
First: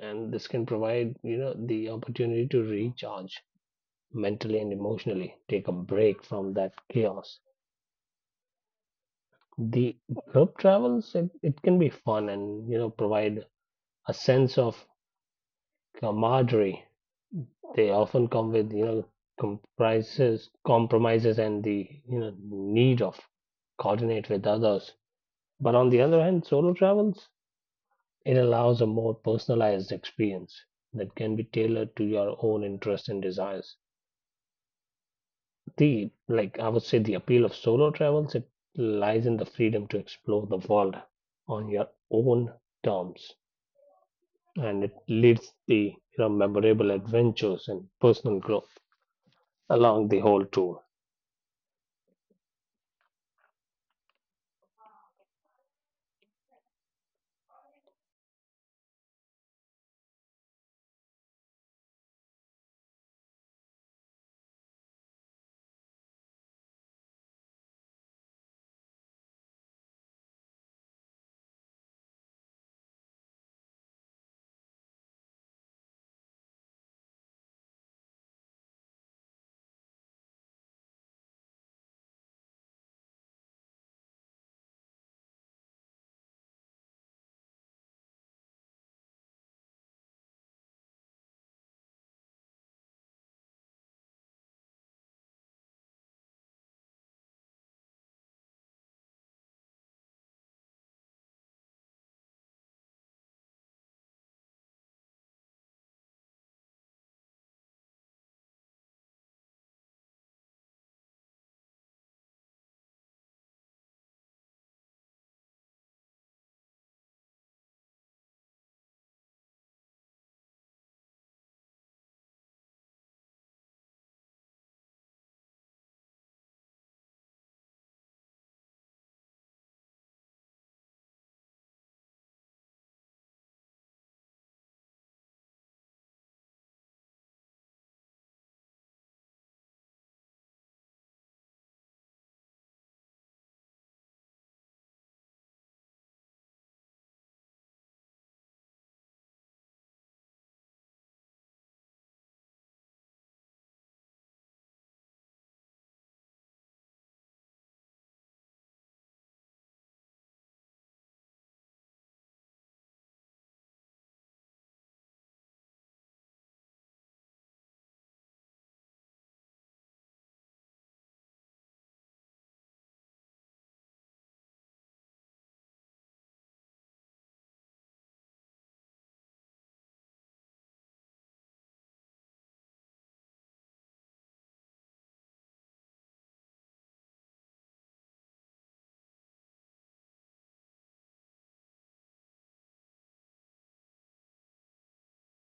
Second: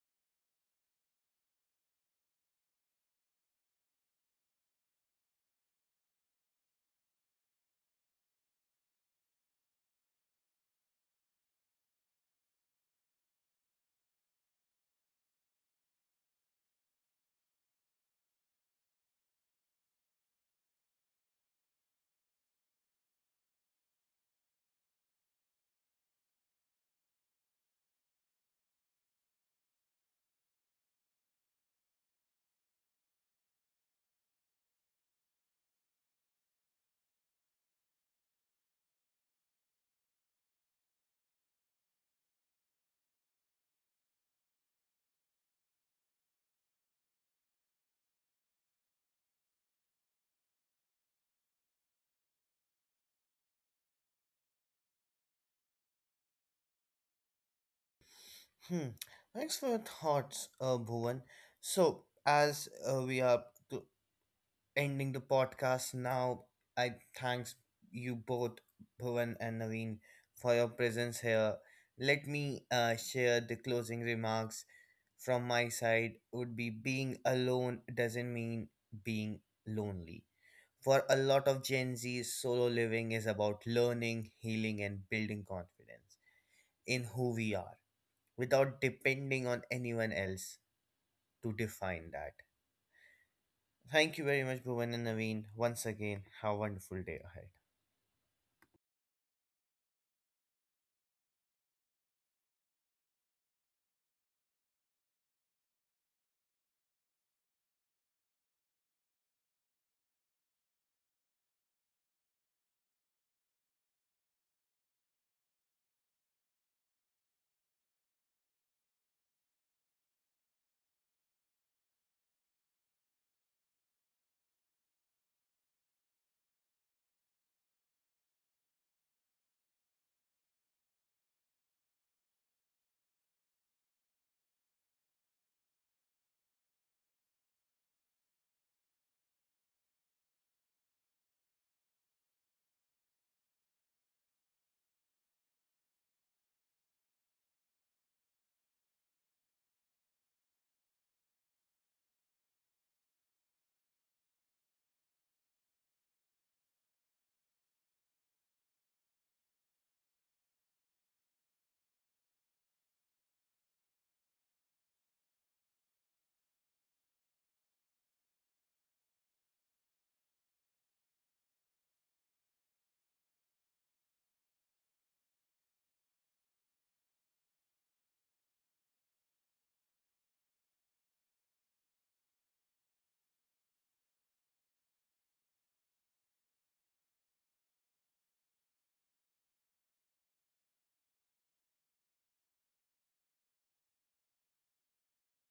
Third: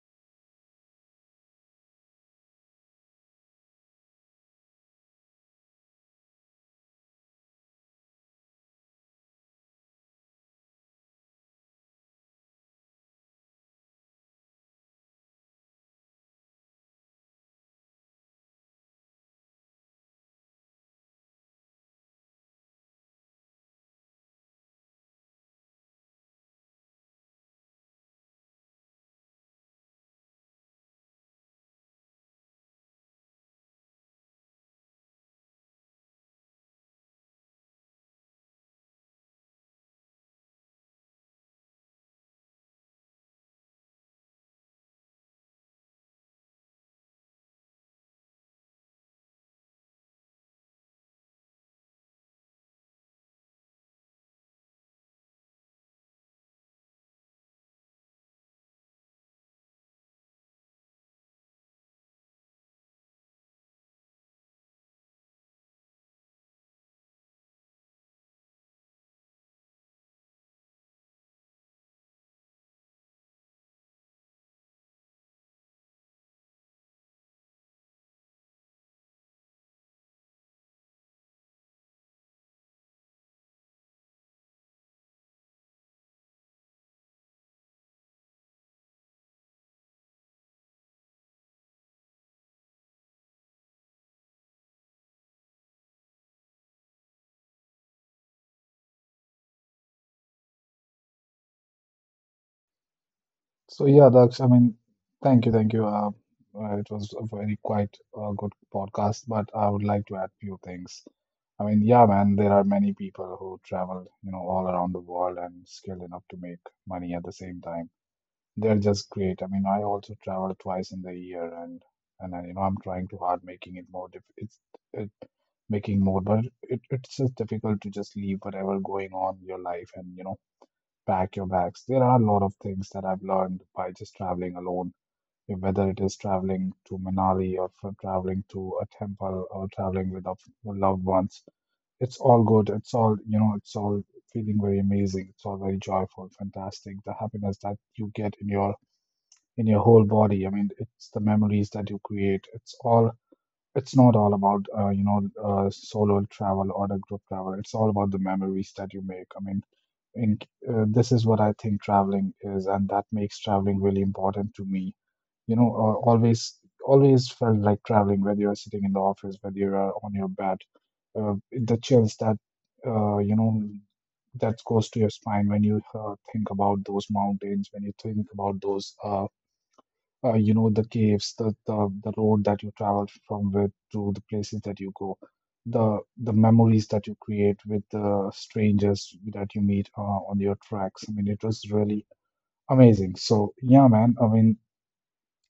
[SPEAKER 3] And this can provide, you know, the opportunity to recharge mentally and emotionally, take a break from that chaos. The group travels, it can be fun and, you know, provide a sense of camaraderie. They often come with, you know, comprises compromises and the, you know, need of coordinate with others. But on the other hand, solo travels, it allows a more personalized experience that can be tailored to your own interests and desires. The, like, I would say the appeal of solo travels, it lies in the freedom to explore the world on your own terms, and it leads the, you know, memorable adventures and personal growth along the whole tour.
[SPEAKER 1] Hmm. Thanks for your thoughts, Bhuvan. So, as we are cl- ending the podcast now. I thanks you both, Bhuvan and Naveen, for your presence here. Let me share the closing remarks from my side. Would be being alone doesn't mean being lonely. For a lot of Gen Z, solo living is about learning, healing, and building confidence in who we are without depending on anyone else to define that. Thank you very much, Bhuvan and Naveen. Once again, have a wonderful day ahead.
[SPEAKER 2] So yeah, Daksh, I mean, thank you. It was a very quite good podcast, but I would like to add few things. I mean, yeah, man, there are many people who travel, all around the world and skilled enough to make money at the same time. They're just great. I mean, I also travel twice in the year, and I, I'm trying too hard making it more it, making more, but it's just difficult to just leave whatever going on in your life and pack your bags. There are a lot of things that I've learned by just traveling alone, whether it is traveling to Manali or for traveling to a temple or traveling with loved ones. It's all good. It's all, it's all feeling very amazing. It's all very joyful, fantastic. The happiness that you get in your whole body. I mean, it's the memories that you create. It's all. It's not all about solo travel or the group travel. It's all about the memories that you make. I mean, in this is what I think traveling is, and that makes traveling really important to me. You know, always felt like traveling, whether you're sitting in the office, whether you're on your bed, the chills that uh, you know that goes to your spine when you think about those mountains, when you think about those. The caves, the road that you travel from with to the places that you go, the memories that you create with the strangers that you meet on your tracks. I mean, it was really amazing. So yeah, man, I mean,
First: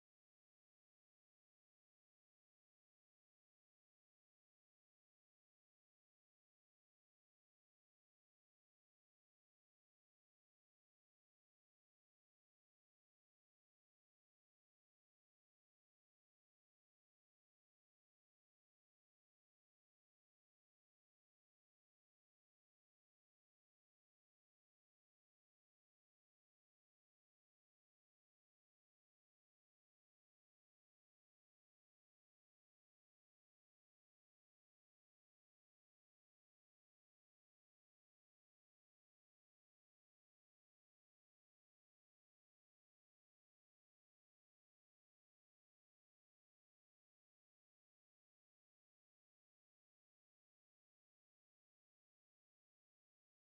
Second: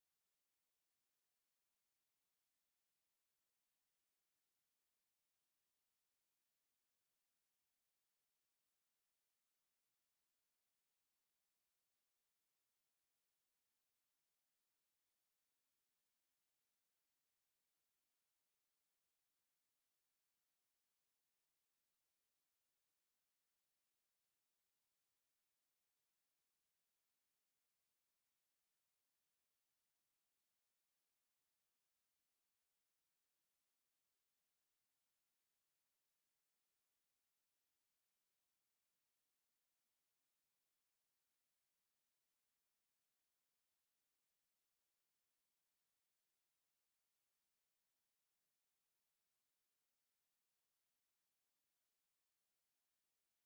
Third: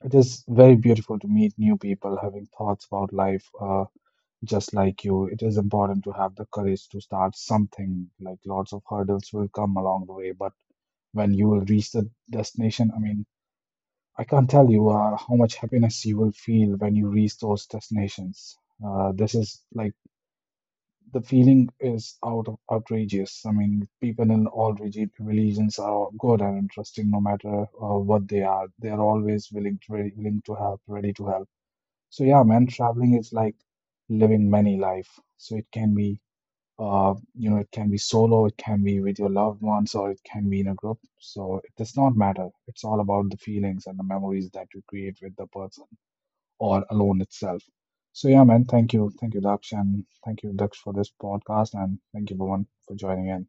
[SPEAKER 2] it is very beautiful to meet new people having thoughts about life. Just like you, it is important to have the courage to start something. Like, lots of hurdles will come along the way, but when you will reach the destination, I mean, I can't tell you how much happiness you will feel when you reach those destinations. This is like the feeling is out of outrageous. I mean, people in all religions are good and interesting, no matter what they are. They are always willing to ready, willing to help, ready to help. So yeah, man, traveling is like living many life. So it can be it can be solo, it can be with your loved ones, or it can be in a group. So it does not matter. It's all about the feelings and the memories that you create with the person or alone itself. So yeah, man, thank you. Thank you, Daksh, and thank you, Daksh, for this podcast, and thank you, everyone, for joining in.